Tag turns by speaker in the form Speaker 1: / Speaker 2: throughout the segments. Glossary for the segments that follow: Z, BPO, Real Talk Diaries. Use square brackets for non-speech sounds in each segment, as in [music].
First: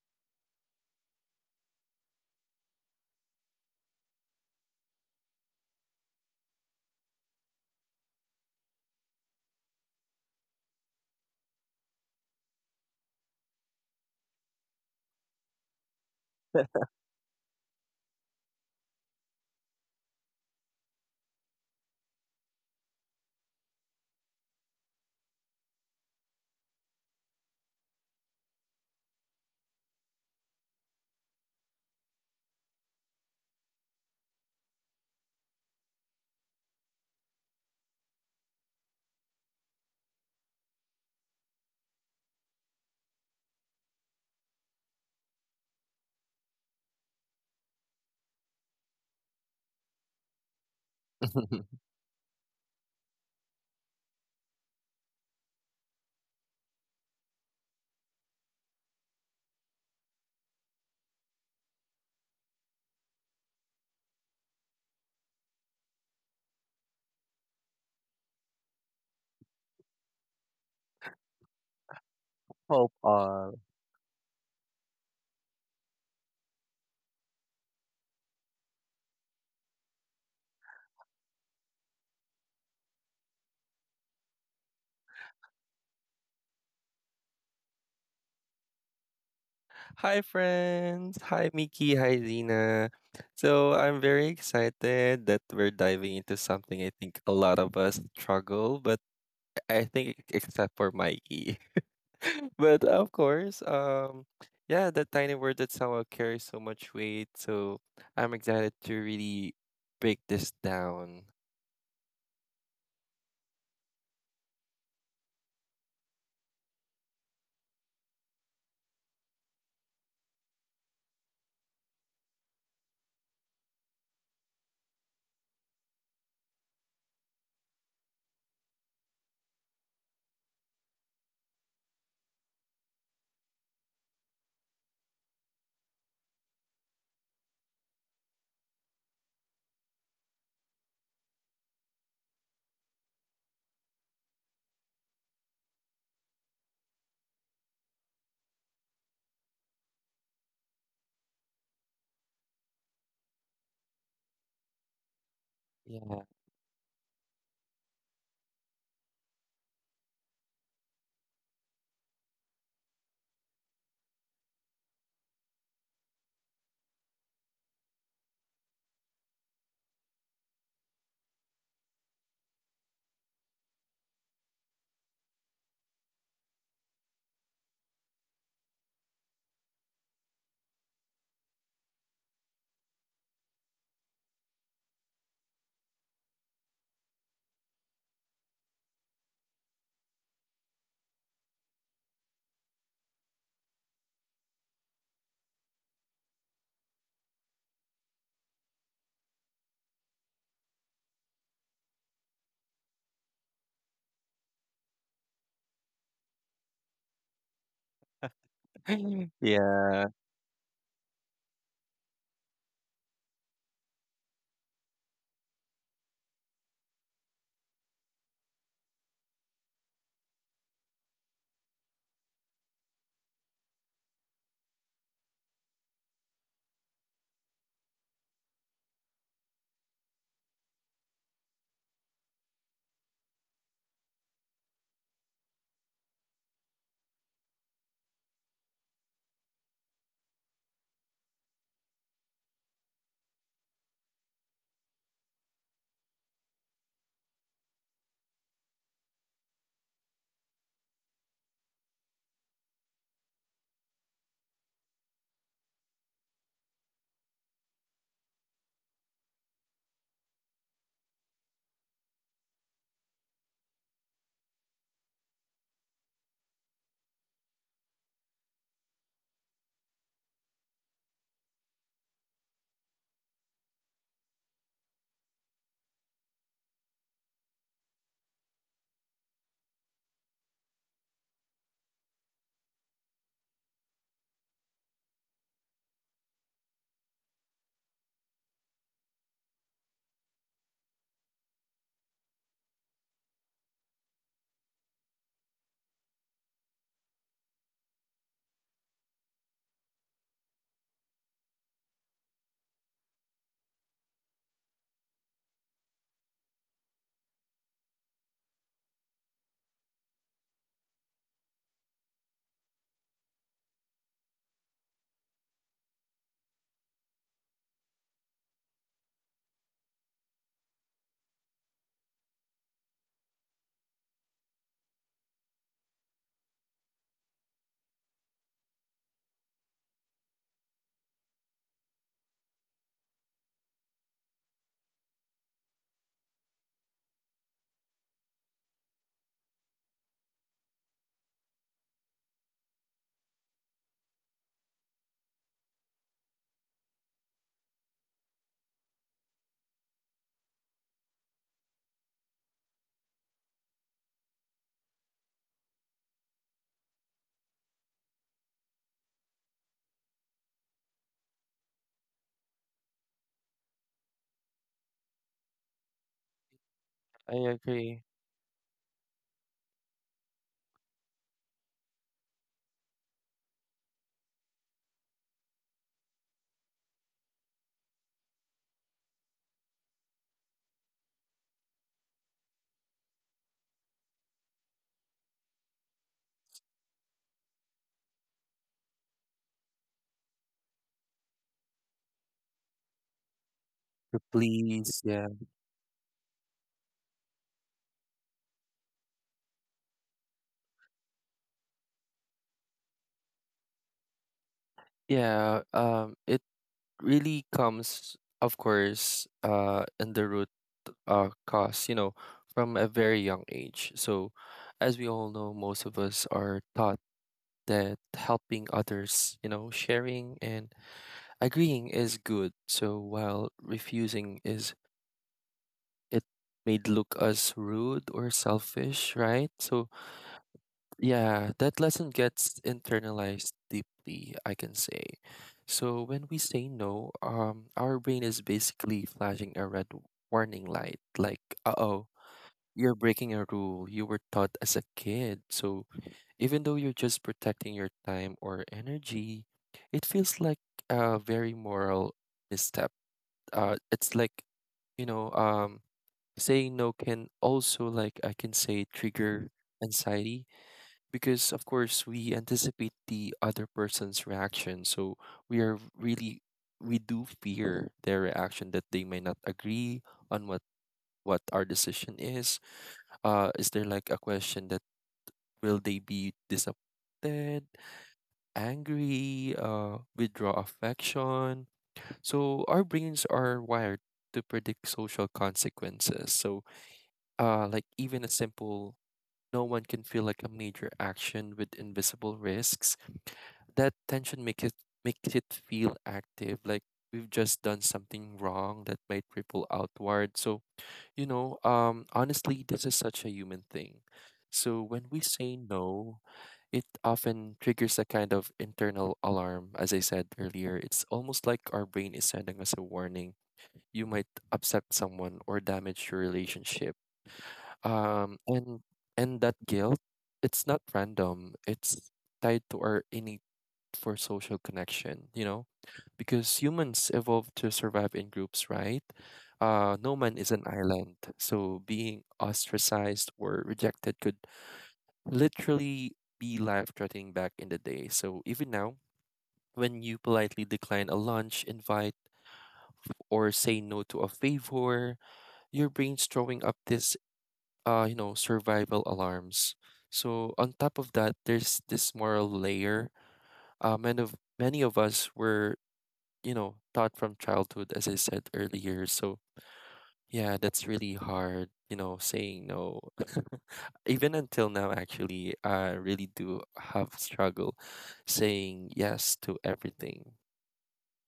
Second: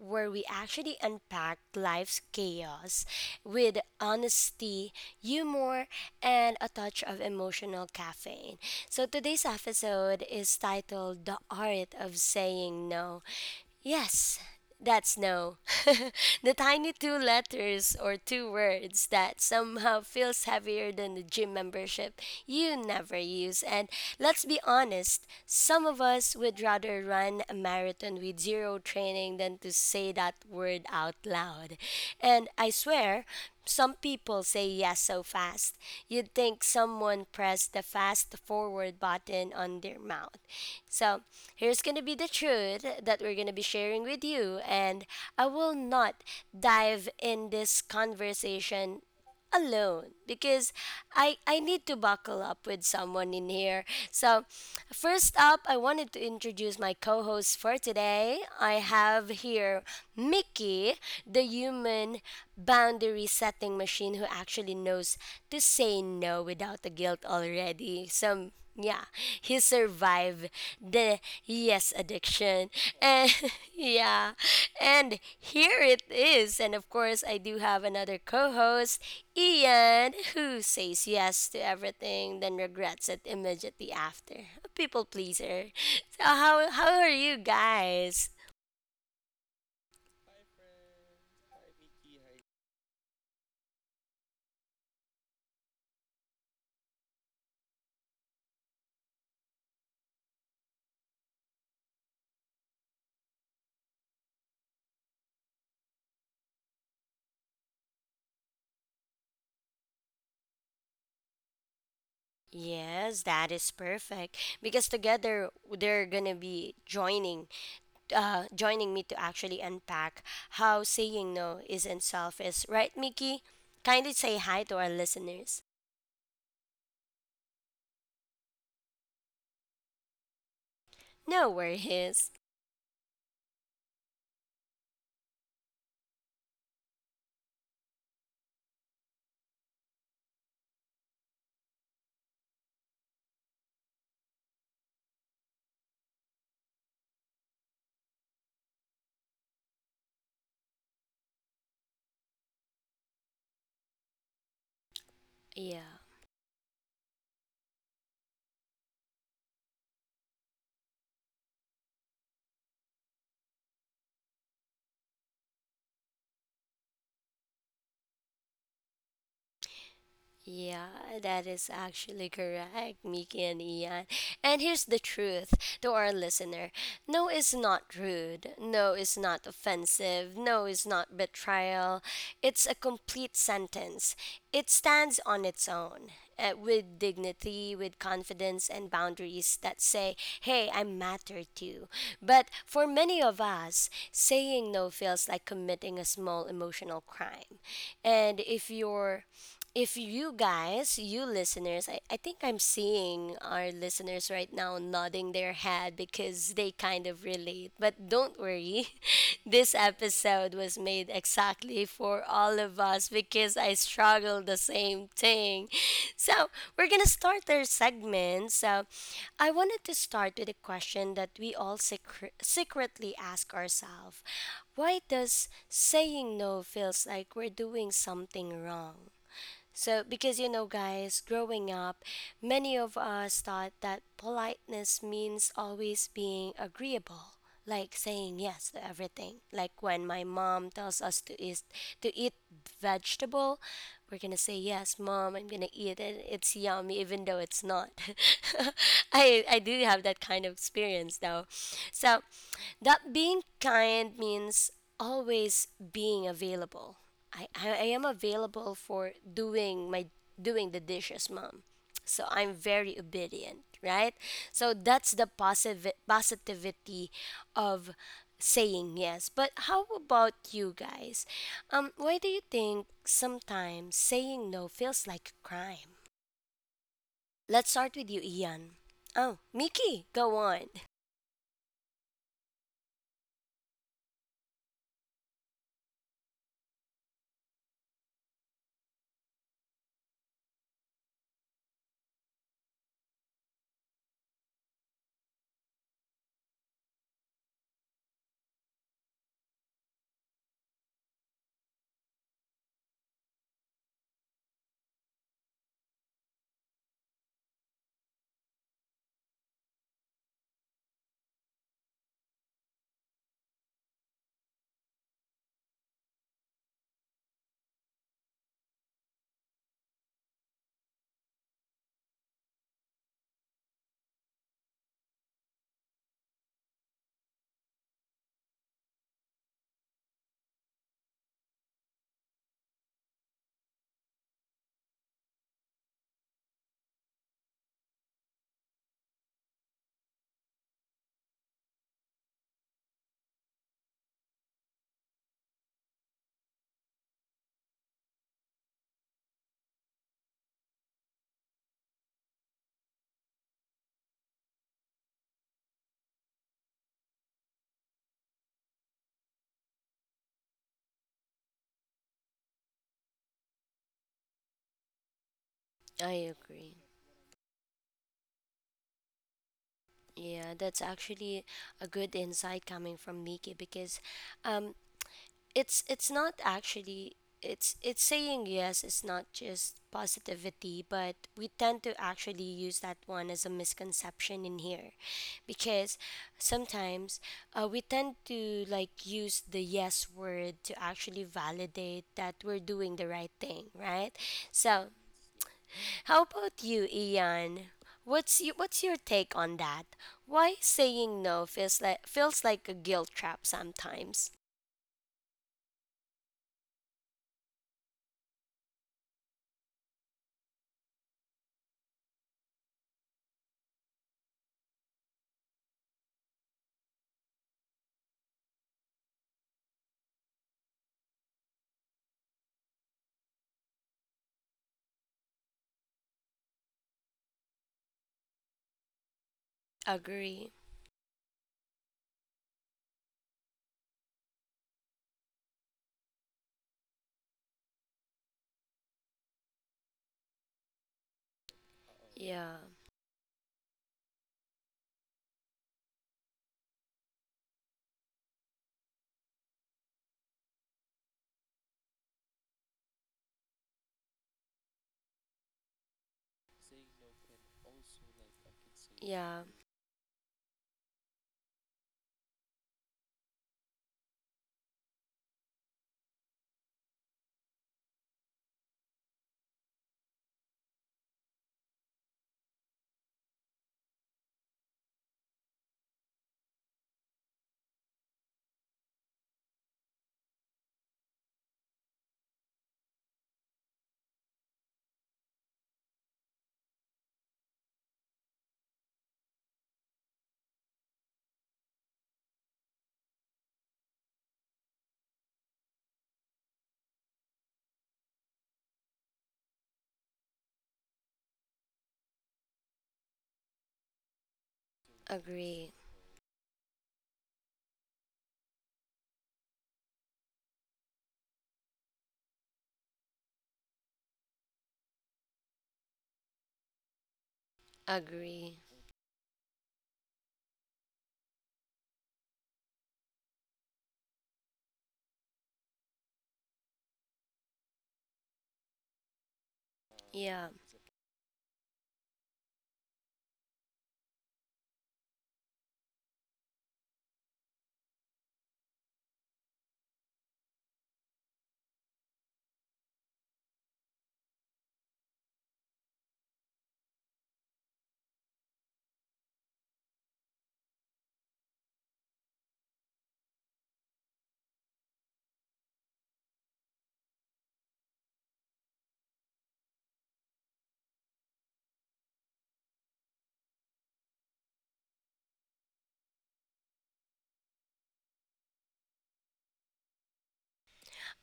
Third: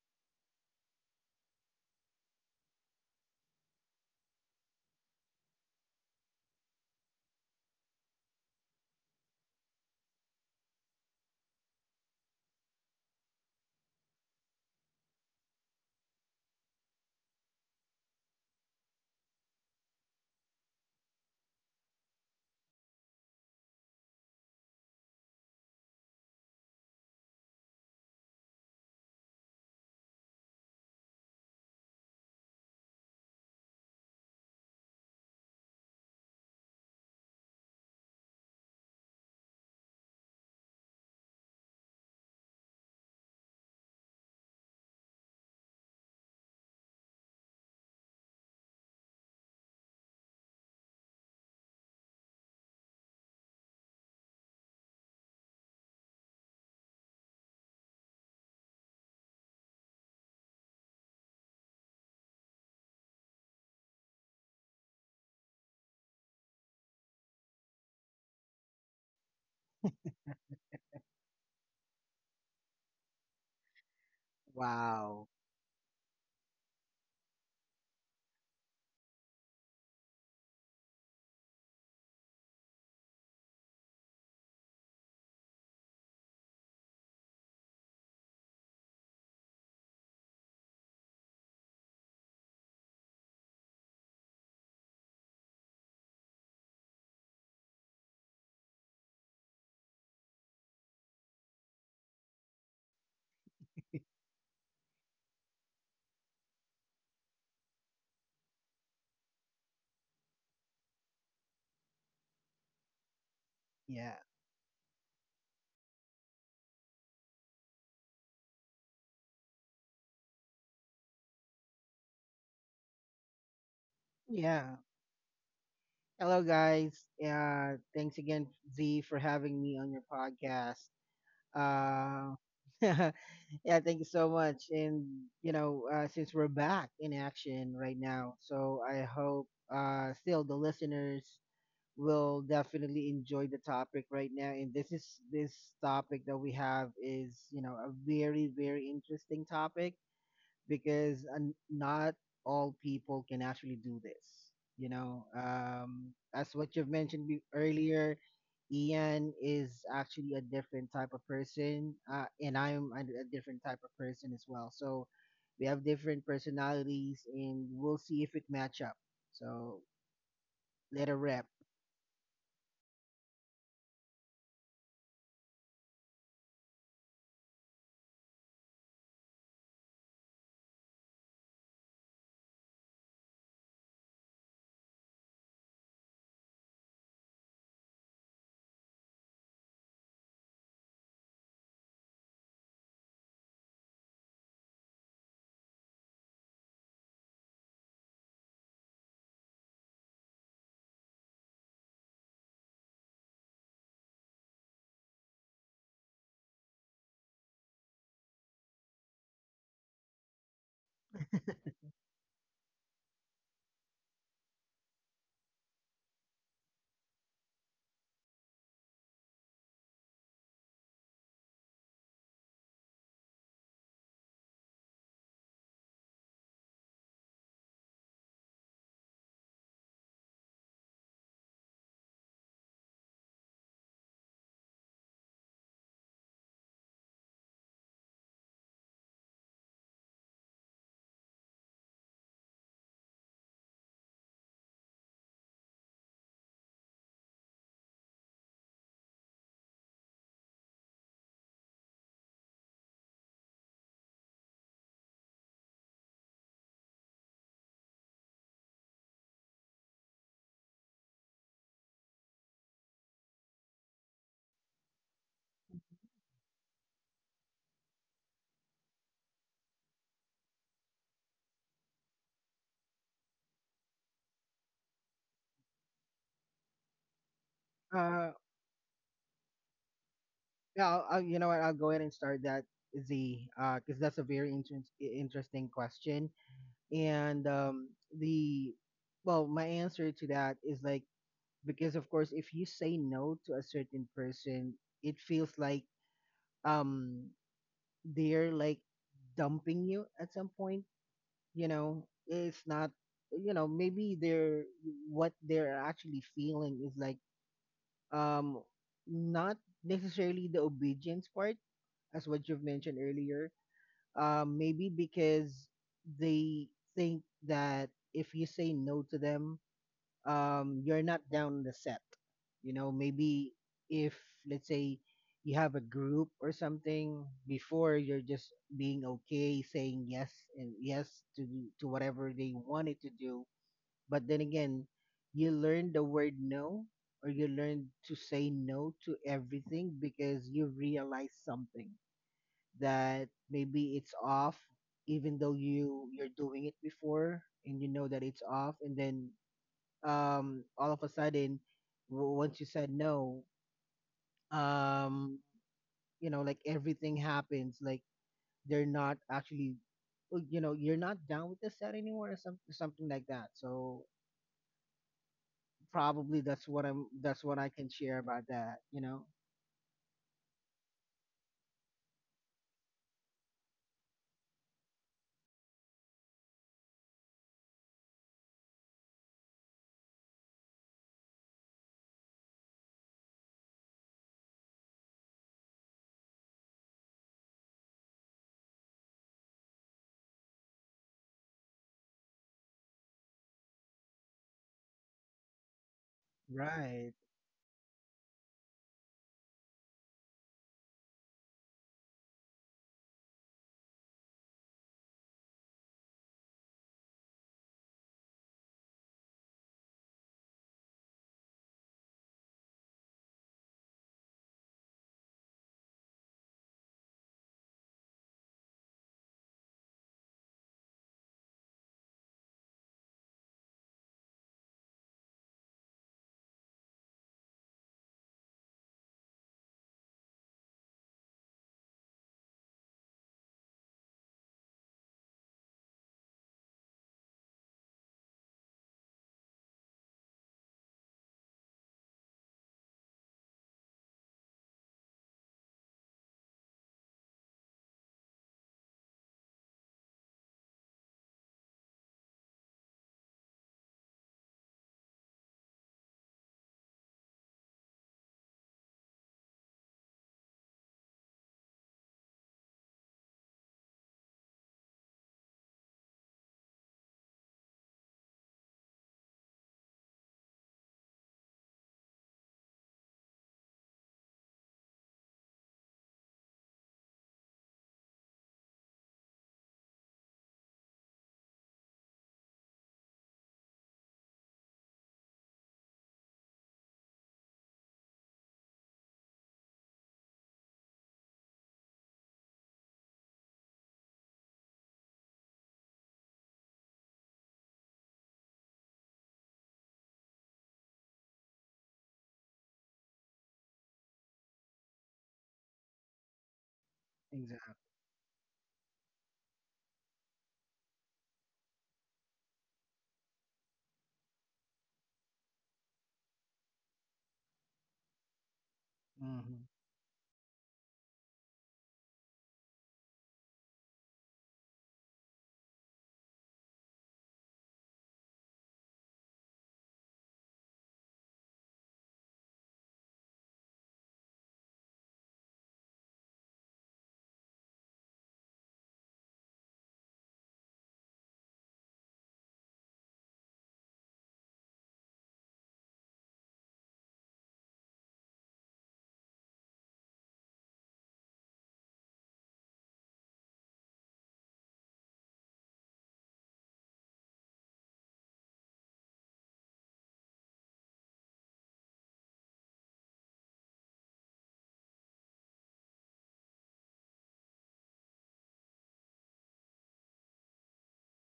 Speaker 1: where we actually unpack life's chaos with honesty, humor, and a touch of emotional caffeine. So, today's episode is titled The Art of Saying No. Yes. That's no. [laughs] The tiny two letters or two words that somehow feels heavier than the gym membership you never use. And let's be honest, some of us would rather run a marathon with zero training than to say that word out loud. And I swear, some people say yes so fast. You'd think someone pressed the fast forward button on their mouth. So, here's going to be the truth that we're going to be sharing with you, and I will not dive in this conversation alone because I need
Speaker 2: [laughs]
Speaker 1: to buckle up with someone in here. So, first up, I wanted to introduce my co-host for today. I have here Mickey, the human boundary setting machine who actually knows to say no without the guilt already. So, yeah, he survived the yes addiction
Speaker 2: Hope
Speaker 1: and
Speaker 2: all.
Speaker 1: [laughs] yeah, and
Speaker 3: Wow.
Speaker 1: here it is. And of course I do have another co-host, Ian, who says yes to everything then regrets it immediately after, a people pleaser. So how are you guys?
Speaker 2: Hi, friends. Hi, Mickey. Hi, Zena. So, I'm very excited that we're diving into something I think a lot of us struggle, but I think except for Mikey. [laughs] But of course, yeah, that tiny word that somehow carries so much weight. So, I'm excited to really break this down.
Speaker 1: Yes, that is
Speaker 3: Yeah.
Speaker 1: perfect. Because together they're gonna be joining joining me to actually unpack how saying no isn't selfish, right, Mickey? Kindly say hi
Speaker 3: Yeah.
Speaker 1: to our listeners.
Speaker 3: Hello, guys. Yeah. Thanks again, Z, for having me on your podcast.
Speaker 1: No worries.
Speaker 3: Uh, [laughs] yeah. Thank you so much. And you know, since we're back in action right now, so I hope still the listeners will definitely enjoy the topic right now. And this topic that we have is you know a very interesting topic because not all people can actually do this. You know,
Speaker 1: Yeah.
Speaker 2: Yeah.
Speaker 3: as what you've mentioned earlier, Ian is actually a different type of person, and I'm a different type of person as well. So we have different personalities, and we'll see if it match up. So let a
Speaker 1: Yeah, that
Speaker 3: rep.
Speaker 1: is actually correct, Miki and Ian. And here's the truth to our listener, no is not rude, no is not offensive, no is not betrayal. It's a complete sentence. It stands on its own with dignity, with confidence, and boundaries that say, hey, I matter too. But for many of us, saying no feels like committing a small emotional crime. And if you guys, you listeners, I think I'm seeing our listeners right now nodding their head because they kind of relate. But don't worry,
Speaker 2: [laughs]
Speaker 1: [laughs] this
Speaker 2: Yeah,
Speaker 1: episode was made exactly for all of us because I struggle the same thing. So we're gonna start our segment. So I wanted to start with a question that we all secretly ask ourselves, why does saying no feels like we're doing something wrong? So, because you know, guys, growing up, many of us thought that politeness means always being agreeable, like saying yes to everything. Like when my mom tells us to eat vegetable, we're gonna say yes, mom. I'm gonna eat it. It's yummy, even though it's not. [laughs] I do have that kind of experience though. So, that being kind means always being available, I am available for doing my doing the dishes, mom. So I'm very obedient, right? So that's the positive positivity of saying yes. But how about you guys? Why do you think sometimes saying no feels like a crime? Let's start with you,
Speaker 3: Uh,
Speaker 1: Ian. Oh, Mickey, go on.
Speaker 3: yeah, I'll, you know what? I'll go ahead and start that Z, because that's a very interesting question. And the well, my answer to that is like, because of course, if you say no to a certain person, it feels like, um they're like dumping you at some point. You know, it's not, you know, maybe they're, what they're actually feeling is like, um not necessarily the obedience part, as what you've mentioned earlier. Um, maybe because they think that if you say no to them, you're not down on the set. You know, maybe if let's say you have a group or something before, you're just being okay saying yes and yes to whatever they wanted to do, but then again, you learn the word no, or you learn to say no to everything because you realize something that maybe it's off, even though you're doing it before, and you know that it's off, and then all of a sudden, once you said no, um you know, like everything happens like they're not actually, you know, you're not down with the set anymore, or something like that. So
Speaker 1: I
Speaker 3: probably that's
Speaker 1: agree.
Speaker 3: what I'm
Speaker 2: I
Speaker 3: that's what I can
Speaker 2: agree.
Speaker 3: share about that, you know.
Speaker 1: Yeah, that's actually a good insight coming from Miki because um, it's not actually, it's saying yes, it's not just positivity, but we tend to actually use that one as a misconception in here because sometimes we tend to like use the yes word to actually validate that we're doing the right thing,
Speaker 2: The
Speaker 1: right? So
Speaker 2: Please, yeah.
Speaker 1: how about you,
Speaker 3: Right.
Speaker 1: Ian? What's what's your take on that? Why saying no feels like a guilt trap sometimes?
Speaker 2: Yeah, it really comes, of course, in the root cause, you know, from a very young age. So, as we all know, most of us are taught that helping others, you know, sharing and agreeing is good. So, while refusing is it made look as rude or selfish, right? So,
Speaker 1: Agree.
Speaker 2: yeah, that lesson gets internalized deeply, I can say. So when we say no, our brain is basically flashing a red warning light, like, uh-oh,
Speaker 1: Yeah.
Speaker 2: you're breaking a rule you were taught as a kid. So even though you're just protecting your time or energy, it feels like a very moral misstep. It's like, you know, um, saying no can also, like, I can say,
Speaker 1: Yeah,
Speaker 2: trigger anxiety, because of course we anticipate the other person's reaction. So we are really we do fear their reaction, that they may not agree on what our decision is. Is there like a question that? Will they be disappointed, angry, withdraw affection? So our brains are wired to predict social consequences. So, like, even a simple no one can feel like a major action with invisible risks. That tension makes it feel active, like we've just done something wrong that might ripple outward. So, honestly, this is such a human thing. So when we say
Speaker 1: agree.
Speaker 2: no, it often
Speaker 3: Exactly.
Speaker 2: triggers a kind of internal alarm. As I said earlier, it's almost like our brain is sending us a warning. You might upset someone or damage your relationship, um
Speaker 1: Agree.
Speaker 2: and and that
Speaker 3: Hmm.
Speaker 2: guilt, it's not random. It's tied to our innate for social connection, you know, because humans evolved to survive in groups, right? No man is
Speaker 1: Yeah,
Speaker 2: an island. So being ostracized or rejected could literally be life threatening back in the day. So even now, when you politely decline a lunch invite or say no to a favor, your brain's throwing up this, survival alarms. So on top of that, there's this moral layer. Many of us were, you know, taught from childhood, as I said earlier. So yeah, that's really hard. Saying no, [laughs] even until now, actually, I really do have struggle saying yes to everything.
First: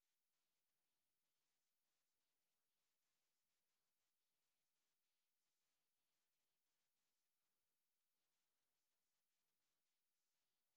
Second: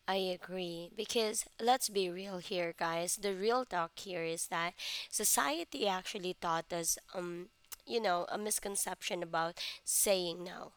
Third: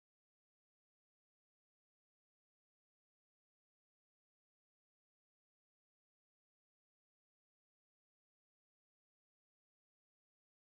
Speaker 1: I agree. Because let's be real here, guys. The real talk here is that society actually taught us, you know, a misconception about saying no.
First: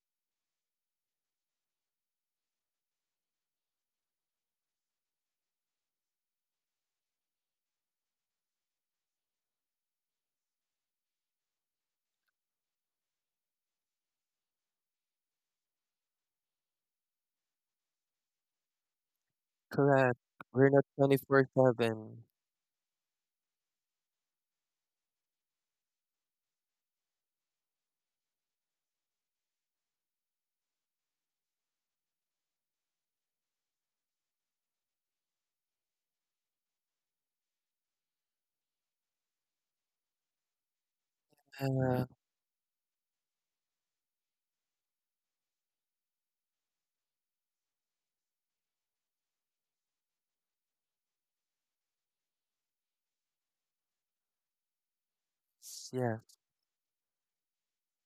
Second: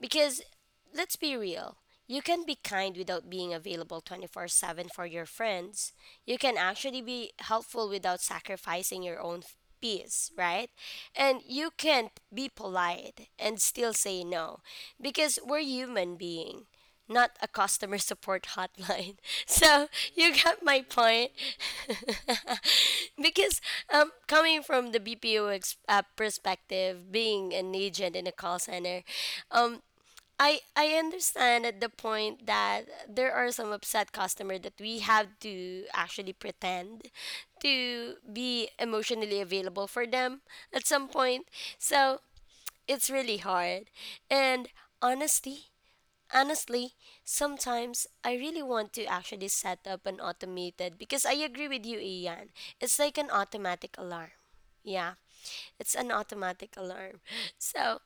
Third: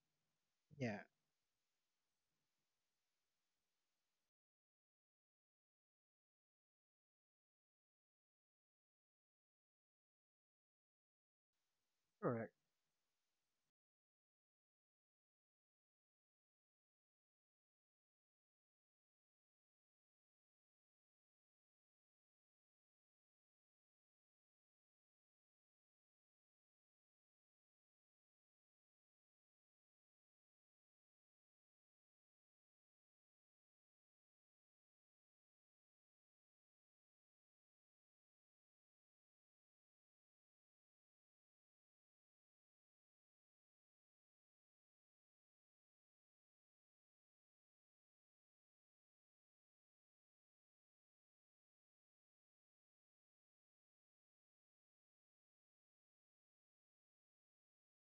Speaker 1: Because
Speaker 3: Yeah.
Speaker 1: let's be real, you can be kind without being available 24/7 for your friends. You can actually be helpful without sacrificing your own peace, right? And you can be
Speaker 3: Correct.
Speaker 1: polite and still say no because we're human being. Not a customer support hotline. [laughs] So
Speaker 2: Correct.
Speaker 1: you got
Speaker 2: We're
Speaker 1: my
Speaker 2: not twenty
Speaker 1: point.
Speaker 2: four seven.
Speaker 1: [laughs] Because coming from the BPO perspective, being an agent in a call center, um, I understand at the point that there are some upset customer that we have to actually pretend to be emotionally available for them at some point. So it's really hard. And honestly, honestly, sometimes I really want to actually set up an automated, because I agree with you, Ian. It's like an automatic alarm. Yeah. It's
Speaker 2: Yeah.
Speaker 1: an
Speaker 2: Yeah.
Speaker 1: automatic alarm. [laughs] So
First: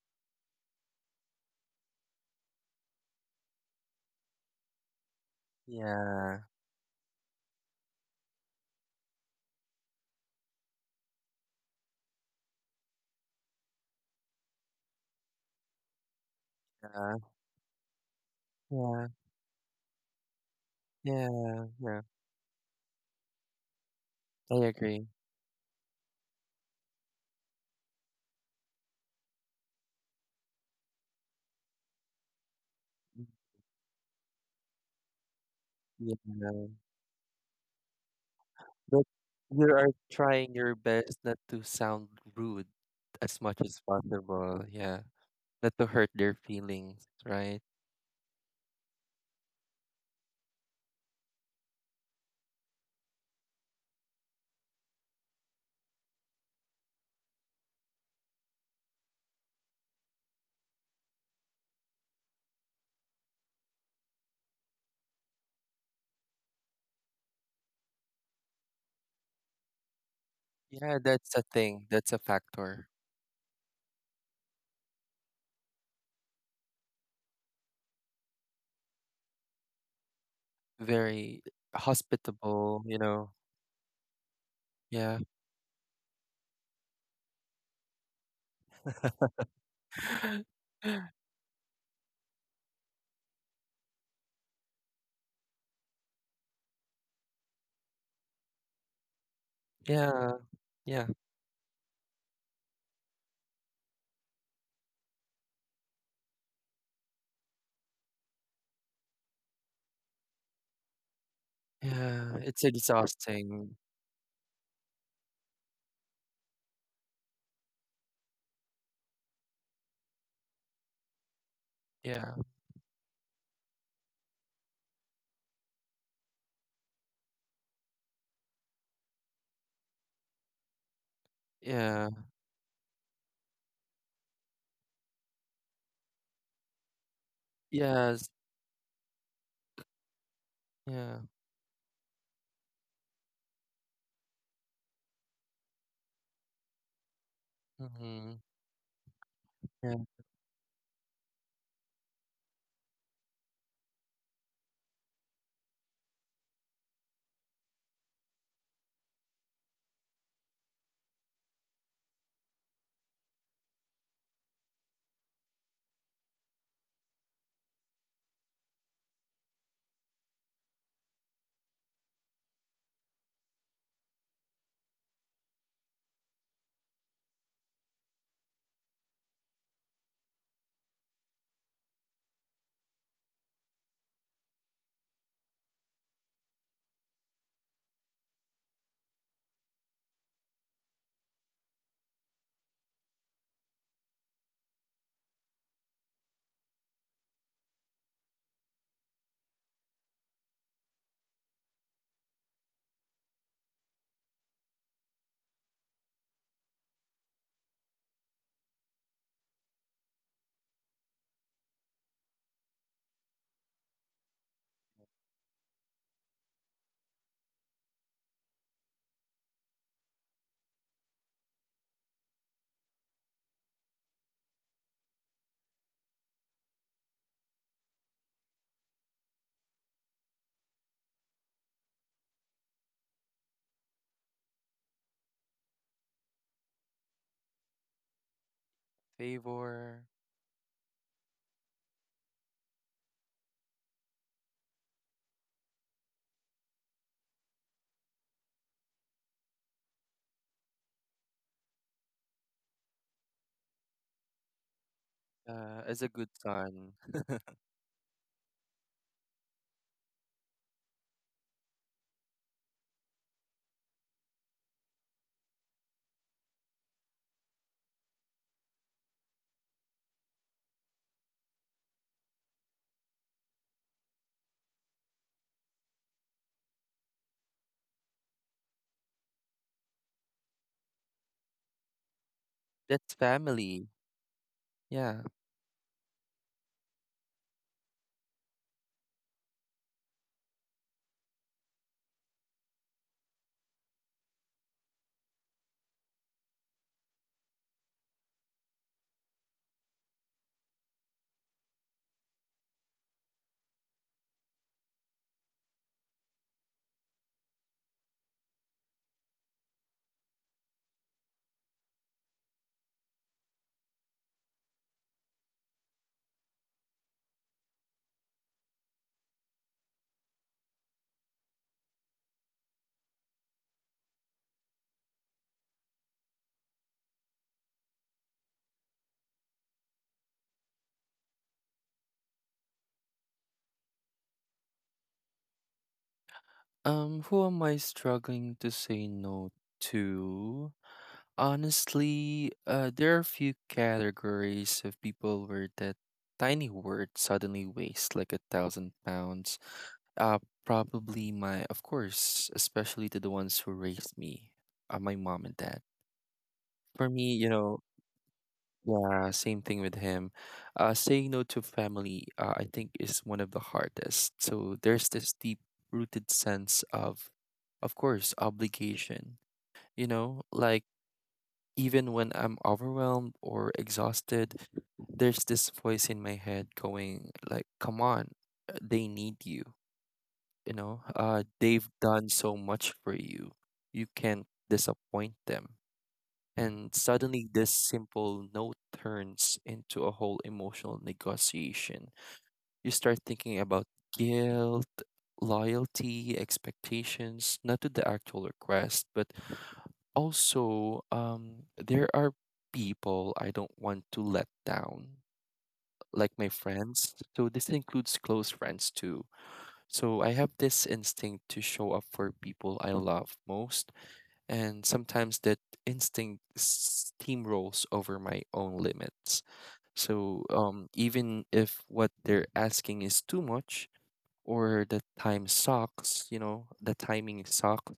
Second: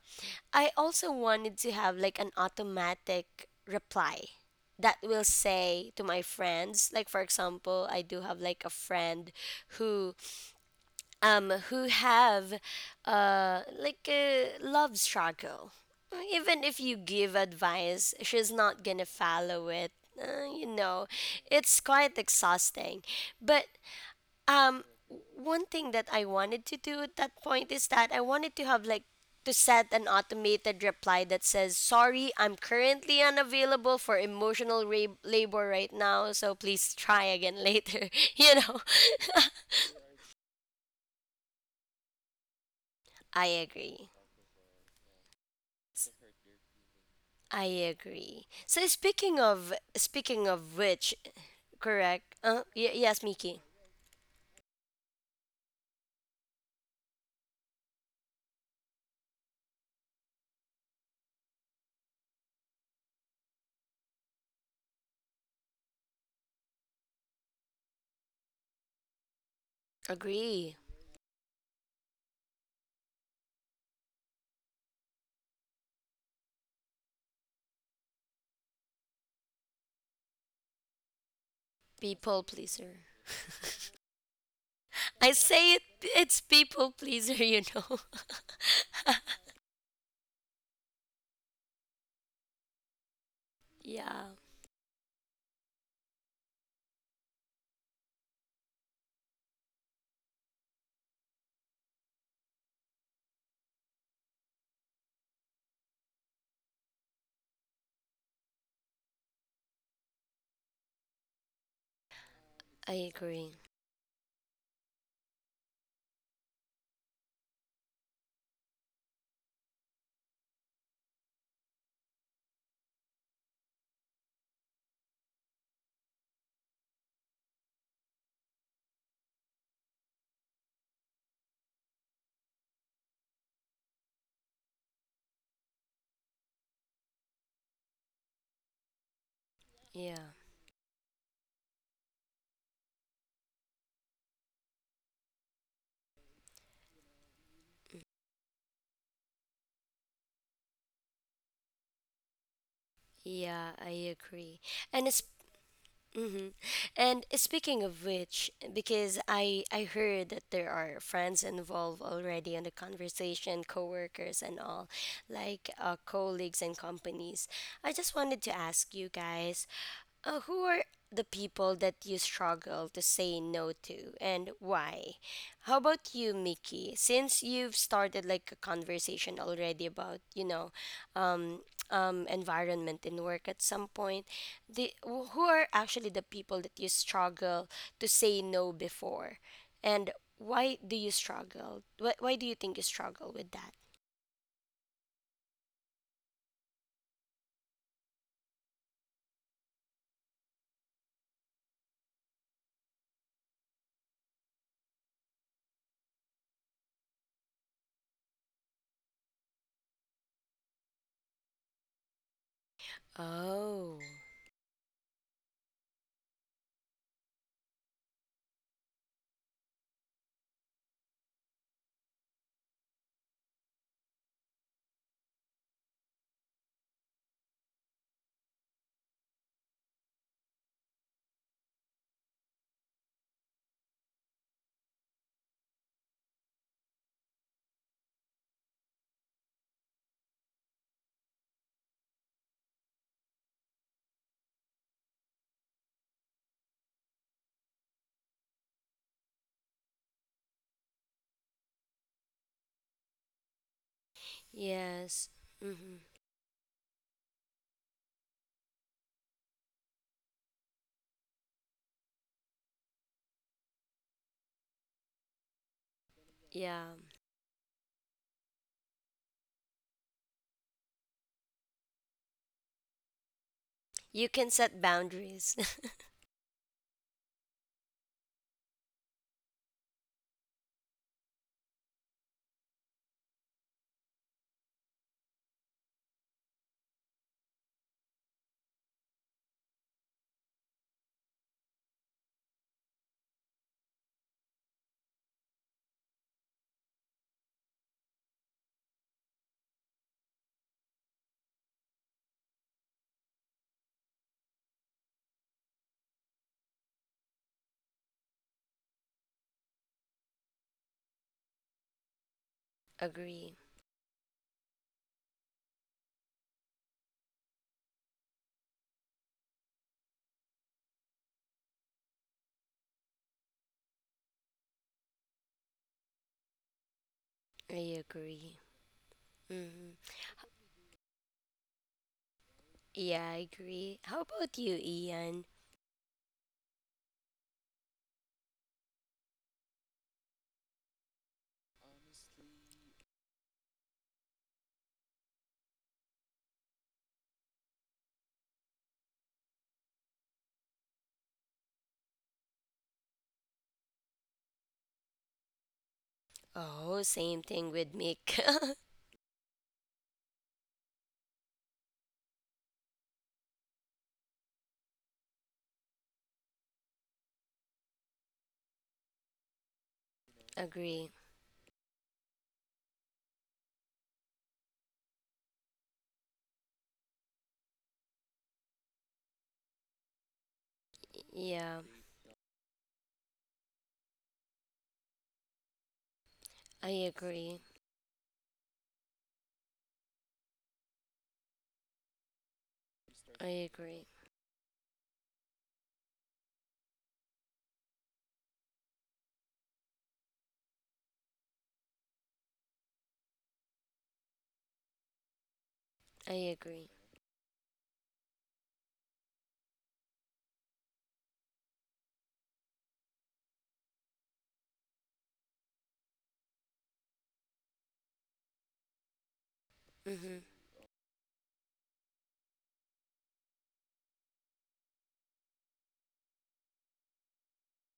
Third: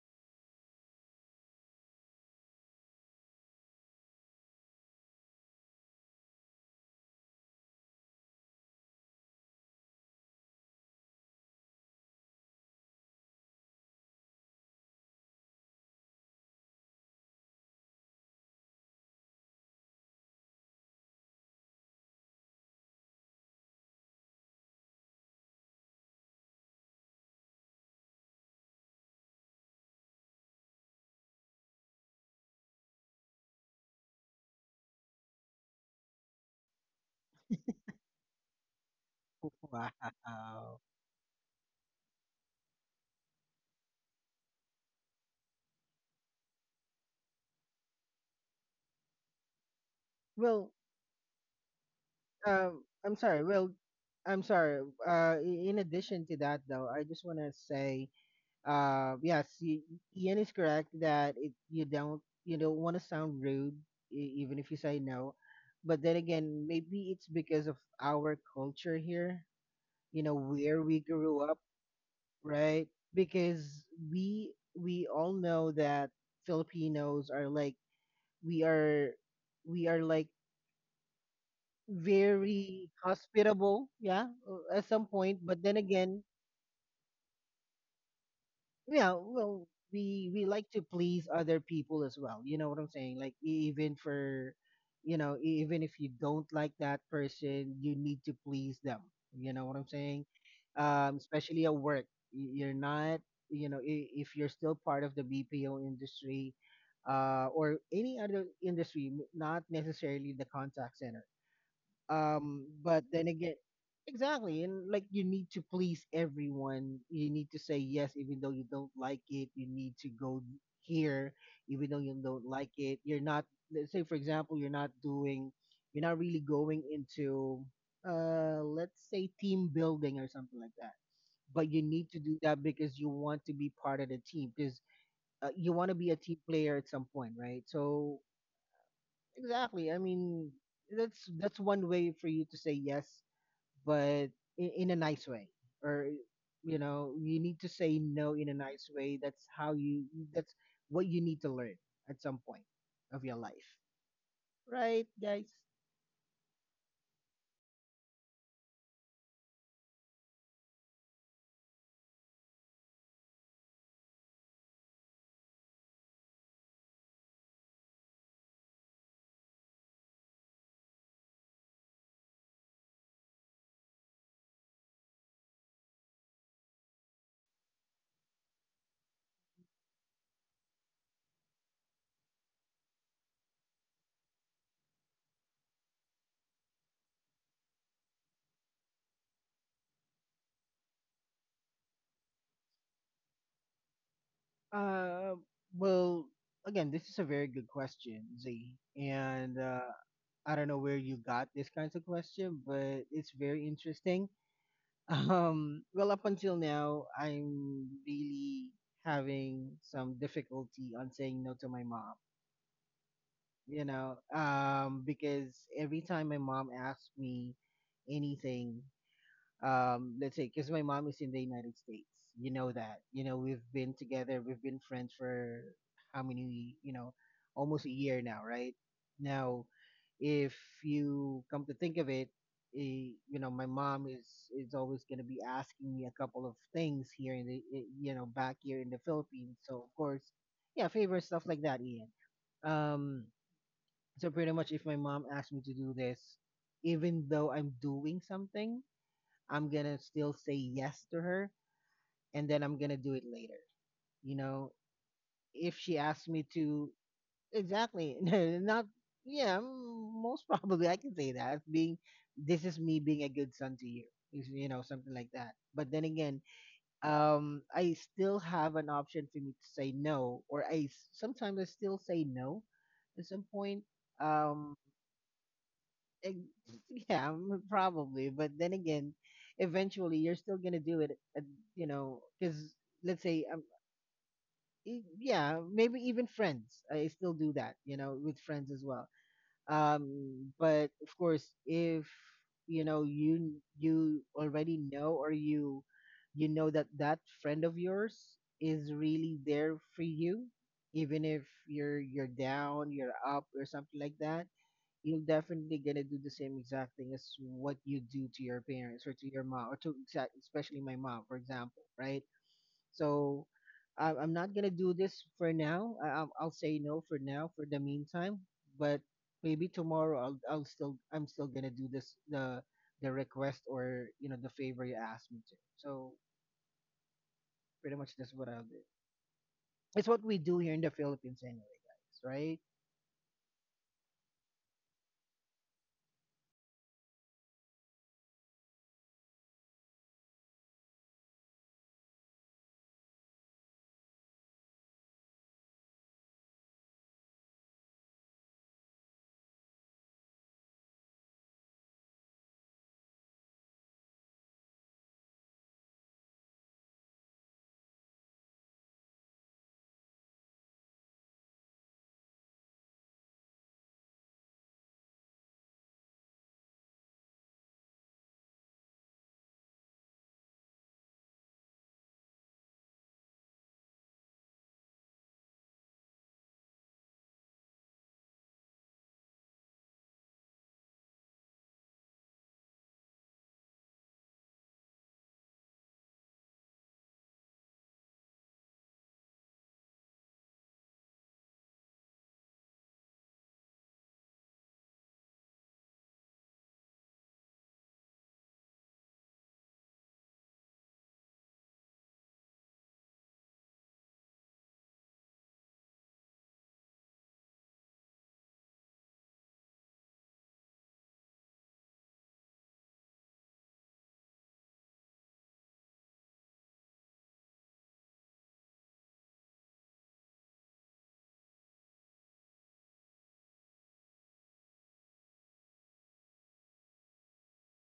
Speaker 1: I also wanted to have like an automatic reply that will say to my
Speaker 2: Yeah.
Speaker 1: friends, like for example I do have like a friend who who have like a love struggle, even if you
Speaker 2: Yeah.
Speaker 1: give advice she's not gonna
Speaker 2: Yeah.
Speaker 1: follow it. You know,
Speaker 2: Yeah.
Speaker 1: it's
Speaker 2: Yeah.
Speaker 1: quite exhausting, but
Speaker 2: I
Speaker 1: um
Speaker 2: agree.
Speaker 1: one thing that I wanted to do at that point is that I wanted to have like to set an automated reply that says sorry, I'm currently unavailable for emotional labor right
Speaker 2: Yeah,
Speaker 1: now, so please try again later. [laughs] You know.
Speaker 2: but you are trying your
Speaker 3: Wow.
Speaker 2: best not to sound rude
Speaker 1: [laughs]
Speaker 2: as
Speaker 1: I
Speaker 2: much as
Speaker 1: agree.
Speaker 2: possible. Yeah, not to hurt their feelings, right?
Speaker 1: I agree. So speaking of speaking
Speaker 3: well
Speaker 1: of which correct.
Speaker 3: i'm
Speaker 1: Yes,
Speaker 3: sorry
Speaker 1: Miki.
Speaker 3: well I'm sorry. In addition to that though, I just want to say, Uh, yes, y- Ian is correct that you don't, you don't want to sound rude even if you say no. But then again, maybe it's because of our culture here, you know,
Speaker 1: Agree.
Speaker 3: where
Speaker 2: Yeah,
Speaker 3: we
Speaker 2: that's
Speaker 3: grew
Speaker 2: a
Speaker 3: up,
Speaker 2: thing. That's a factor.
Speaker 3: right? Because we all know that Filipinos are like, we are we are like
Speaker 2: Very
Speaker 1: People
Speaker 2: hospitable,
Speaker 3: very
Speaker 2: you
Speaker 1: pleaser.
Speaker 2: know.
Speaker 3: hospitable, yeah, at some
Speaker 2: Yeah.
Speaker 1: I
Speaker 3: point. But
Speaker 1: say
Speaker 3: then
Speaker 1: it,
Speaker 3: again,
Speaker 1: it's people pleaser, you know.
Speaker 3: yeah, well, we
Speaker 2: [laughs]
Speaker 3: like to please other people as well, you know what I'm saying, like
Speaker 1: [laughs]
Speaker 3: even
Speaker 1: Yeah,
Speaker 3: for, you know, even if you don't like that person, you need to please them, you know what I'm saying.
Speaker 2: Yeah, yeah,
Speaker 3: Especially at work. You're not, you know, if you're still part of the BPO industry, or any other industry, not necessarily the contact center,
Speaker 2: yeah. It's
Speaker 1: I
Speaker 3: but then again,
Speaker 1: agree.
Speaker 2: exhausting.
Speaker 3: exactly, and like you need to please everyone, you need to say yes, even though you don't like it, you need to go here, even though you
Speaker 2: Yeah,
Speaker 3: don't like it, you're not, let's say for example, you're not really going into, let's say team building or something like that, but you
Speaker 2: yeah,
Speaker 3: need to do that because you want to be part of the team, because you want to be a team player at some point, right? So
Speaker 2: yes,
Speaker 3: exactly, I
Speaker 1: Yeah,
Speaker 3: mean,
Speaker 2: yeah.
Speaker 3: that's one way for you to say yes, but in a nice way, or, you know, you need to say
Speaker 2: Mm-hmm.
Speaker 3: no in a nice way. That's how
Speaker 2: Yeah,
Speaker 3: you, that's what you need to learn at some point of your life,
Speaker 1: yeah, I agree.
Speaker 3: right
Speaker 1: And it's,
Speaker 3: guys?
Speaker 1: hmm, and speaking of which, because I heard that there are friends involved already in the conversation, coworkers and all, like colleagues and companies. I just wanted to ask you guys, who are the people that you struggle to say no to, and why? How about you, Mickey? Since you've started like a conversation already about, you know, um, environment in work at some point, who are actually the people that you struggle to say no before? And why do you struggle? Why do you think you struggle with that?
Speaker 3: uh, well, again, this is a very good question, Z. And I don't know where you got this kinds of question, but it's very interesting. [laughs] Um, well, up until now, I'm really having some difficulty on saying no to my mom, you
Speaker 1: Oh,
Speaker 3: know, because every time my mom asks me anything, let's say, because my mom is in the United States, you know that, you know, we've been together, we've been friends for how many, you know, almost a year now, right? Now, if you come to think of it, you know, my mom is always going to be asking me a couple of things here in the, you know, back here in the Philippines. So of
Speaker 2: favor,
Speaker 3: course, yeah, favorite stuff like that, Ian. Um, so pretty much if my mom asks me to do this, even though I'm doing something, I'm gonna still say yes to her, and then I'm gonna do it later. You know,
Speaker 1: yes.
Speaker 3: if
Speaker 1: Mm-hmm.
Speaker 3: she
Speaker 2: as a
Speaker 3: asks
Speaker 2: good
Speaker 3: me to,
Speaker 2: son.
Speaker 3: exactly. [laughs] not Yeah, most probably I can say that being, this is me being a good son to you. You know, something like that. But then again,
Speaker 1: Yeah.
Speaker 3: I still have an option for me to say no, or sometimes I still say no at some point.
Speaker 1: You can
Speaker 3: Um,
Speaker 1: set boundaries. [laughs]
Speaker 3: eh, [laughs] yeah, probably. But then again, eventually you're still gonna do it, you know, because
Speaker 2: That's
Speaker 3: let's say,
Speaker 2: family. Yeah.
Speaker 3: yeah, maybe even friends. I still do that, you know, with friends as well. But of course, if you know, you already know, or you know that that friend of yours is really there for you, even if you're down, you're up, or something like that, you're definitely gonna do the same exact thing as what you do to your parents, or to your mom, or to exact, especially my mom for example, right? So
Speaker 1: Agree.
Speaker 3: I'm not gonna do this for now, I'll say no for now for the meantime, but maybe tomorrow, I'm still gonna do this, the request, or you know, the favor you asked me to. So pretty
Speaker 1: I
Speaker 3: much that's what
Speaker 1: agree.
Speaker 3: I'll do.
Speaker 1: Hmm.
Speaker 3: It's what we do here in the Philippines anyway, guys, right?
Speaker 1: Yeah, I agree. How about you, Ian?
Speaker 2: Who am I struggling to say no to? Honestly, there are a few categories of people where that tiny word suddenly weighs like a thousand pounds. Uh, Probably my, of course, especially to the ones who raised me, my mom and dad.
Speaker 1: Oh,
Speaker 2: For me,
Speaker 1: same thing with Mick.
Speaker 2: yeah, same thing with him. Saying no to family, I think, is one of the hardest. So there's this deep-rooted sense of course, obligation. You know,
Speaker 1: [laughs]
Speaker 2: like
Speaker 1: Agree.
Speaker 2: even when I'm overwhelmed or exhausted, there's this voice in my head going like, "Come on, they need you.
Speaker 1: Yeah,
Speaker 2: They've done so much for you. You can't disappoint them."
Speaker 1: I
Speaker 2: And suddenly,
Speaker 1: agree.
Speaker 2: this simple note turns into a whole emotional negotiation. You start thinking
Speaker 1: I
Speaker 2: about
Speaker 1: agree.
Speaker 2: guilt, loyalty, expectations, not to the actual request, but also, there are people I don't want to let down, like my
Speaker 1: I agree.
Speaker 2: friends. So, this includes close friends too. So, I have this instinct to show up for people I love most, and sometimes that instinct steamrolls over my own limits.
Speaker 1: Hmm.
Speaker 2: So, even if what they're asking is too much, or the time sucks, the timing sucks,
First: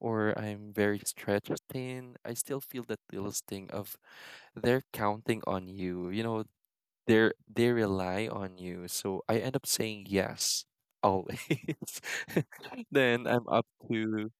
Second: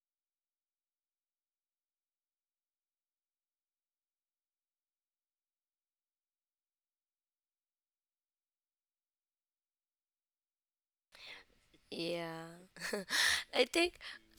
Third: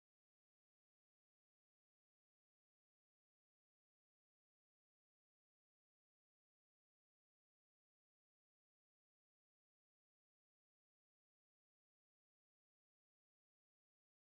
Speaker 2: or I'm very stretched thin, I still feel that little sting of, they're counting on you. They rely on you. So I end up saying yes always.
Speaker 1: Yeah.
Speaker 2: [laughs] Then I'm
Speaker 1: [laughs] I
Speaker 2: up
Speaker 1: think,
Speaker 2: to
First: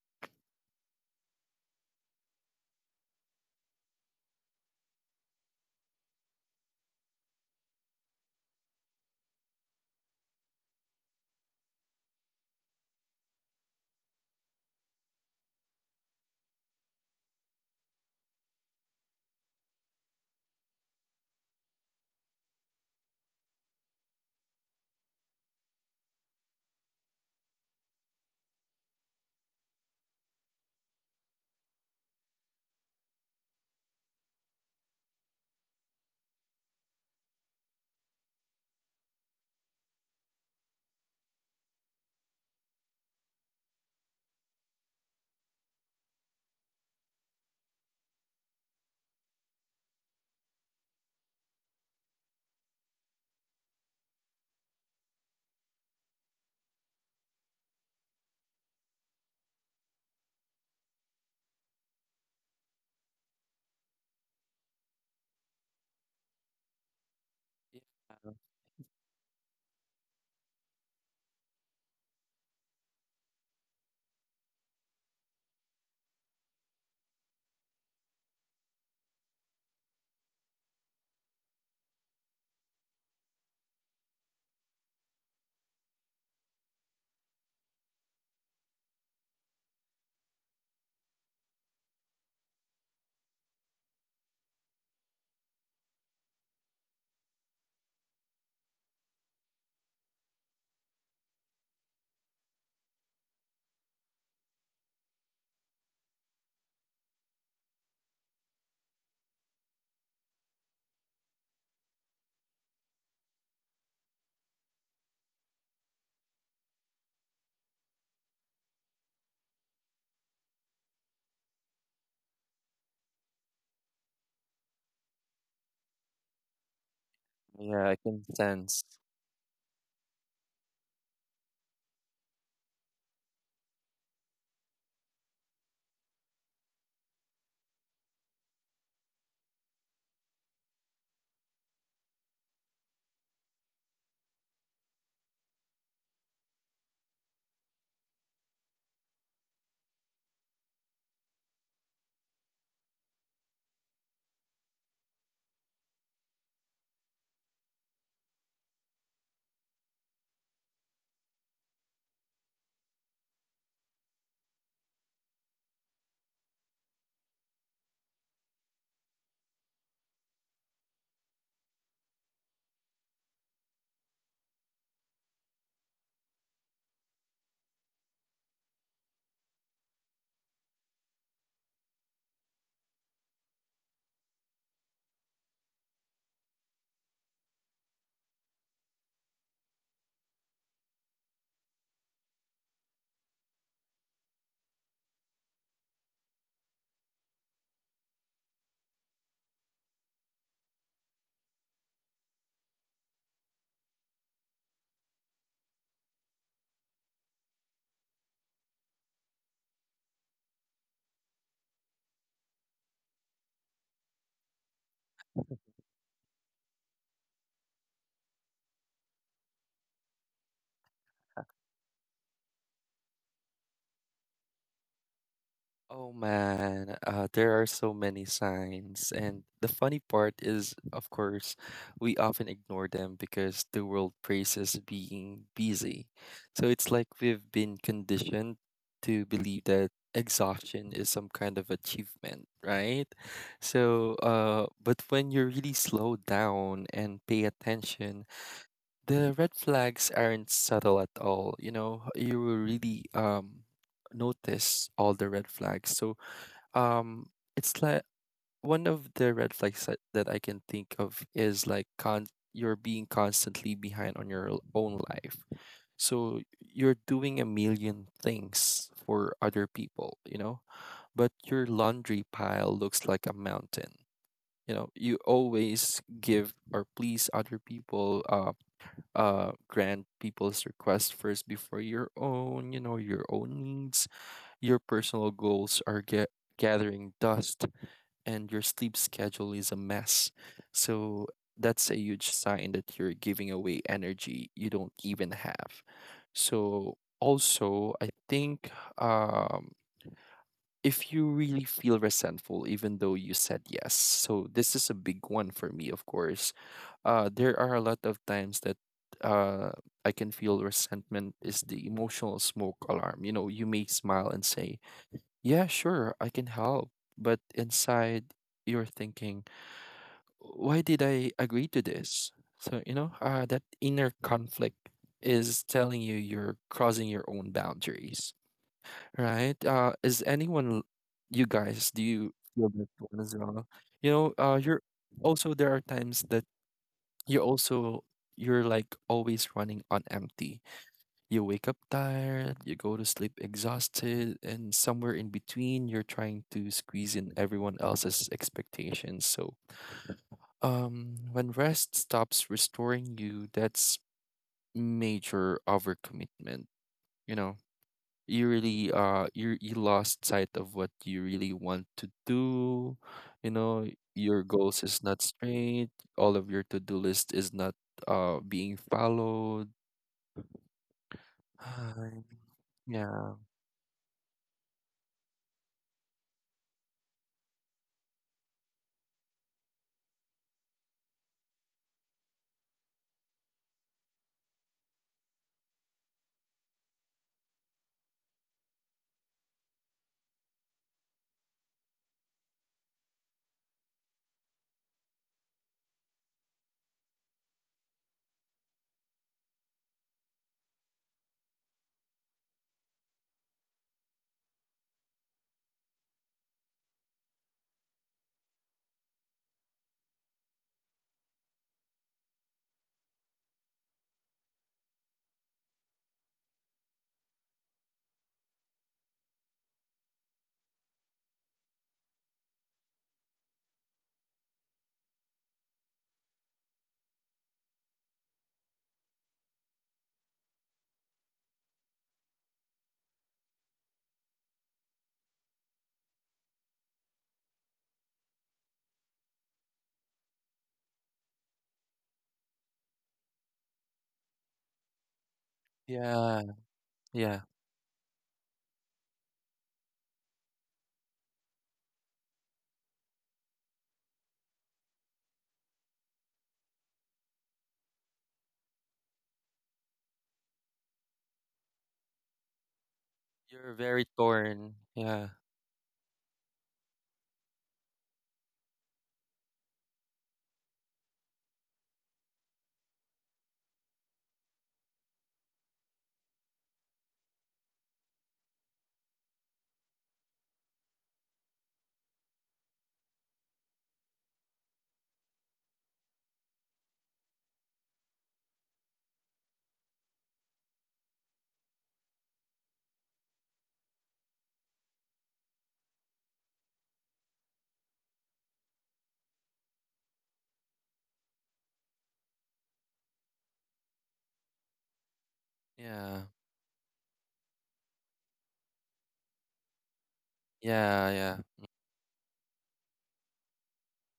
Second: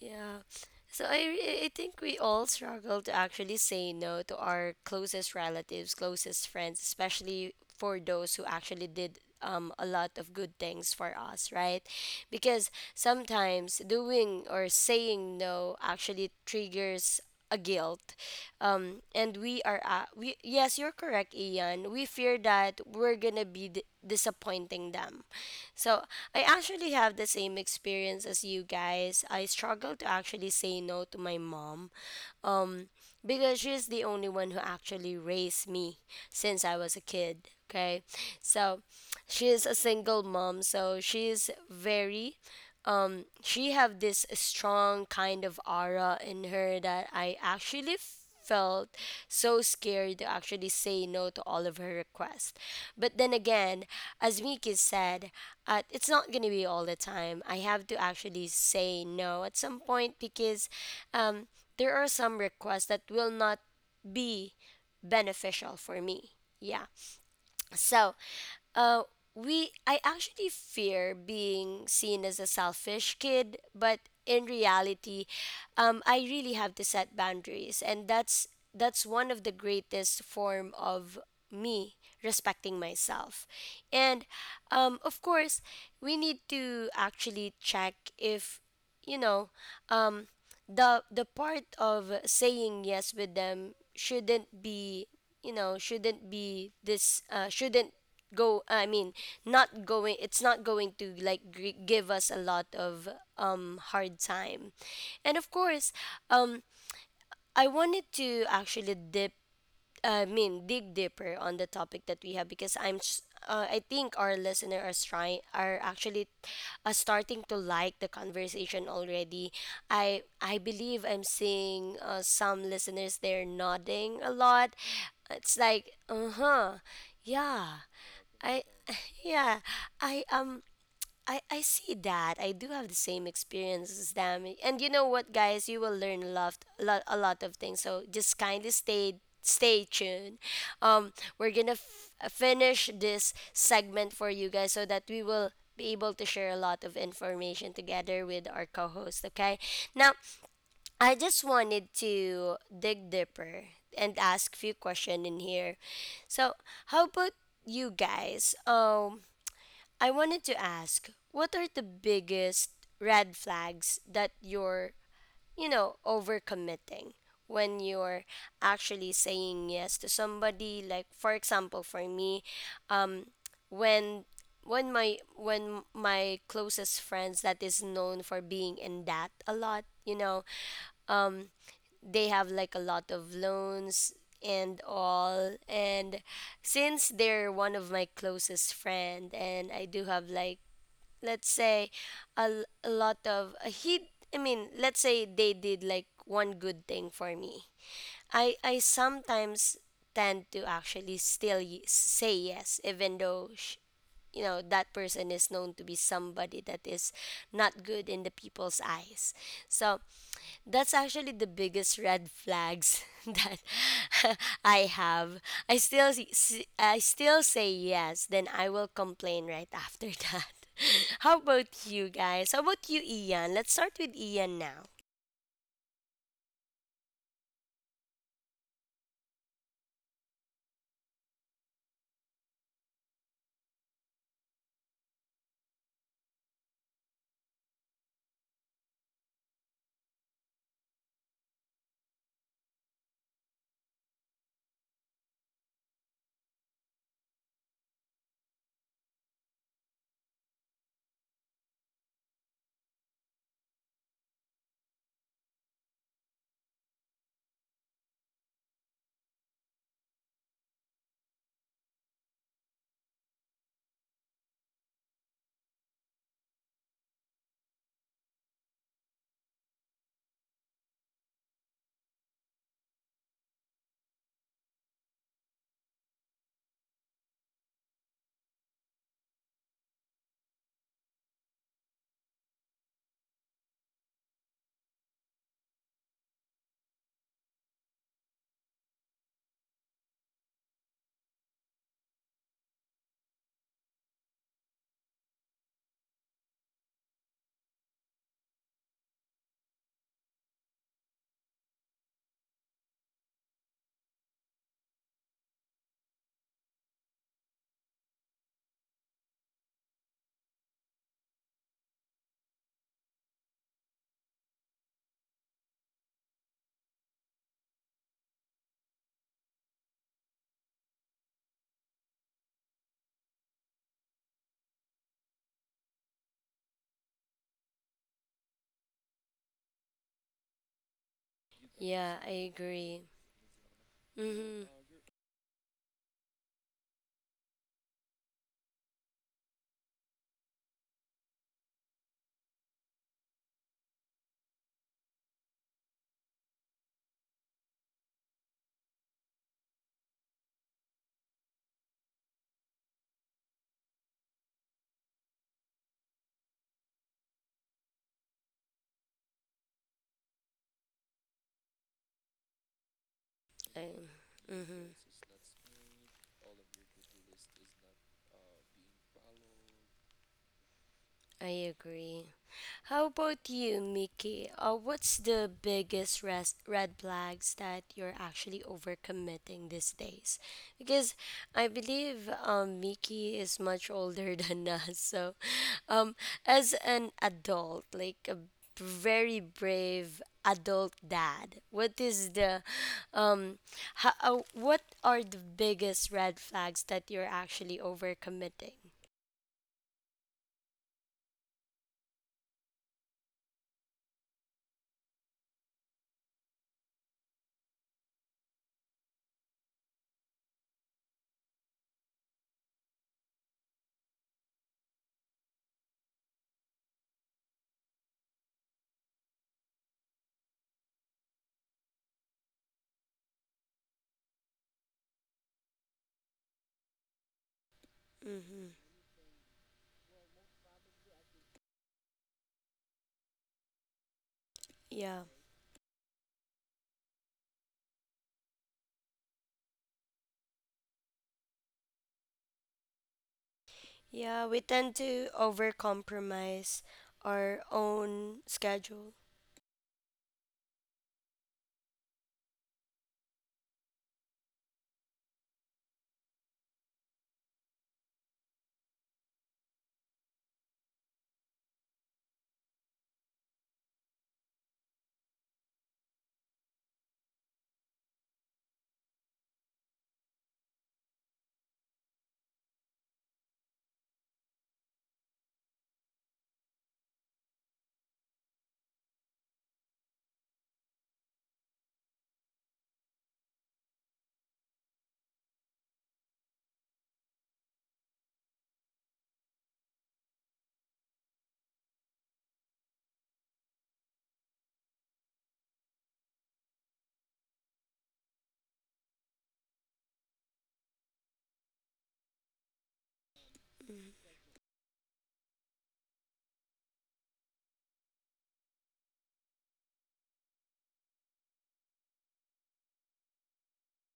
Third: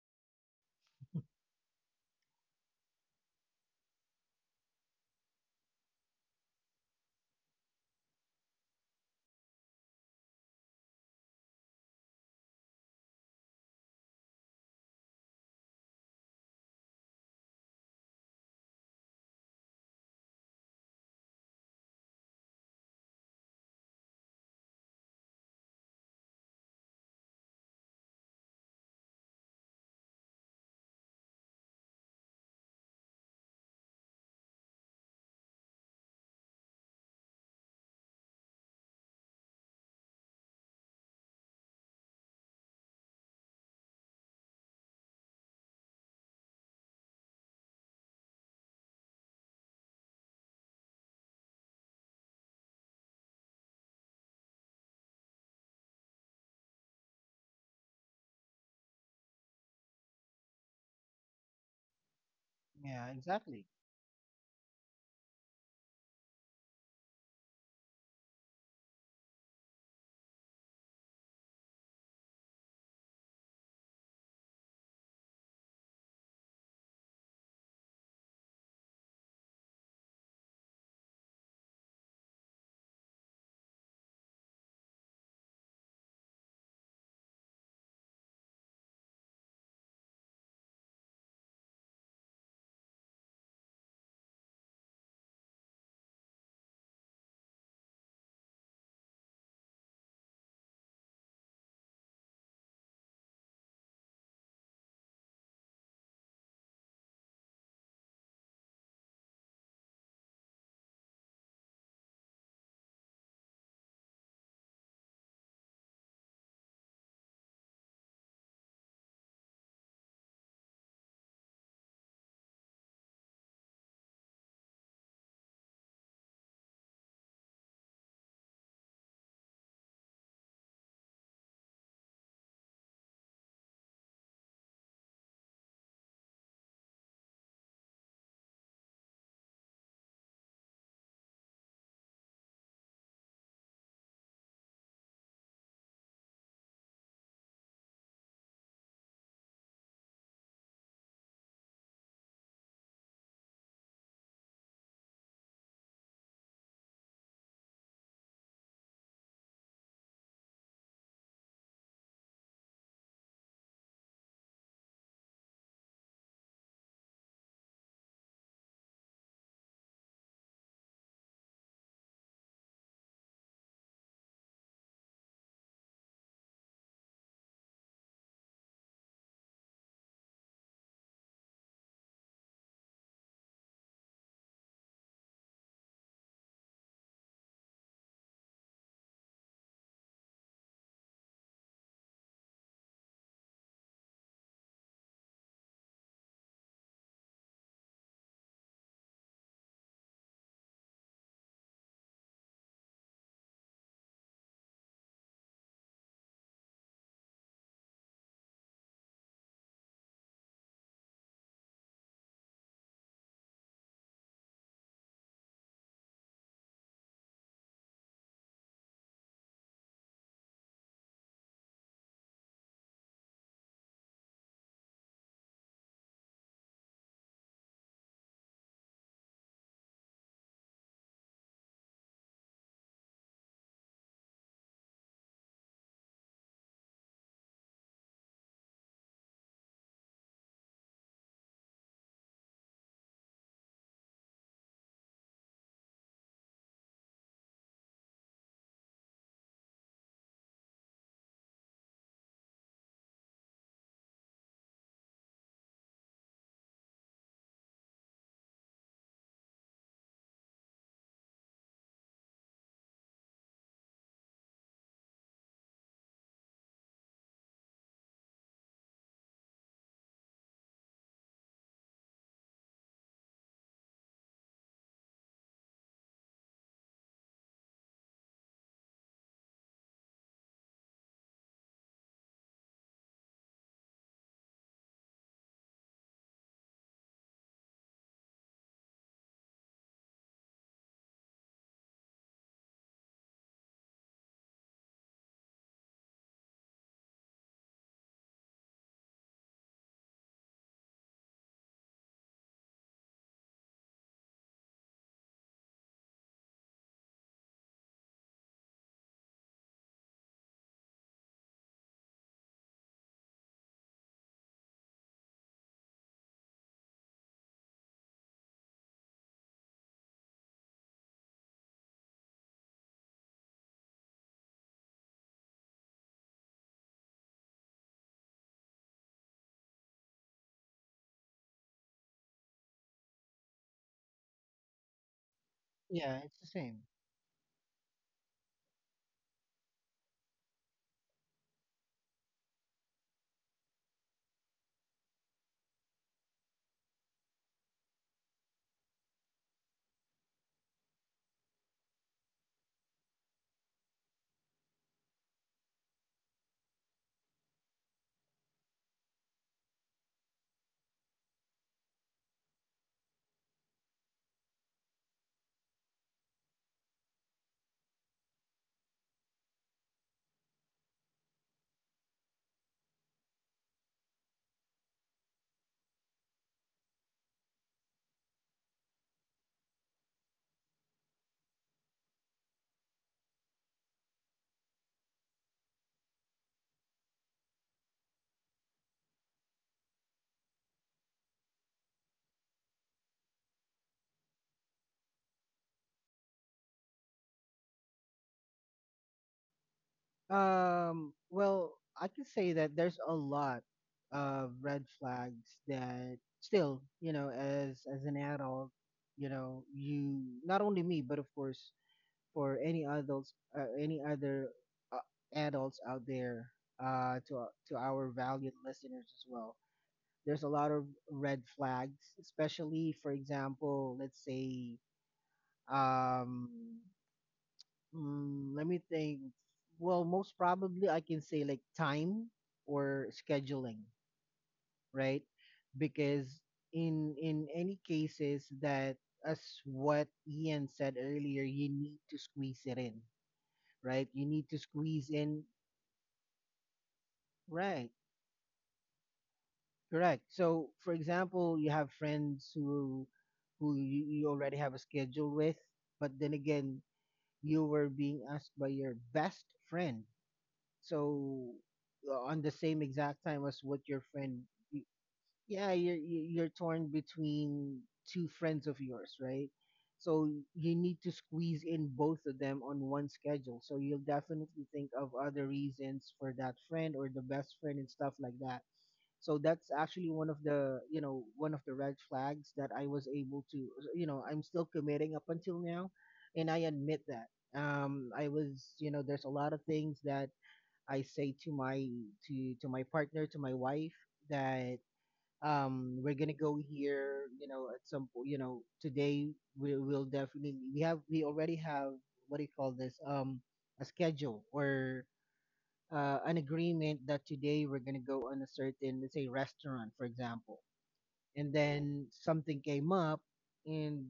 Speaker 1: yeah. So I think we all struggle to actually say no to our closest relatives, closest friends, especially for those who actually did a lot of good things for us, right? Because sometimes doing or saying no actually triggers a guilt, and we yes, you're correct, Ian, we fear that we're gonna be disappointing them. So I actually have the same experience as you guys. I struggle to actually say no to my mom because she's the only one who actually raised me since I was a kid, okay? So she's a single mom, so she's very, she have this strong kind of aura in her that I actually felt so scared to actually say no to all of her requests. But then again, as Miki said, it's not going to be all the time. I have to actually say no at some point because um, there are some requests that
Speaker 3: Yeah,
Speaker 1: will not
Speaker 3: exactly.
Speaker 1: be beneficial for me. Yeah. So
Speaker 2: yeah.
Speaker 1: uh, we I actually fear being seen as a selfish kid, but in reality, I really have to set boundaries, and that's one of the greatest form of me respecting myself. And of course, we need to actually check if you know. Um, the part of saying yes with them shouldn't be, you know, shouldn't be this, shouldn't go I mean not going, it's not going to like give us a lot of hard time. And of course, um I wanted to actually dig deeper on the topic that we have because I think our listener are trying are actually starting to like the conversation already. I believe I'm seeing some listeners there nodding a lot. It's like, uh huh, yeah.
Speaker 2: Yeah, I can
Speaker 1: I
Speaker 2: sense.
Speaker 1: [laughs] yeah, I am, I see that. I do have the same experience as them. And you know what, guys? You will learn a lot of things. So just kindly stay tuned. Um, we're going to finish this segment for you guys so that we will be able to share a lot of information together with our co-host, okay? Now, I just wanted to dig deeper and ask few questions in here. So, how about you guys? I wanted to ask, what are the biggest red flags that you're, you know, overcommitting when you're actually saying yes to somebody? Like, for example, for me, um, when when my closest friends that is known for being in debt a lot, you know, they have like a lot of loans and all and since they're one of my closest friend and I do have like let's say a lot of he I mean let's say they did like one good thing for me, I sometimes tend to actually still say yes even though you know that person is known to be somebody that is not good in the people's eyes. So that's actually the biggest red flags [laughs] that [laughs] I have. I still say yes, then I will complain right after that. [laughs] How about you guys? How about you, Ian? Let's start with Ian now.
Speaker 2: Oh man, there are so many signs. And the funny part is, of course, we often ignore them because the world praises being busy. So it's like we've been conditioned to believe that exhaustion is some kind of achievement, right? So, but when you really slow down and pay attention, the red flags aren't subtle at all. You will really notice all the red flags. So, um it's like one of the red flags that I can think of is like, con you're being constantly behind on your own life. So you're doing a million things for other people, but your laundry pile looks like a mountain. You always give or please other people, grant people's request first before your own, your own needs. Your personal goals are get gathering dust, and your sleep schedule is a mess. So that's a huge sign that you're giving away energy you don't even have. So also, I think, um if you really feel resentful even though you said yes, so this is a big one for me. Of course, there are a lot of times that, uh I can feel resentment is the emotional smoke alarm. You know, you may smile and say, "Yeah, sure, I can help." But inside you're thinking, "Why did I agree to this?" So, that inner conflict is telling you you're crossing your own boundaries, right? Is anyone, you guys, do
Speaker 1: Yeah,
Speaker 2: you
Speaker 1: I
Speaker 2: feel that
Speaker 1: agree.
Speaker 2: one as well?
Speaker 1: Mhm.
Speaker 2: You're also There are
Speaker 3: Yeah,
Speaker 2: times
Speaker 3: it's
Speaker 2: that
Speaker 3: the same.
Speaker 2: you're also you're like always running on empty. You wake up tired, you go to sleep exhausted, and somewhere in between you're trying to squeeze in everyone else's expectations. So, when rest stops restoring you, that's major overcommitment. you know you really you lost sight of what you really want to do. you
Speaker 1: I,
Speaker 2: know your goals
Speaker 1: mhm.
Speaker 2: is not straight, all of your to-do list is not being followed.
Speaker 1: I
Speaker 2: [sighs]
Speaker 1: agree. How
Speaker 2: Yeah.
Speaker 1: about you, Mickey? What's the biggest res- red flags that you're actually overcommitting these days? Because I believe Mickey is much older [laughs] than us. So, um, as an adult, like a very brave adult dad, what is the, um, how, what are the biggest red flags that you're actually overcommitting?
Speaker 3: Well, I can say that there's a lot of red flags that still, you know, as an adult, you know, you, not only me, but of course for any adults, any other uh, adults out there, to our-, to our valued listeners as well. There's a lot of red flags, especially for example, let's say, um, mm, let
Speaker 1: Mm-hmm.
Speaker 3: me think. Well, most probably I can say like time or scheduling, right?
Speaker 1: Yeah.
Speaker 3: Because in any cases that, as what Ian said earlier, you need to squeeze it in, right? You need
Speaker 1: Yeah,
Speaker 3: to
Speaker 1: we tend
Speaker 3: squeeze
Speaker 1: to
Speaker 3: in,
Speaker 2: Yeah.
Speaker 1: overcompromise
Speaker 2: Yeah.
Speaker 1: our
Speaker 3: right?
Speaker 1: own schedule.
Speaker 3: Correct. So, for example, you have friends who, you, you already have a schedule with, but then again, you were being asked by your best friend, so on the same exact time as
Speaker 2: You're
Speaker 3: what your
Speaker 2: very
Speaker 3: friend.
Speaker 2: torn,
Speaker 3: y-
Speaker 2: yeah.
Speaker 3: yeah, you're torn between two friends of yours, right? So you need to squeeze in both of them on one schedule, so you'll definitely think of other reasons for that friend, or the best friend and stuff like that. So that's actually one of the, you know, one of the red flags that I was able to, you know, I'm still committing up until now, and I admit that. Um, I was, you know, there's a lot of things that I say to my, to my partner, to my wife, that we're gonna go here, you know, at some point, you know, today, we will definitely, we have, we already have, what do you call this, a schedule, or
Speaker 2: Yeah,
Speaker 3: an agreement that today we're gonna go on a certain, let's say restaurant for example,
Speaker 2: yeah, yeah.
Speaker 3: and then something came up, and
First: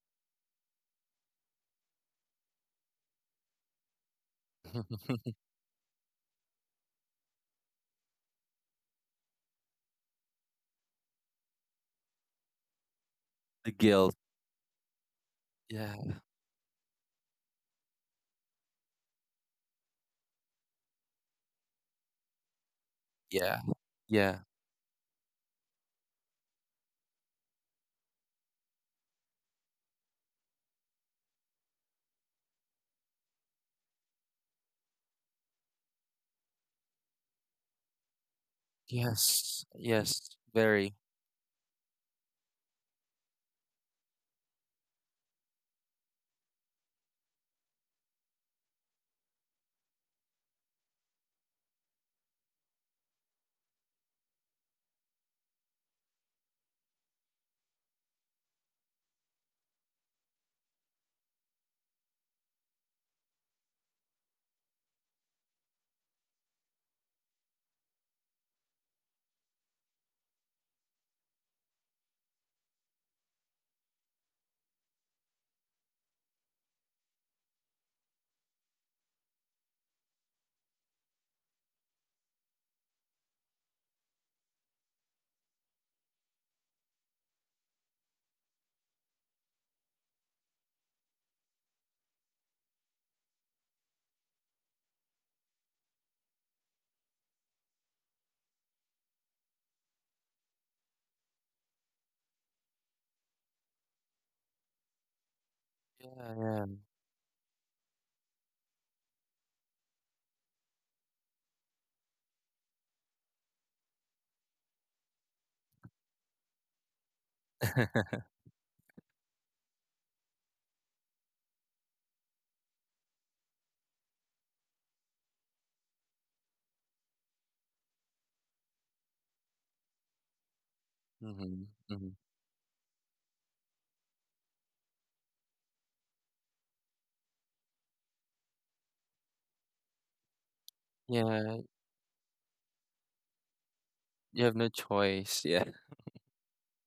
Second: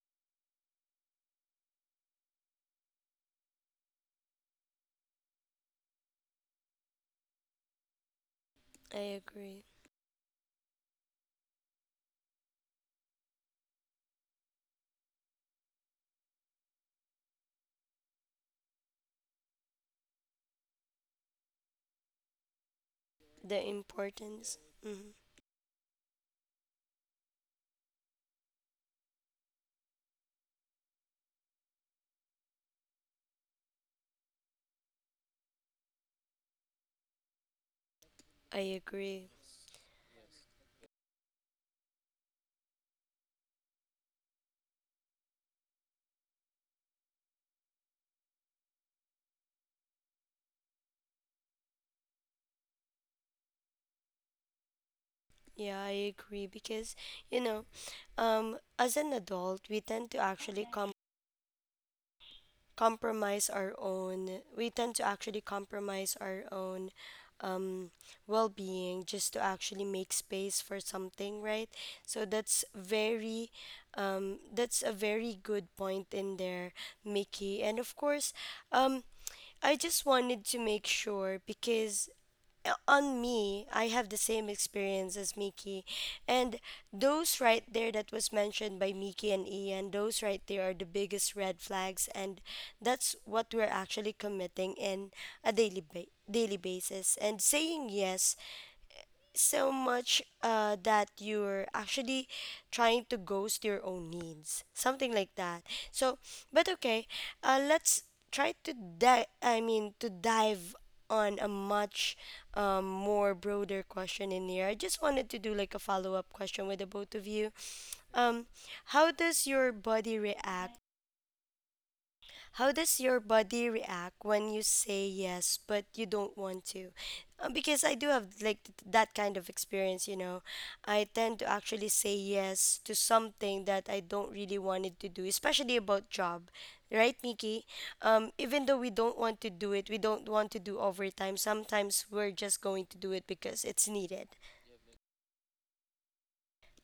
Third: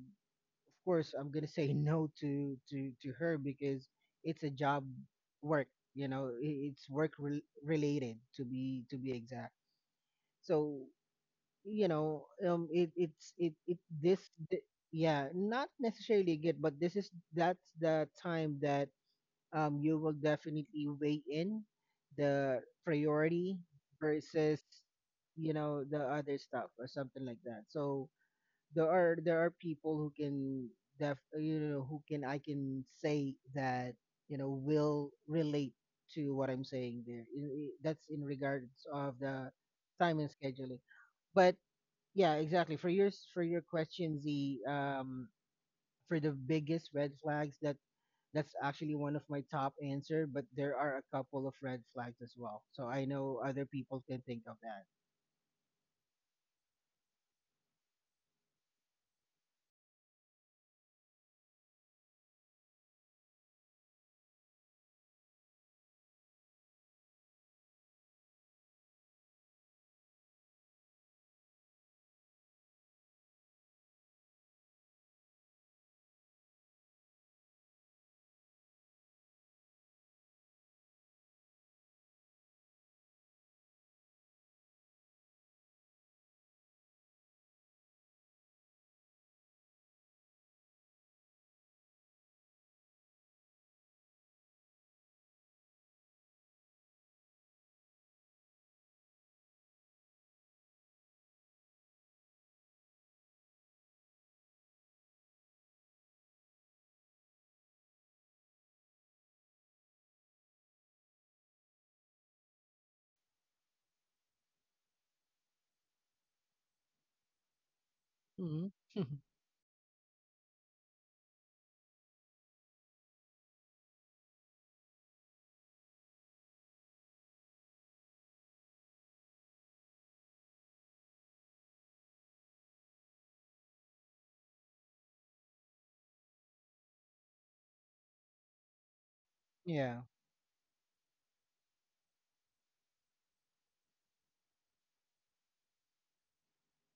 Speaker 3: of course I'm gonna say [laughs] no to to her, because it's a job,
Speaker 2: [laughs]
Speaker 3: work, you know, it's work related, to be
Speaker 1: I
Speaker 3: exact.
Speaker 1: agree.
Speaker 3: So, you know, it it
Speaker 2: The
Speaker 3: this
Speaker 2: guilt,
Speaker 3: yeah, not
Speaker 2: yeah.
Speaker 3: necessarily good, but this is, that's the time that you will definitely weigh in the priority
Speaker 2: Yeah,
Speaker 1: The
Speaker 2: yeah.
Speaker 3: versus,
Speaker 1: importance. Hmm.
Speaker 3: you know, the other stuff or something like that. So there are, there are people who can def, you know, who can, I can say that, you know, will relate to what I'm saying there. That's in
Speaker 1: I
Speaker 3: regards of
Speaker 1: agree.
Speaker 3: the
Speaker 2: Yes,
Speaker 3: time and
Speaker 2: yes,
Speaker 3: scheduling.
Speaker 2: very.
Speaker 3: But yeah, exactly. For your for your question, the for the biggest red flags, that that's actually one of my top answer, but there are a couple of red flags as well. So I know other people can think of that.
Speaker 1: Yeah, I agree because you know, as an adult, we tend to actually compromise our own um well-being just to actually make space for something, right? So that's very that's a very good point in there, Mickey. And of course, um I just wanted to make sure because on me, I have the same experience as Mickey. And those right there that was mentioned by Mickey and Ian, those right there are the biggest red flags. And that's what we're actually committing in a daily basis. And saying yes so much, that you're actually trying to ghost your own needs, something like that. So,
Speaker 2: Yeah, yeah.
Speaker 1: but okay, let's try to dive. I mean, to dive on a much more broader question in here. I just wanted to do like a follow up question with the both of you.
Speaker 2: [laughs]
Speaker 1: Um,
Speaker 3: Mm-hmm. [laughs]
Speaker 1: how does your body react? How does your body react when you say yes but you don't want to? Because I do have like that kind of experience, you know. I tend to
Speaker 2: Hmm.
Speaker 1: actually
Speaker 2: Hmm.
Speaker 1: say yes to something that I don't really wanted to do, especially about job. Right, Nikki? Even though we don't want to do it,
Speaker 3: Yeah.
Speaker 1: we don't want to do overtime.
Speaker 2: Yeah,
Speaker 1: Sometimes we're just going to do it because it's needed.
Speaker 2: you have no choice, yeah.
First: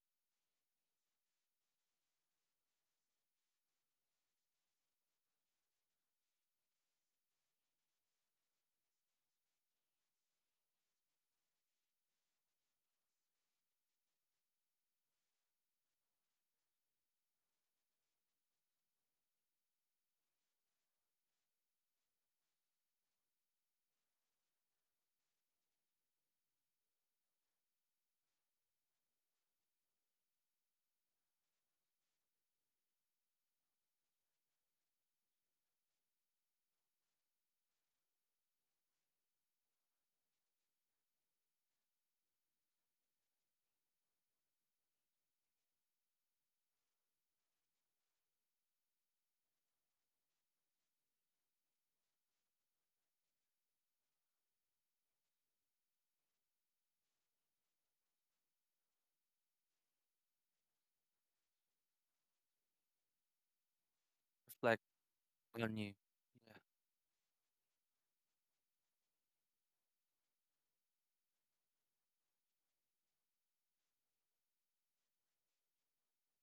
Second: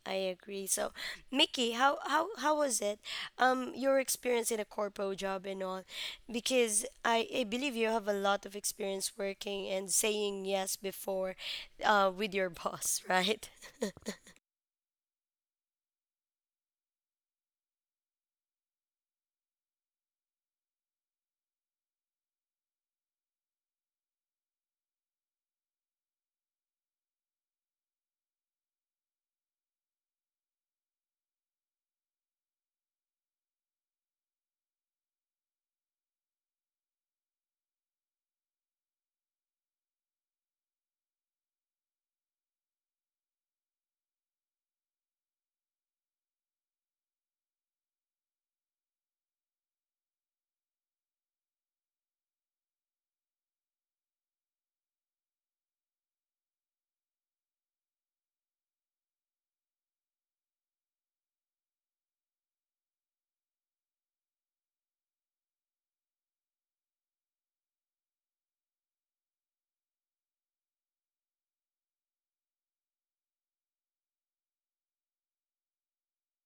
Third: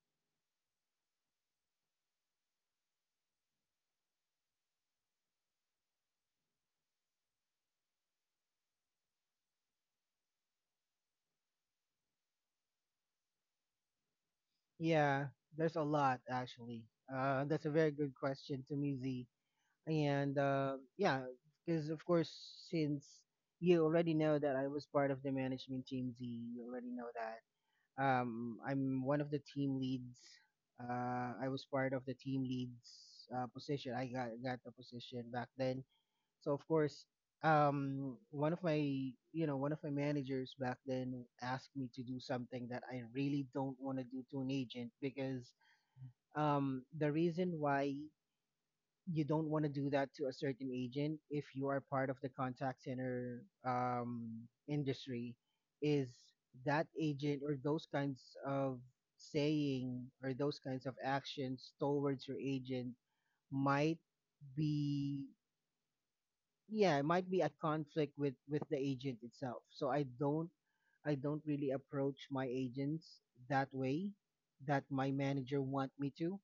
Speaker 1: I agree. So, Mickey, how was it? Your experience in a corpo job and all, because I believe you have a lot of experience working and saying yes before, with your boss, right? [laughs]
Speaker 3: Yeah, there's a lot actually. That's a very good question to me, Z. And yeah, because of course, since you already know that I was part of the management team, Z, you already know that. I'm one of the team leads. I was part of the team leads position. I got the position back then. So of course, one of my managers back then asked me to do something that I really don't want to do to an agent, because the reason why you don't want to do that to a certain agent if you are part of the contact center industry is that agent, or those kinds of saying, or those kinds of actions towards your agent. Might
Speaker 2: Reflect
Speaker 3: be
Speaker 2: on you.
Speaker 3: Yeah, it might be a conflict with the agent itself. So I don't really approach my agents that way that my manager want me to.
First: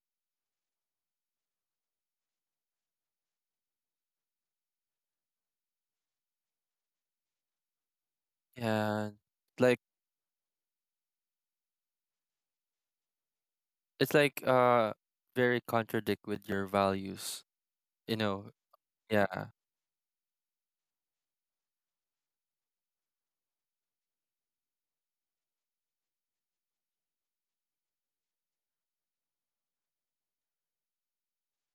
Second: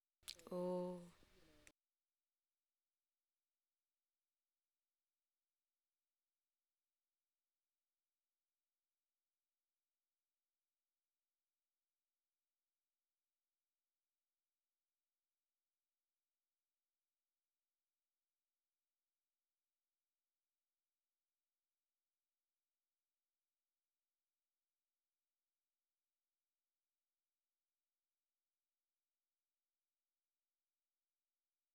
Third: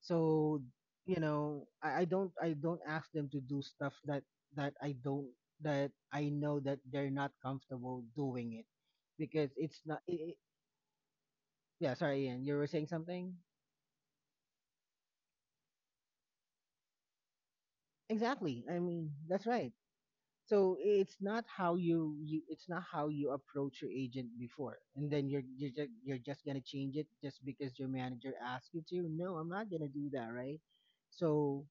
Speaker 3: So
Speaker 1: Oh.
Speaker 3: I don't ask them to do stuff that i don't that I know that they're not comfortable doing
Speaker 2: Yeah.
Speaker 3: it,
Speaker 2: And
Speaker 3: because
Speaker 2: like,
Speaker 3: it's not I I Yeah, sorry, Ian, you were saying something.
Speaker 2: it's like, very contradict with your values. You know,
Speaker 3: Exactly, I mean, that's
Speaker 2: yeah,
Speaker 3: right. So it's not how you approach your agent before, and then you're just gonna change it just because your manager asked you to. No, I'm not gonna do that, right? So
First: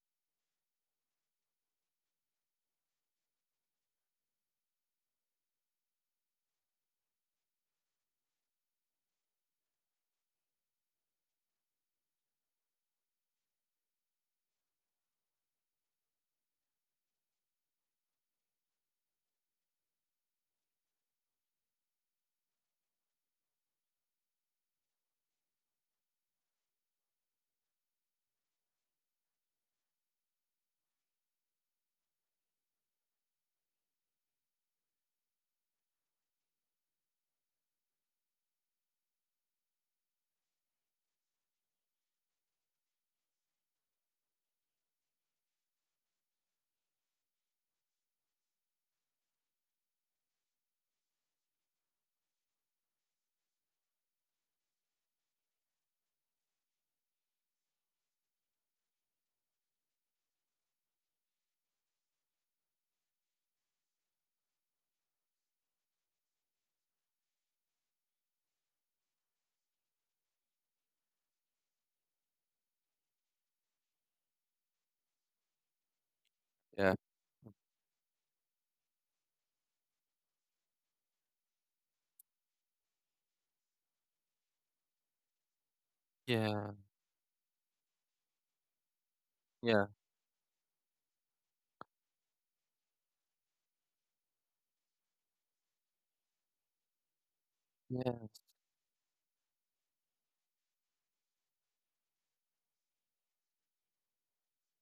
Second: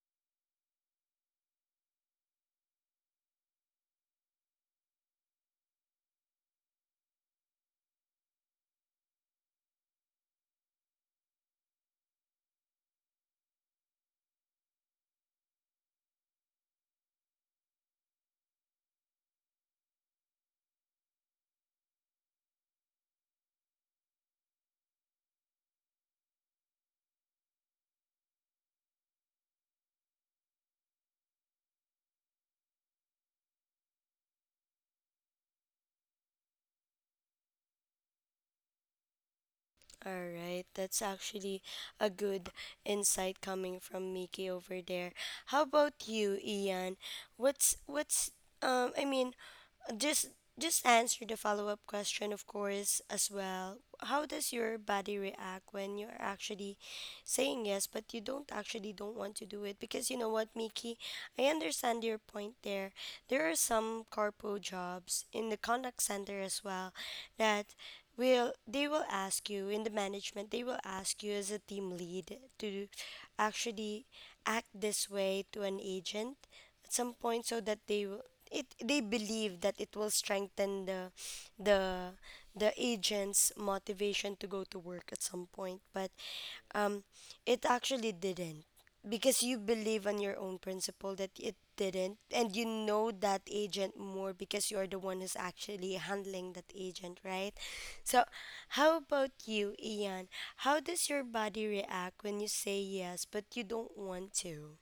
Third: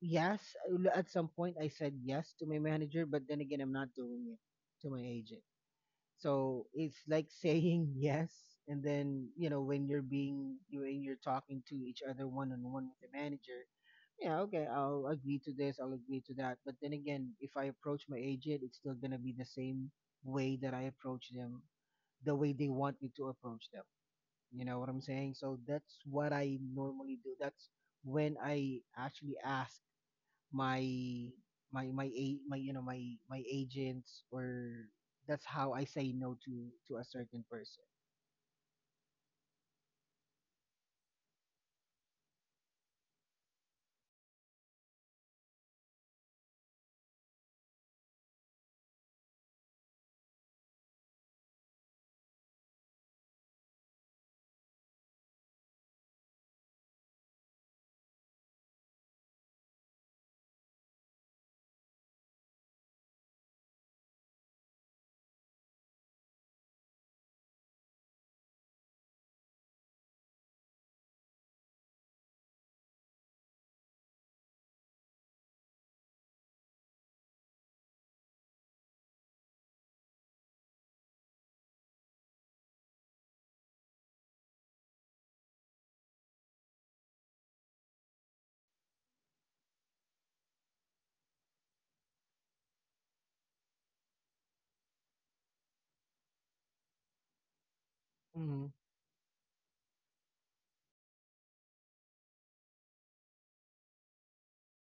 Speaker 3: yes, at some point I said yes to my manager, but then again, I'm not doing it to my agent. So it's like [laughs] saying yes, and then when you're talking to each other one on one with the manager, yeah, okay, I'll agree to this, I'll agree to that. But then again, if I approach my agent, it's still gonna be the same way that I approach them, the way they want me to approach them. You know what I'm saying? So that's what I normally do. That's when I actually ask my my my a my you know my my agents, or that's how I say no to a certain person.
Speaker 1: All right, that's actually a good insight coming from Mickey over there. How about you, Ian? What's I mean, just just answer the follow-up question of course as well. How does your body react when you're actually saying yes but you don't actually don't want to do it? Because you know what, Mickey, I understand your point there. There are some corpo jobs in the contact center as well that will they will ask you in the management, they will ask you as a team lead to actually act this way to an agent at
Speaker 2: yeah.
Speaker 1: some point so that they will, it they believe that it will strengthen the the the agent's motivation to go to work at some point. But
Speaker 2: Yeah,
Speaker 1: um it actually didn't, because you
Speaker 2: yeah,
Speaker 1: believe on your own principle that it didn't, and you know that agent more because you're the one who's actually handling that agent, right? So
Speaker 2: yeah.
Speaker 3: Mm-hmm.
Speaker 1: how about you, Ian? How does your body react when you say yes but you don't want to?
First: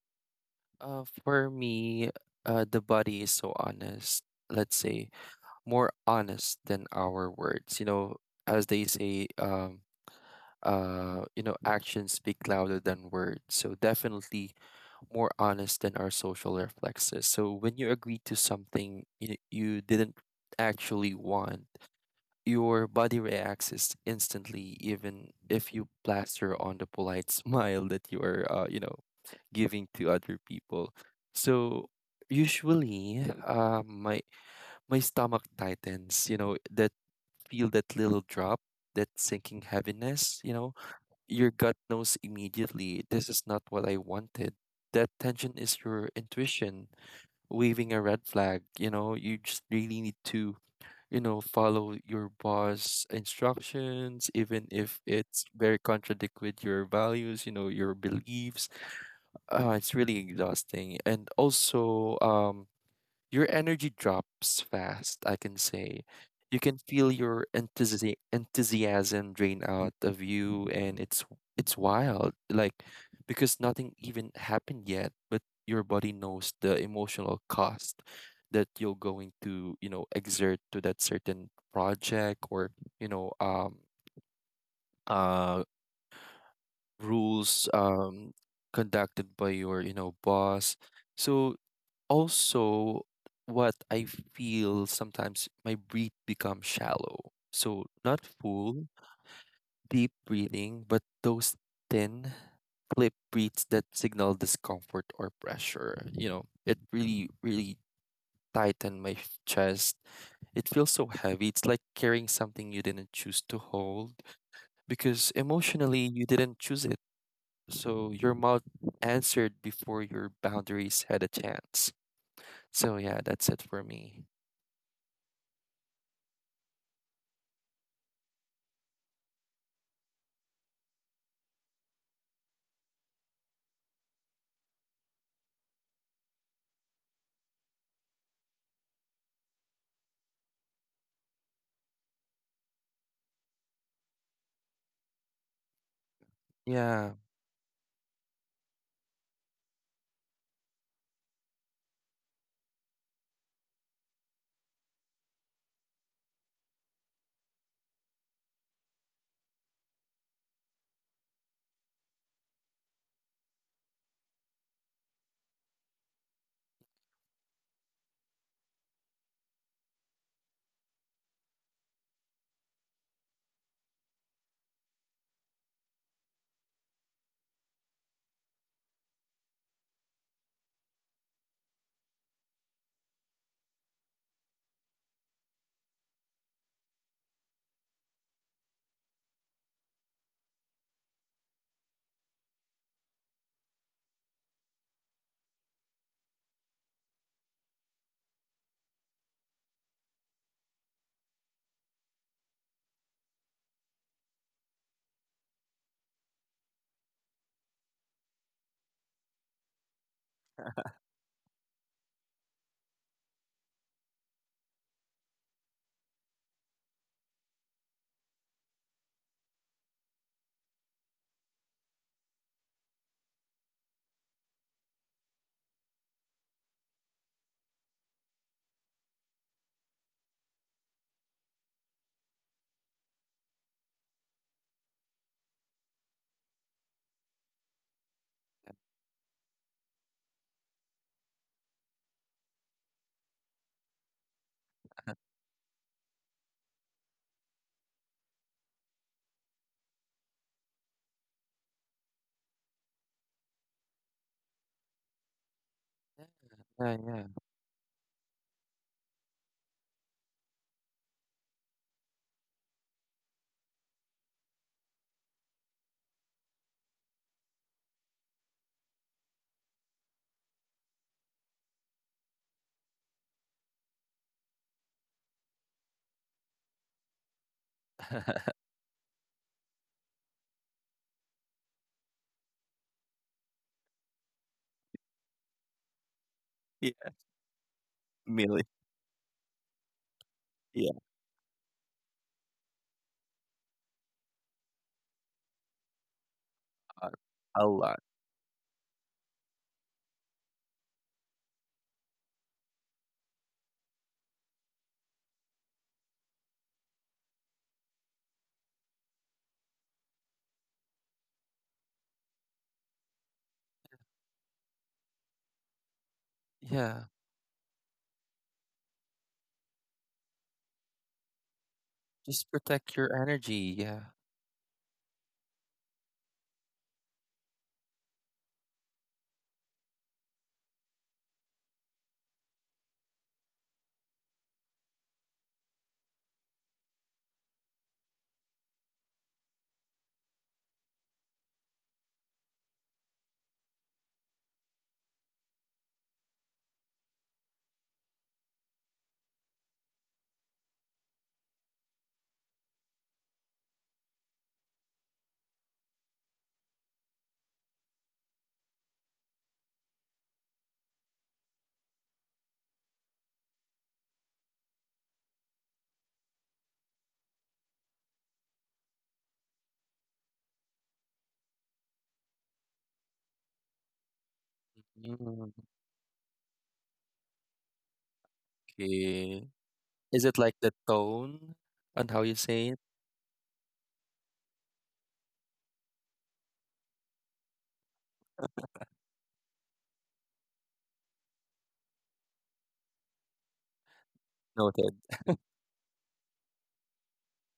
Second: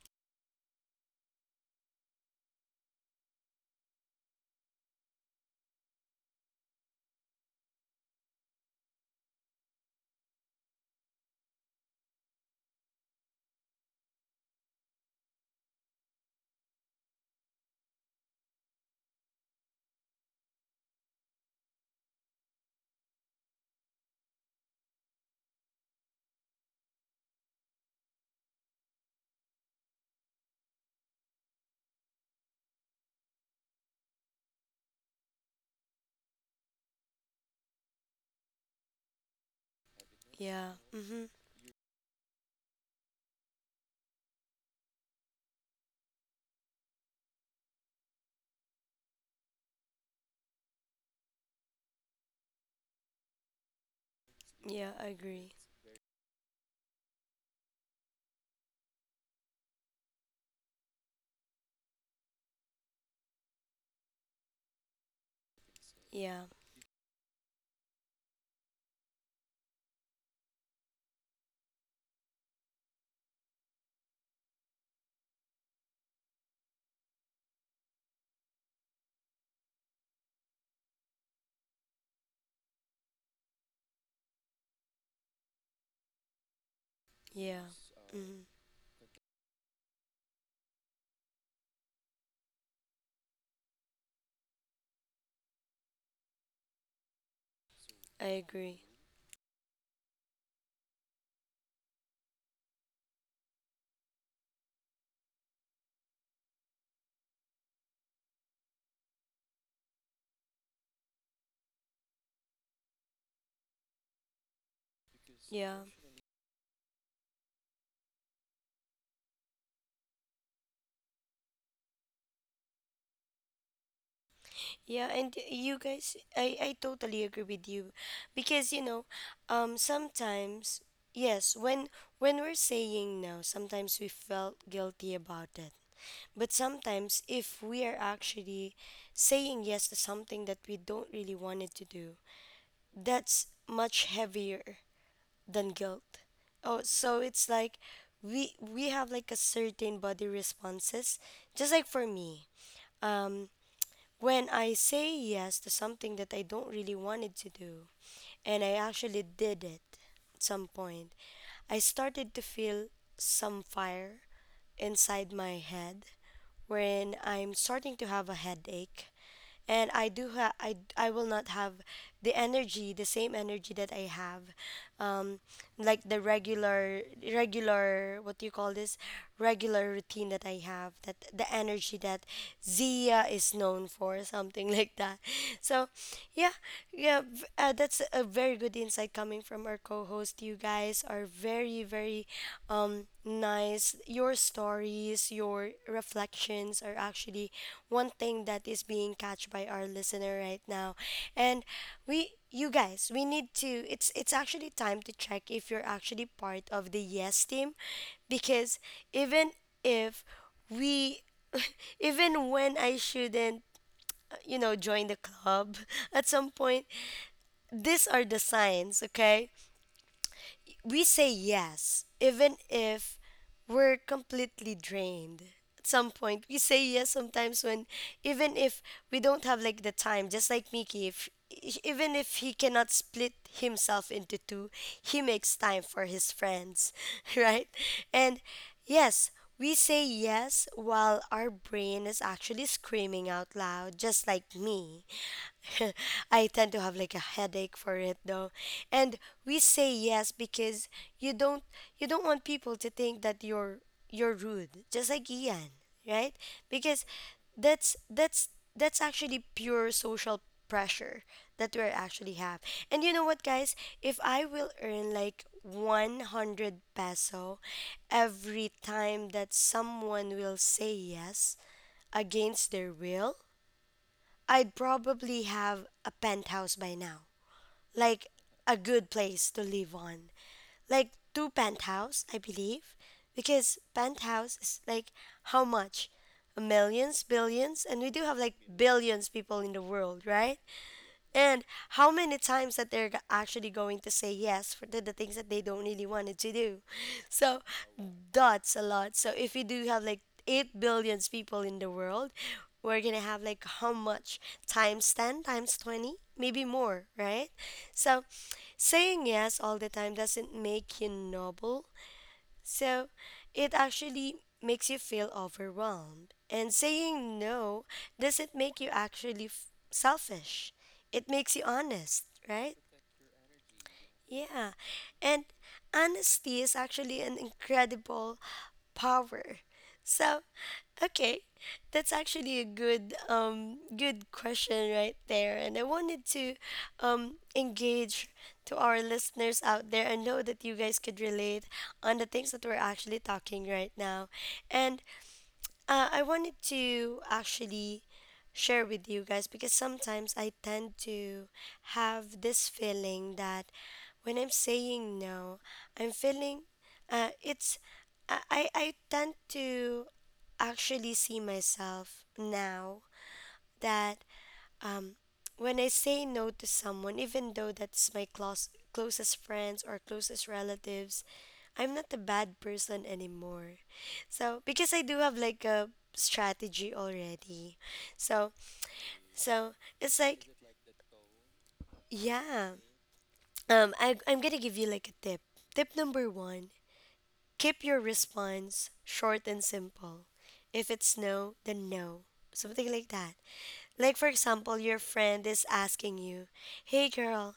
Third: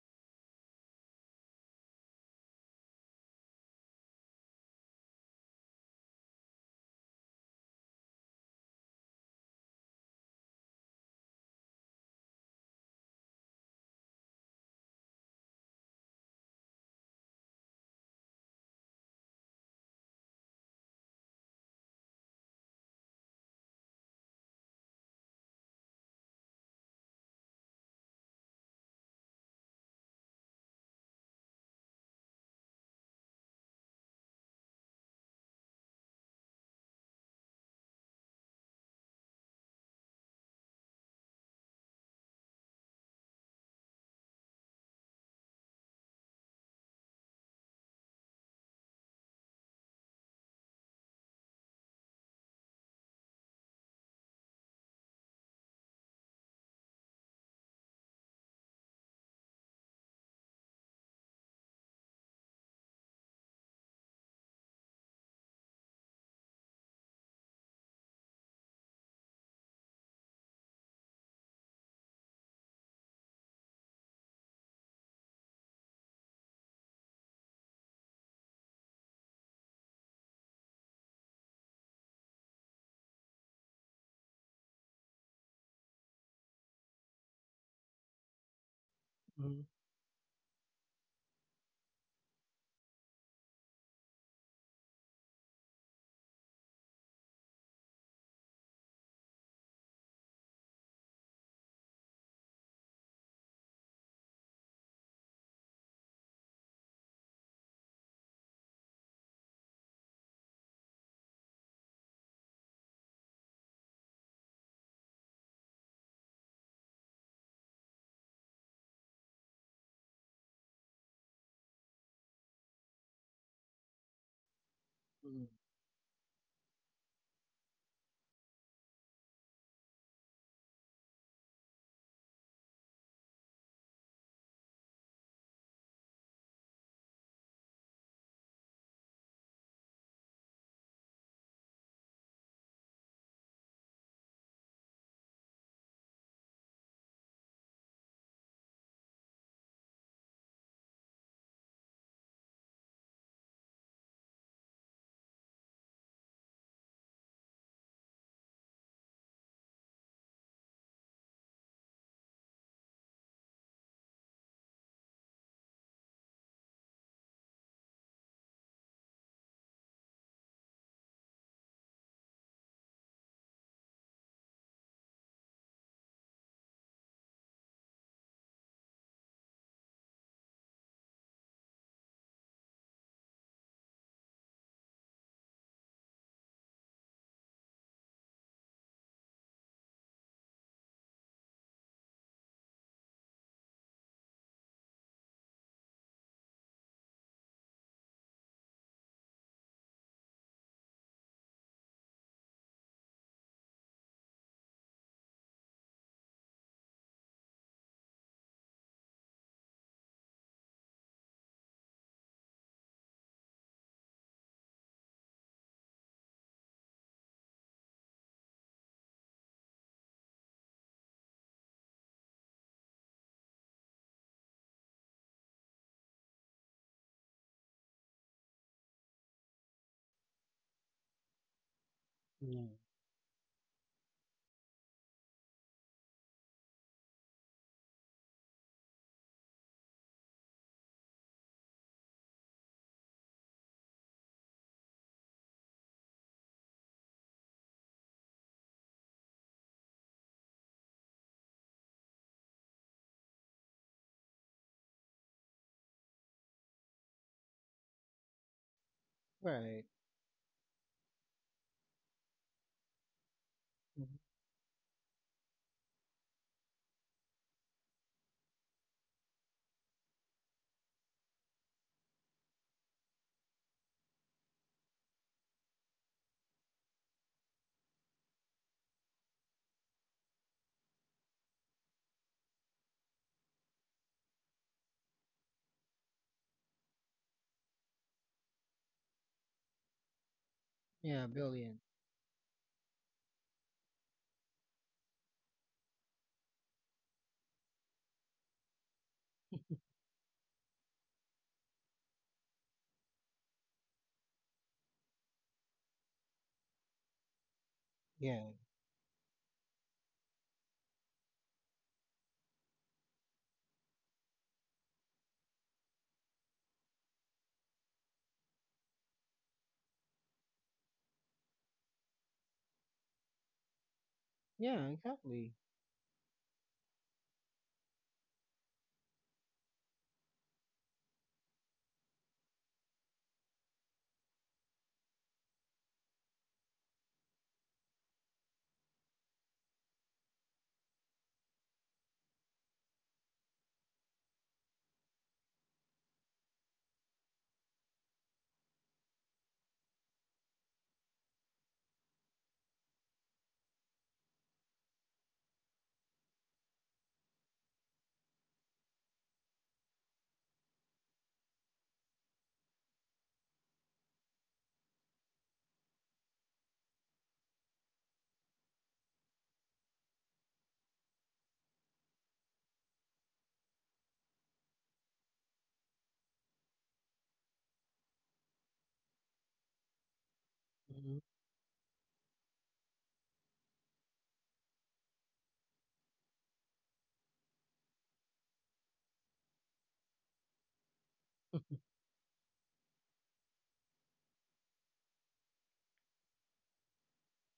Speaker 2: For me, the body is so honest. Let's say more honest than our words. You know, as they say, actions speak louder than words. So definitely more honest than our social reflexes. So when you agree to something you didn't actually want, your body reacts is instantly, even if you plaster on the polite [laughs] smile that you are, giving to other people. So usually, my stomach tightens. You know that feel, that little drop, that sinking heaviness.
Speaker 1: Yeah, mm-hmm.
Speaker 2: Your gut knows immediately, this is not what I wanted. That tension is your intuition waving a red flag. You just really need to, follow your boss instructions, even
Speaker 1: Yeah,
Speaker 2: if
Speaker 1: I
Speaker 2: it's
Speaker 1: agree.
Speaker 2: very contradict with your values, your beliefs. It's really exhausting. And also, your energy drops fast, I can say.
Speaker 1: Yeah.
Speaker 2: You can feel your enthusiasm drain out of you, and it's wild, like, because nothing even happened yet, but your body knows the emotional cost that you're going to, you know, exert to that certain project, or, you know, um uh
Speaker 1: Yeah,
Speaker 2: rules
Speaker 1: mm-hmm.
Speaker 2: conducted by
Speaker 3: Mm-hmm.
Speaker 2: your, boss. So also what I feel, sometimes my breath becomes shallow. So not
Speaker 1: I agree.
Speaker 2: full, deep breathing, but those thin, clip breaths that signal discomfort or pressure. It really, really tighten my chest. It feels so heavy. It's like carrying something you didn't choose to hold because
Speaker 1: Yeah.
Speaker 2: emotionally you didn't choose it. So your mouth answered before your boundaries had a chance. So yeah, that's it for me.
Speaker 1: Yeah, and
Speaker 3: Mm,
Speaker 1: you guys, I totally agree with you because you know, sometimes yes, when we're saying no, sometimes we felt guilty about it. But sometimes if we are actually saying yes to something that we don't really wanted to do, that's much heavier than guilt. Oh,
Speaker 2: Yeah.
Speaker 1: so it's like we have like a certain body responses, just like for me. um, when I say yes to something that I don't really wanted to do, and I actually did it at some point, I started to feel some fire inside my head, wherein I'm starting to have a headache, and I do ha- I will not have the energy, the same energy that I have, um, like the regular regular what do you call this regular routine that I have, that the energy that Zia is known for, something [laughs] like that. So, yeah, yeah, that's a very good insight coming from our co-host. You guys are very nice. Your stories, your reflections are actually one thing that is being catched by our listener right now. And we, you guys, we need to, it's actually time to check if you're actually part of the yes team, because even if we [laughs] even when I shouldn't, you know, join the club [laughs] at some point, these are the signs, okay? We say yes, even if we're completely drained. At some point, we say yes sometimes when, even if we don't have like the time, just like Mickey, if even if he
Speaker 3: yeah.
Speaker 1: cannot split himself into two, he makes time for his friends, [laughs] right? And yes, we say yes while our brain is actually screaming out loud, just like me. [laughs] I tend to have like a headache for it though. And we say yes because you don't you don't want people to think that you're rude, just like Ian, right?
Speaker 2: Yeah,
Speaker 1: Because
Speaker 2: yeah, yeah.
Speaker 1: that's actually
Speaker 3: Right.
Speaker 1: pure social pressure that we're actually have. And you know what, guys?
Speaker 3: Hmm.
Speaker 1: If I will earn like 100 peso every time that someone will say yes against their will, I'd probably have a penthouse by now. Like
Speaker 2: [laughs]
Speaker 1: a good place to live on, like two penthouse, I believe, because penthouse is like how much?
Speaker 2: Yeah,
Speaker 1: Millions, billions, and we do have like
Speaker 2: mainly.
Speaker 1: billions people in the world, right?
Speaker 2: Yeah,
Speaker 3: Yeah,
Speaker 1: And
Speaker 3: billion.
Speaker 1: how many times that they're actually going to say yes for the things that they don't really wanted to do.
Speaker 2: a
Speaker 1: So
Speaker 2: a lot.
Speaker 1: that's a lot. So if you do have like 8 billions people in the world, we're going to have like how much? Times 10, times 20, maybe more, right? So
Speaker 3: Yeah.
Speaker 1: saying yes all the time doesn't make you noble, so it actually makes you feel overwhelmed. And
Speaker 2: Yeah,
Speaker 1: saying no doesn't make you actually selfish, it makes you honest,
Speaker 2: just
Speaker 1: right?
Speaker 2: protect your energy, yeah.
Speaker 1: Yeah.
Speaker 3: Yeah,
Speaker 1: And
Speaker 3: exactly.
Speaker 1: honesty is actually an incredible power. So, okay, that's actually a good good question right there. And I wanted to engage to our listeners out there. I know that you guys could relate on the things that we're actually talking right now. And I wanted to actually share with you guys because sometimes I tend to have this feeling that when I'm saying no, I'm feeling it's, I tend to actually see myself now that um, when I say no to someone, even though that's my closest friends or closest relatives, I'm not a bad person anymore. So, because I do have
Speaker 2: Mm,
Speaker 1: like a strategy already. So,
Speaker 2: okay.
Speaker 1: so it's
Speaker 2: Is it
Speaker 1: like,
Speaker 2: like the
Speaker 3: Hmm.
Speaker 2: tone on how you say
Speaker 1: yeah.
Speaker 2: it?
Speaker 1: I'm gonna give you like a tip. Tip number one, keep your response short and simple. If it's no, then no. Something like that. Like, for example,
Speaker 2: Noted.
Speaker 1: your friend is asking you, "Hey girl,